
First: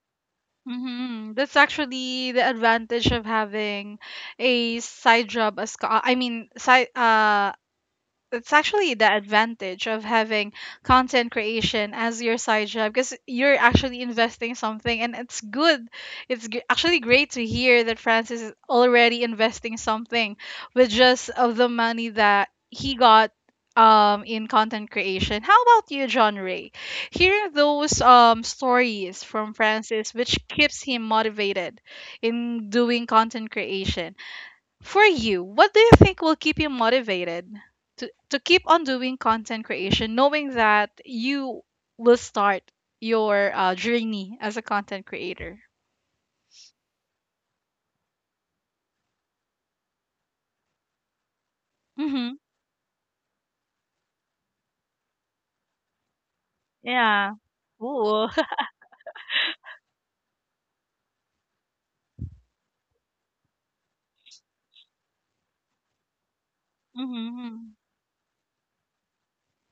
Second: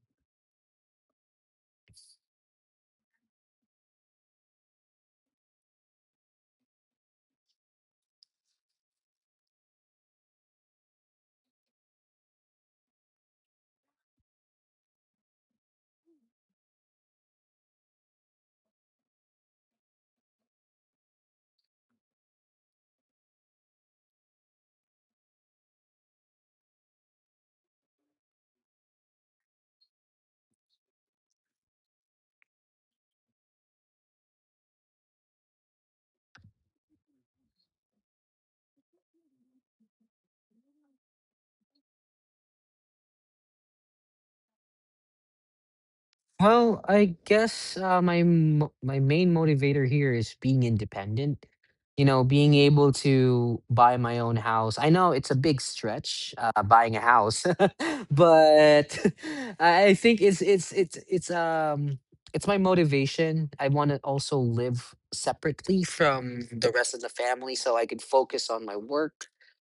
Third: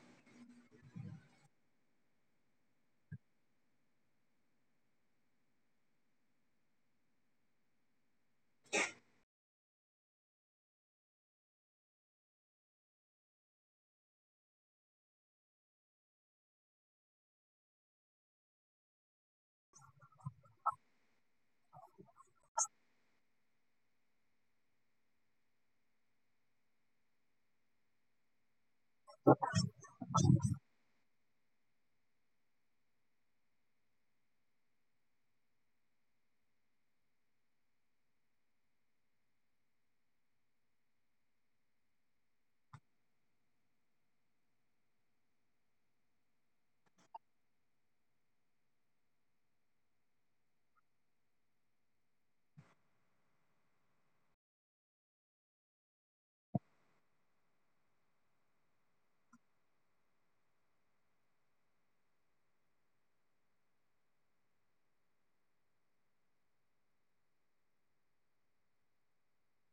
S1: Mhm. That's actually the advantage of having a side job as co- I mean side, that's actually the advantage of having content creation as your side job, because you're actually investing something, and it's good, actually great to hear that Francis is already investing something with just of the money that he got, in content creation. How about you, John Ray? Hearing those stories from Francis which keeps him motivated in doing content creation, for you, what do you think will keep you motivated to keep on doing content creation, knowing that you will start your journey as a content creator?
S3: Well, I guess my main motivator here is being independent. You know,
S1: Mm-hmm.
S3: being able to buy my own house. I know it's a big stretch, buying a
S1: Yeah.
S3: house,
S1: Cool.
S3: but I think it's my motivation. I want to also live separately from the rest of the family,
S1: Mm-hmm.
S3: so I could focus on my work.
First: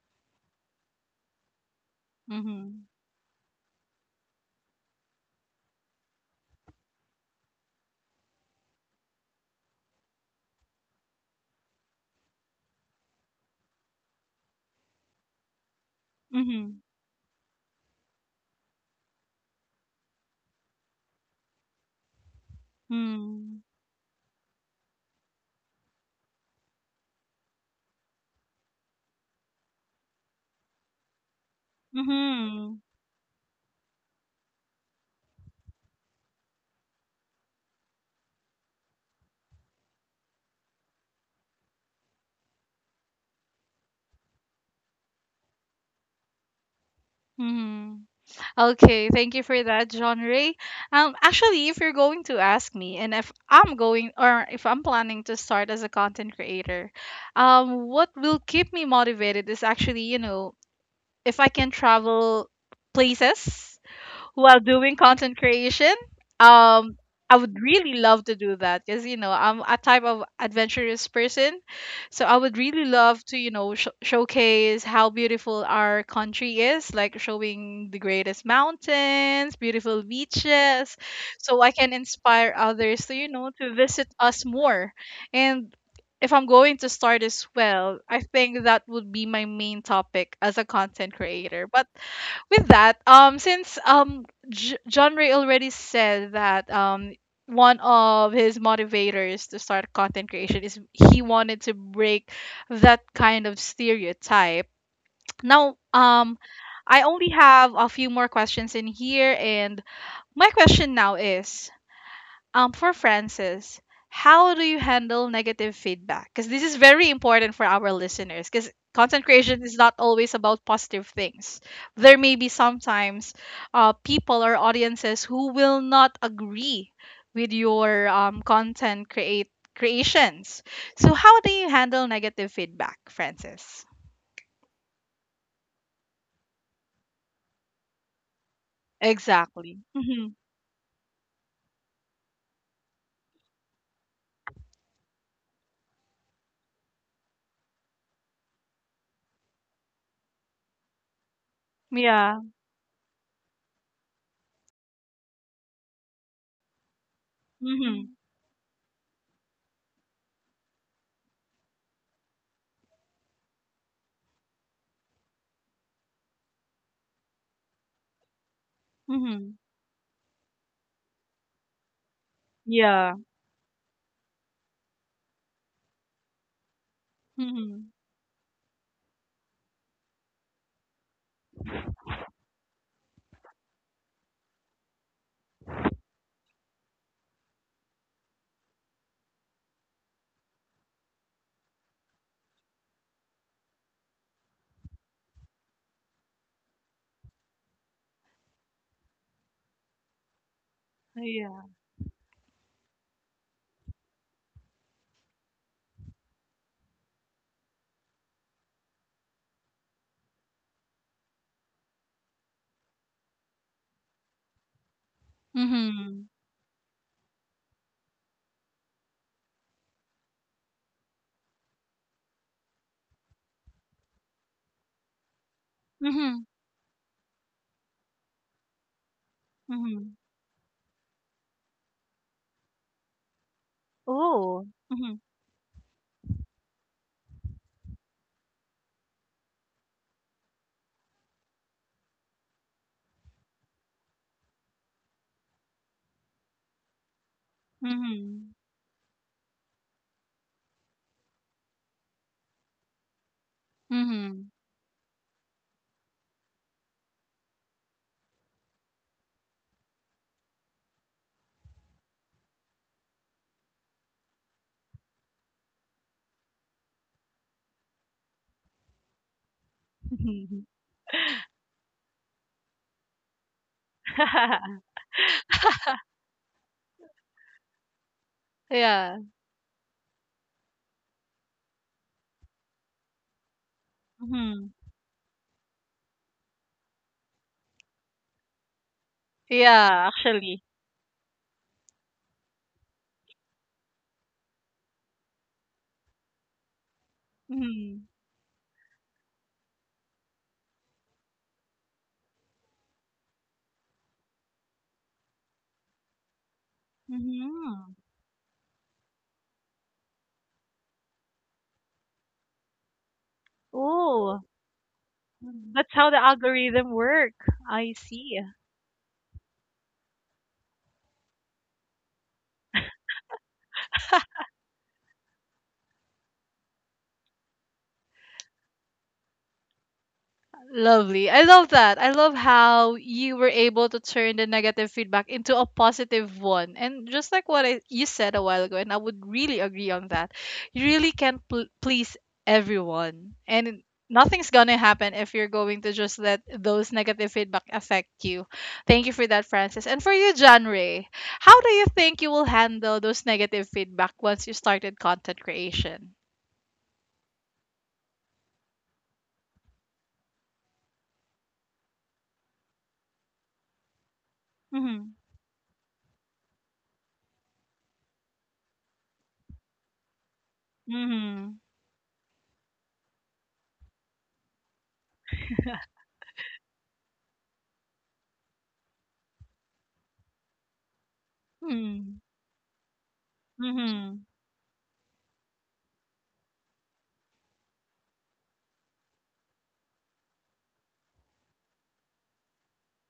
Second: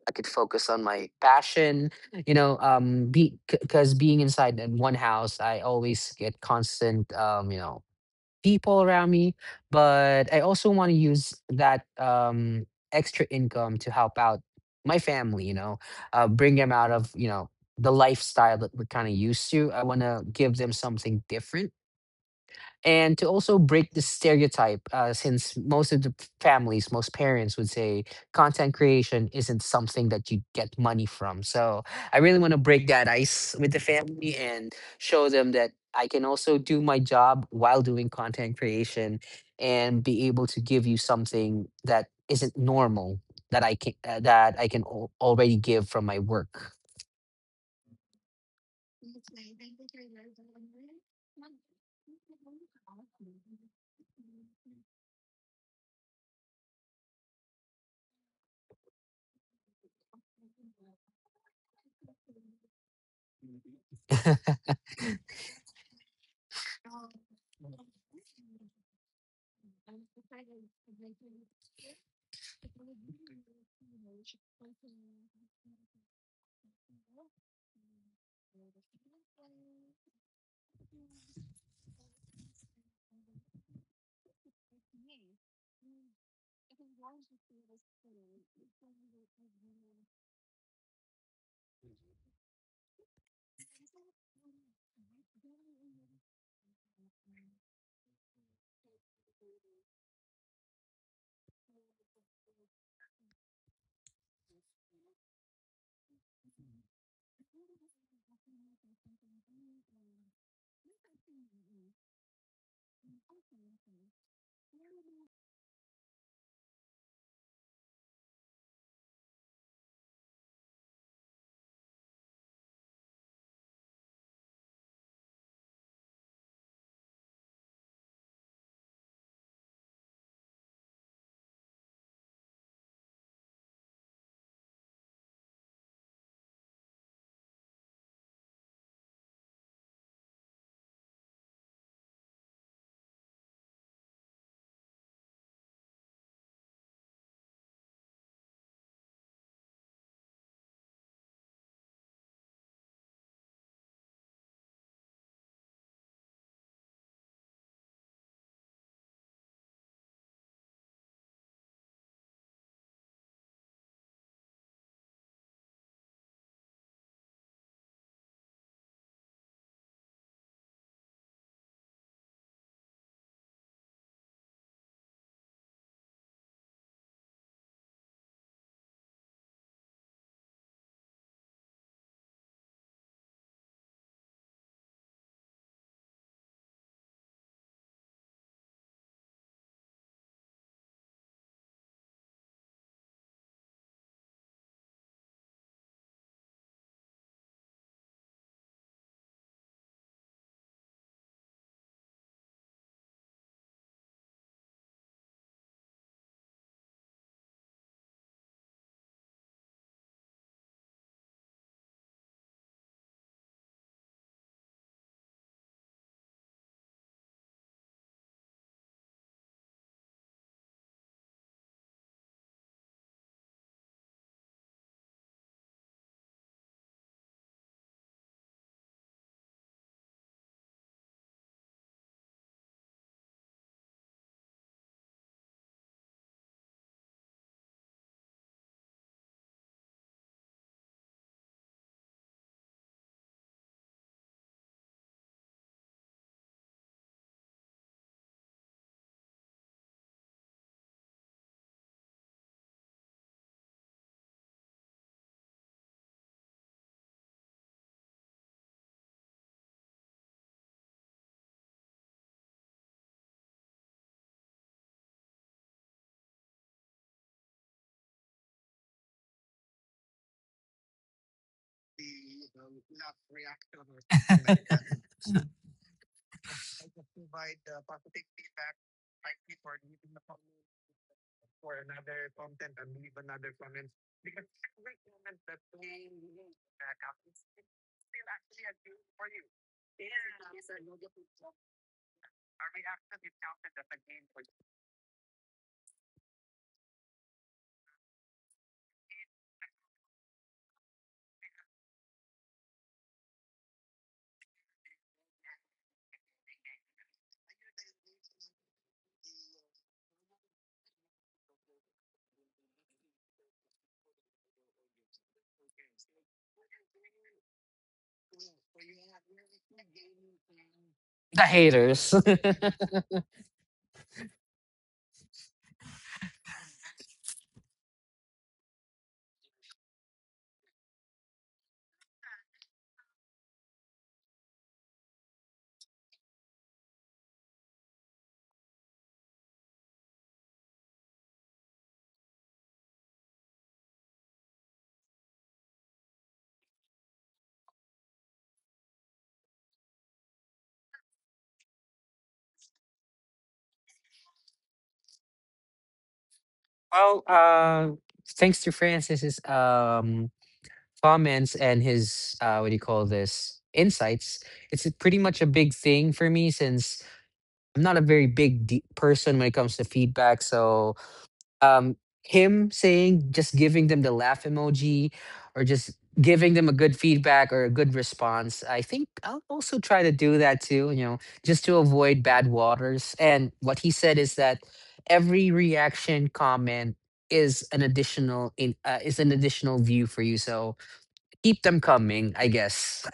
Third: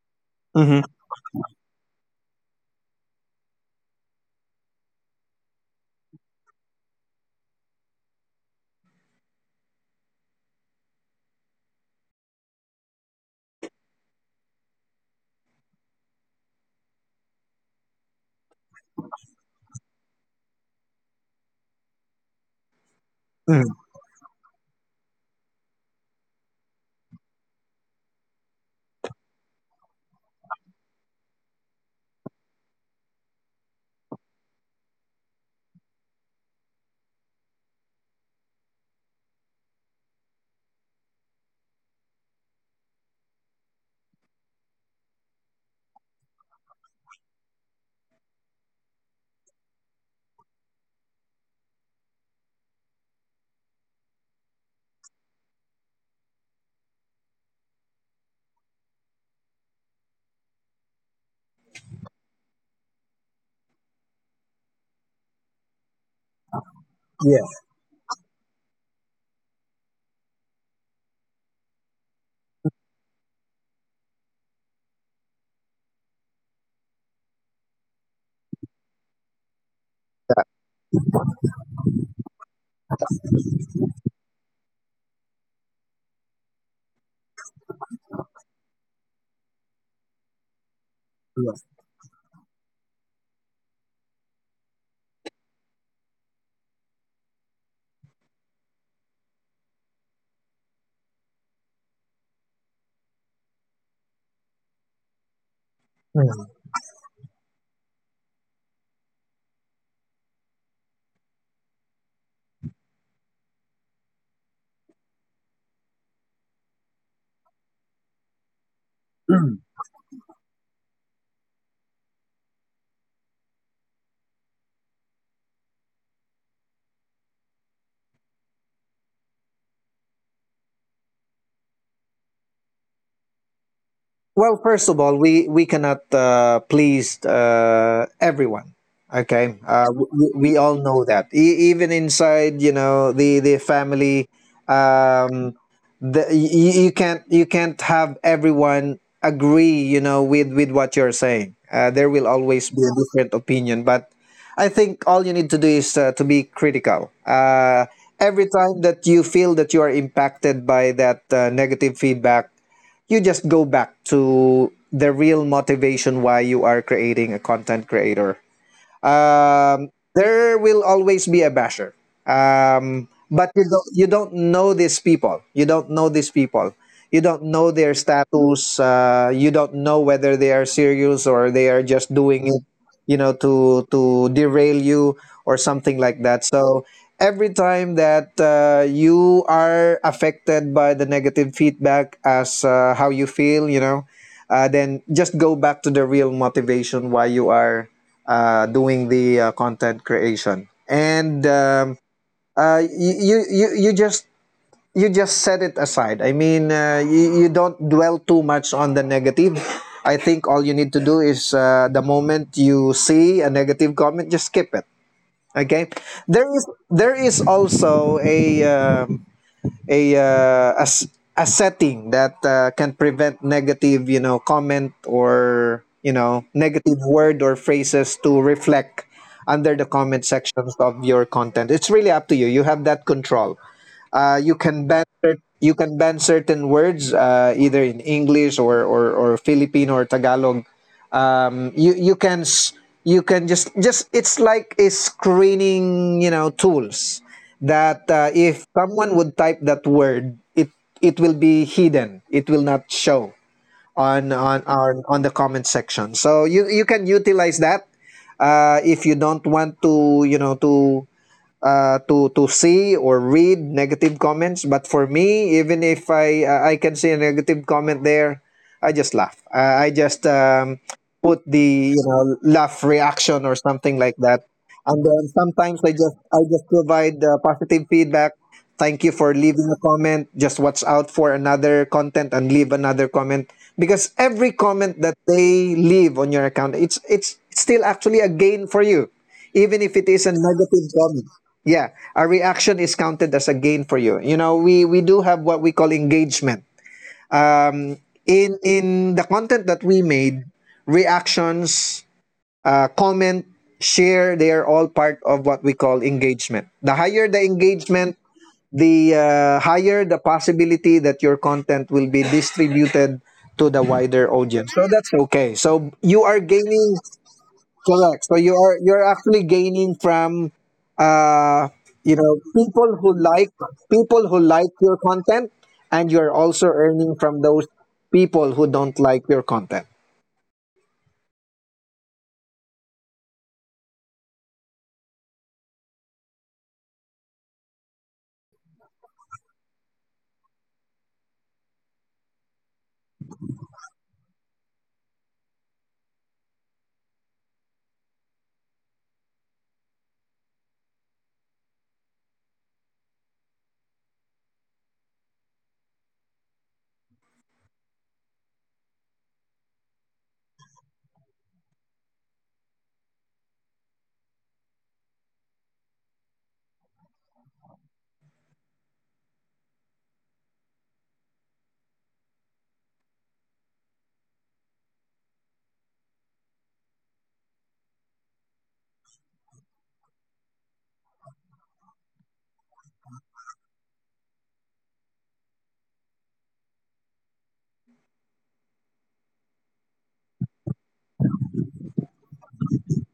S3: I could focus
S2: Mm-hmm.
S3: on my passion, you know,
S1: Mm-hmm.
S3: be because being inside in one house, I always get constant, you know, people around me. But I also want to use that extra income to help out my family, you know, bring
S1: Mm-hmm.
S3: them out of, you know, the lifestyle that we're kind of used to. I want to give them something different, and to also
S2: Mm-hmm.
S3: break the stereotype, since most of the families, most parents would say content creation isn't something that you get money from. So I really want to
S1: Mm-hmm.
S3: break that ice with the family and show them that I can also do my job while doing content creation, and be able to give you something that isn't normal, that I can already give from my work.
S1: Mm-hmm. Okay, thank you for that, John Ray. Actually, if you're going to ask me, and if I'm going or if I'm planning to start as a content creator, what will keep me motivated is actually, you know, if I can travel places while
S3: The
S1: doing content creation. Um, I
S2: Yeah.
S1: would really love to do that because, you know, I'm a type of adventurous person, so I would really love to, you know, sh- showcase how beautiful our country is, like showing the greatest mountains, beautiful beaches, so I can inspire others to, you know, to visit us more. And if I'm going to start as well, I think that would be my main topic as a content creator. But with that, since John Ray already said that, one of his motivators to start content creation is he wanted to break that kind of stereotype. Now,
S2: Mm-hmm.
S1: I only have a few more questions in here, and my question now is, for Francis, how do you handle negative feedback? Because this is very important for our listeners. Because content creation is not always about positive things. There may be sometimes people or audiences who will not agree with your content create creations. So how do you handle negative feedback, Francis?
S2: Well, first of all, we cannot please everyone. Okay,
S1: Exactly.
S2: uh,
S1: Mm-hmm.
S2: we, we all know that. Even inside, you know, the family, um, the you can't have everyone agree, you know, with what you're saying. There will
S1: Yeah.
S2: always be a different opinion, but I think all you need to do is to be critical.
S1: Mm-hmm.
S2: Every time that you feel that you are impacted by that negative feedback, you just go back to the real motivation why you are creating a content creator.
S1: Mm-hmm.
S2: Um, there will always be a basher,
S1: Yeah.
S2: but you don't know these people. You don't know these people. You don't know their
S1: Mm-hmm.
S2: status. You don't know whether they are serious or they are just doing it, you know, to derail you or something like that. So every time that you are affected by the negative feedback, as how you feel, you know, then just go back to the real motivation why you are doing the content creation. And
S1: Yeah.
S2: you, you you you just set it aside. I mean, you don't dwell too much on the negative. I think all you need to do is, the moment you see a negative comment, just skip it. Okay,
S1: Mm-hmm.
S2: there is also a a, uh, a s- a setting that can prevent negative, you know, comment or you know
S1: Mm-hmm.
S2: negative word or phrases to reflect under the
S1: Mm-hmm.
S2: comment sections of your content. It's really up to you. You have that control. You
S1: Oh.
S2: can
S1: Mhm.
S2: you can ban certain words either in English or Filipino or Tagalog. You can you can just it's like a screening, you know, tools that
S1: Mhm.
S2: if someone would type that word, it will be hidden, it will not show on the comment section. So you can utilize that if you don't want to, you know, to see or read negative comments. But for me, even if I can see a negative comment there, I just laugh. I just
S1: Mhm.
S2: put the, you know, laugh reaction or something like that. And then sometimes I just provide positive feedback. Thank you
S1: Yeah.
S2: for leaving a comment. Just watch out for another content and leave another comment, because every
S1: Mhm.
S2: comment that they leave on your account, it's still actually a gain for you, even if it
S1: Yeah,
S2: is a
S1: actually.
S2: negative comment. Yeah, a reaction is counted as a gain for you. You know, we do have what we call engagement. Um,
S1: Mhm.
S2: in the content that we made, reactions, comment, share, they are all part of what we call engagement. The higher the
S1: Mhm.
S2: engagement, the higher the possibility that your content will be distributed to the wider
S1: Oh,
S2: audience. So that's okay. So
S1: that's how the
S2: you are
S1: algorithm
S2: gaining.
S1: work. I
S2: Correct. So
S1: see.
S2: you're actually gaining from, uh
S3: haters.
S2: people who like, people who like your content, and you're also earning from those people who don't like your content.
S1: Lovely. I love that. I love how you were able to turn the negative feedback into a positive one. And just like what you said a while ago, and I would really agree on that, you really can't pl- please everyone. And nothing's going to happen if you're going to just let those negative feedback affect you. Thank you for that, Francis. And for you, John Ray, how do you think you will handle those negative feedback once you started content creation?
S3: Well, thanks to Francis's comments, and his what do you call this, insights.
S1: Mm-hmm.
S3: Pretty much a big thing for me, since I'm not a very big person when it comes to feedback, so
S1: Mm-hmm.
S3: um him saying just giving them the laugh emoji, or just giving them a good feedback or a good response, I think I'll also try to do that too, you know, just to avoid bad waters. And what he said
S1: Mm-hmm.
S3: is that every reaction comment is an additional in is an additional view for you, so keep them coming, I guess.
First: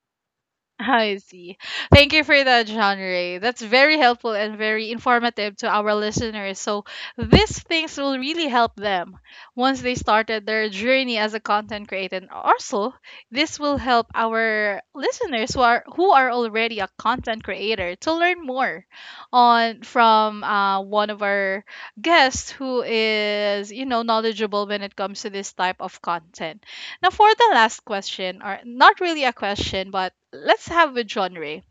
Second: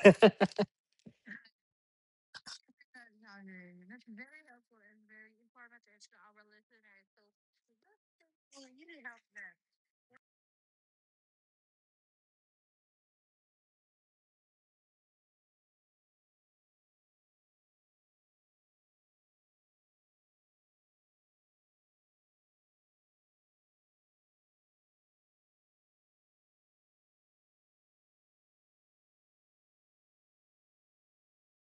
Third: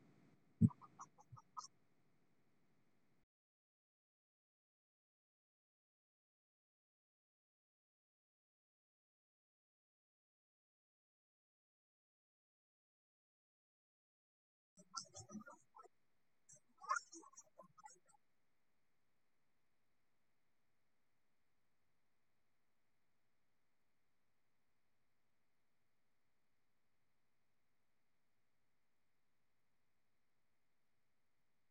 S1: I see. Thank you for that, John Ray. That's very helpful and very informative to our listeners. So these things will really help them once they started their journey as a content creator. And also, this will help our listeners who are already a content creator to learn more on from, one of our guests who is, you know, knowledgeable when it comes to this type of content. Now, for the last question, or not really a question, but let's have with John Ray.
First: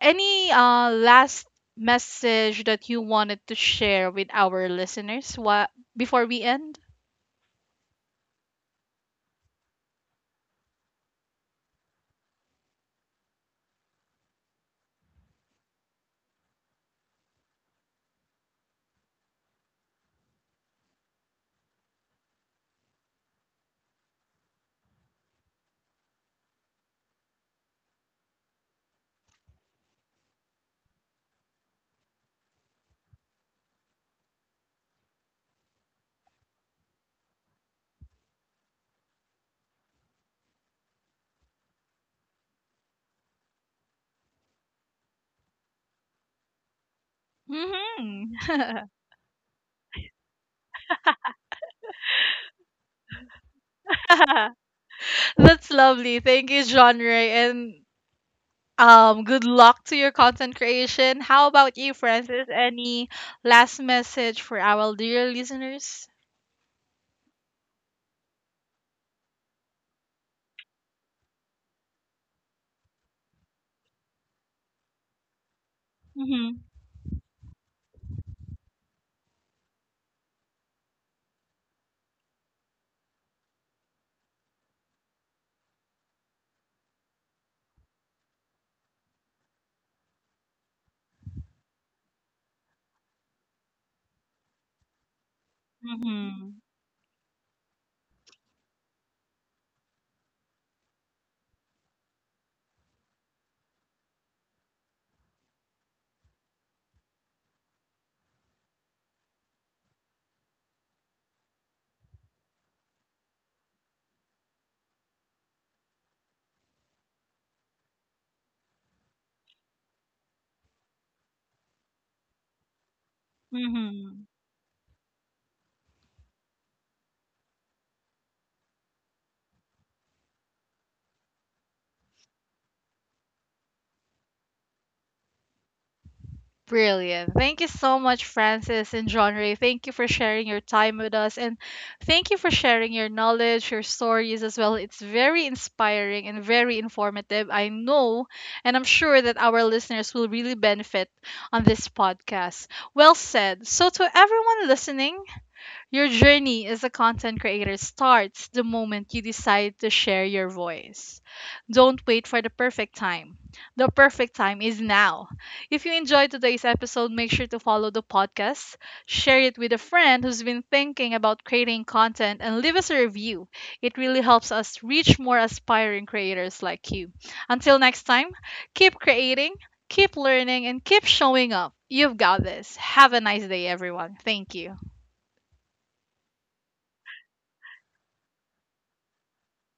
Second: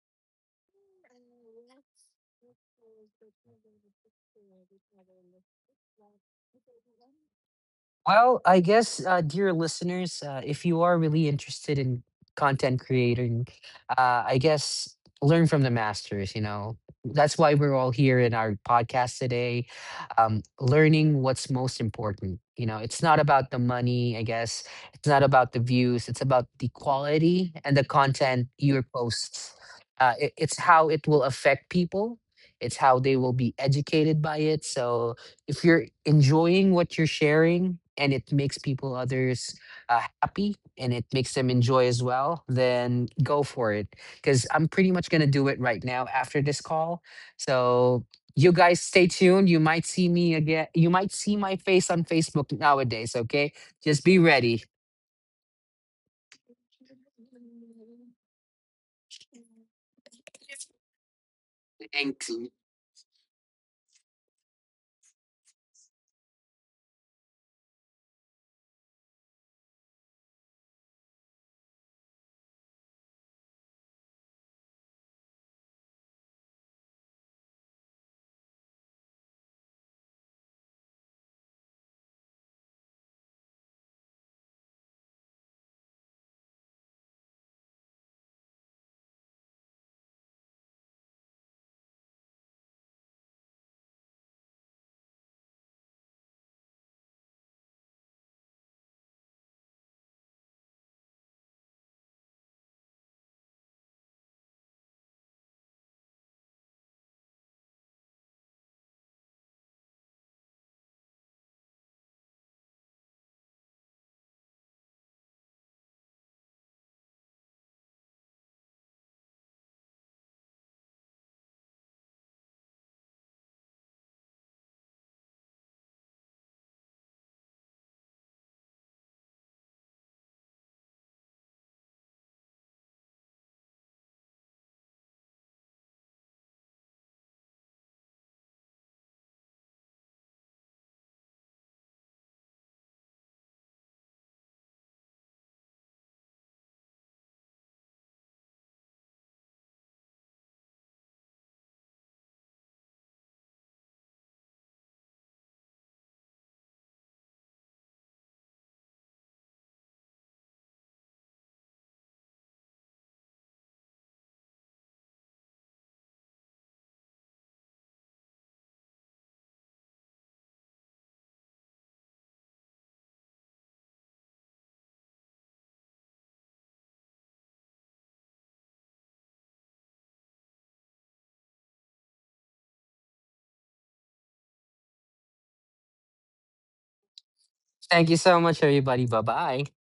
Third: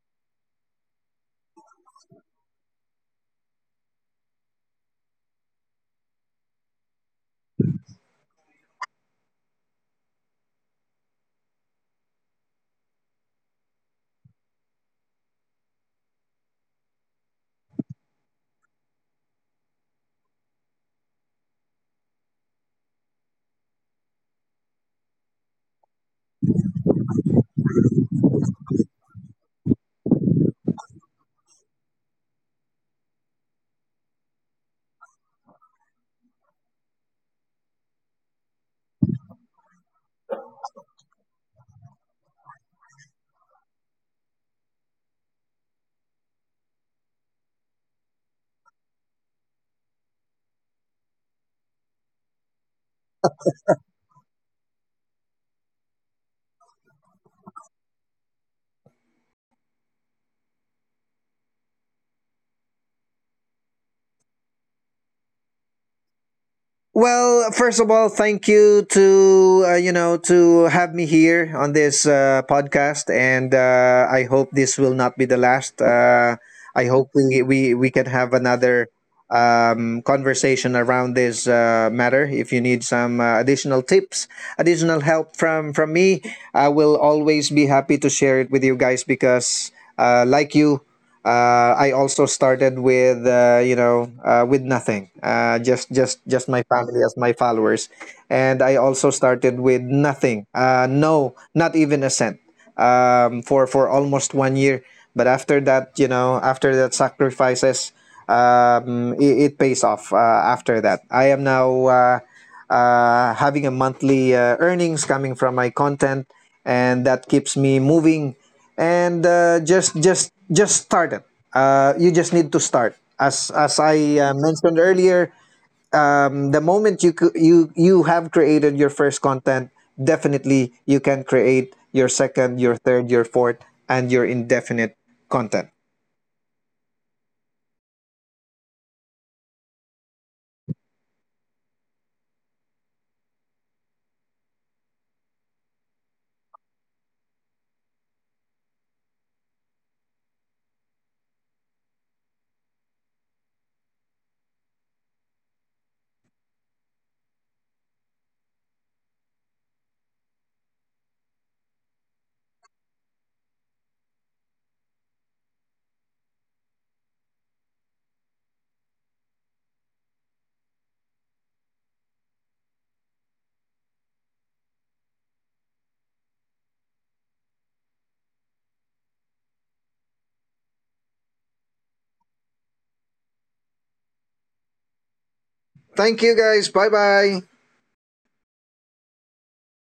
S1: Any last message that you wanted to share with our listeners, what, before we end?
S3: Well, I guess, dear listeners, if you are really interested in content creating, I guess learn from the masters, you know. That's why we're all here in our podcast today, learning what's most important. You know, it's not about the money, I guess. It's not about the views. It's about the quality and the content your posts. It's how it will affect people. It's how they will be educated by it. So if you're enjoying what you're sharing, and it makes people others happy and it makes them enjoy as well, then go for it, because I'm pretty much going to do it right now after this call. So
S1: Hmm.
S3: you guys stay tuned. You might see me again. You might see my face on Facebook nowadays. Okay, just be ready.
S1: That's lovely. Thank you, John Ray, and good luck to your content creation. How about you,
S3: Thank
S1: Francis?
S3: you.
S1: Any last message for our dear listeners?
S2: Well, first of all, thank you to, to have me here on this podcast, and I hope this will not be the last.
S1: Mm-hmm.
S2: I hope we can have another conversation around this matter. If you need some additional tips, additional help from me, I will always be happy to share it with you guys, because, like you, I also started with with nothing, just
S1: Mm-hmm.
S2: my family as my followers, and I also started with nothing, no, not even a cent, for almost 1 year. But after that, you know, after that sacrifices, it, it pays off after that. I am now having a monthly earnings coming from my content, and that keeps me moving. And just start it. You just need to start. As I
S1: Mm-hmm.
S2: mentioned earlier, the moment you you have created your first content, definitely you can create your second, your third, your fourth, and your indefinite content.
S1: Brilliant. Thank you so much, Francis and John Ray. Thank you for sharing your time with us. And thank you for sharing your knowledge, your stories as well. It's very inspiring and very informative. I know, and I'm sure that our listeners will really benefit on this podcast. Well said. So, to everyone listening, your journey as a content creator starts the moment you decide to share your voice. Don't wait for the perfect time. The perfect time is now. If you enjoyed today's episode, make sure to follow the podcast, share it with a friend who's been thinking about creating content, and leave us a review. It really helps us reach more aspiring creators like you. Until next time, keep creating, keep learning, and keep showing up. You've got this. Have a nice day, everyone. Thank you.
S2: Thank you guys. Bye bye.
S3: Thank you so much, everybody. Bye bye.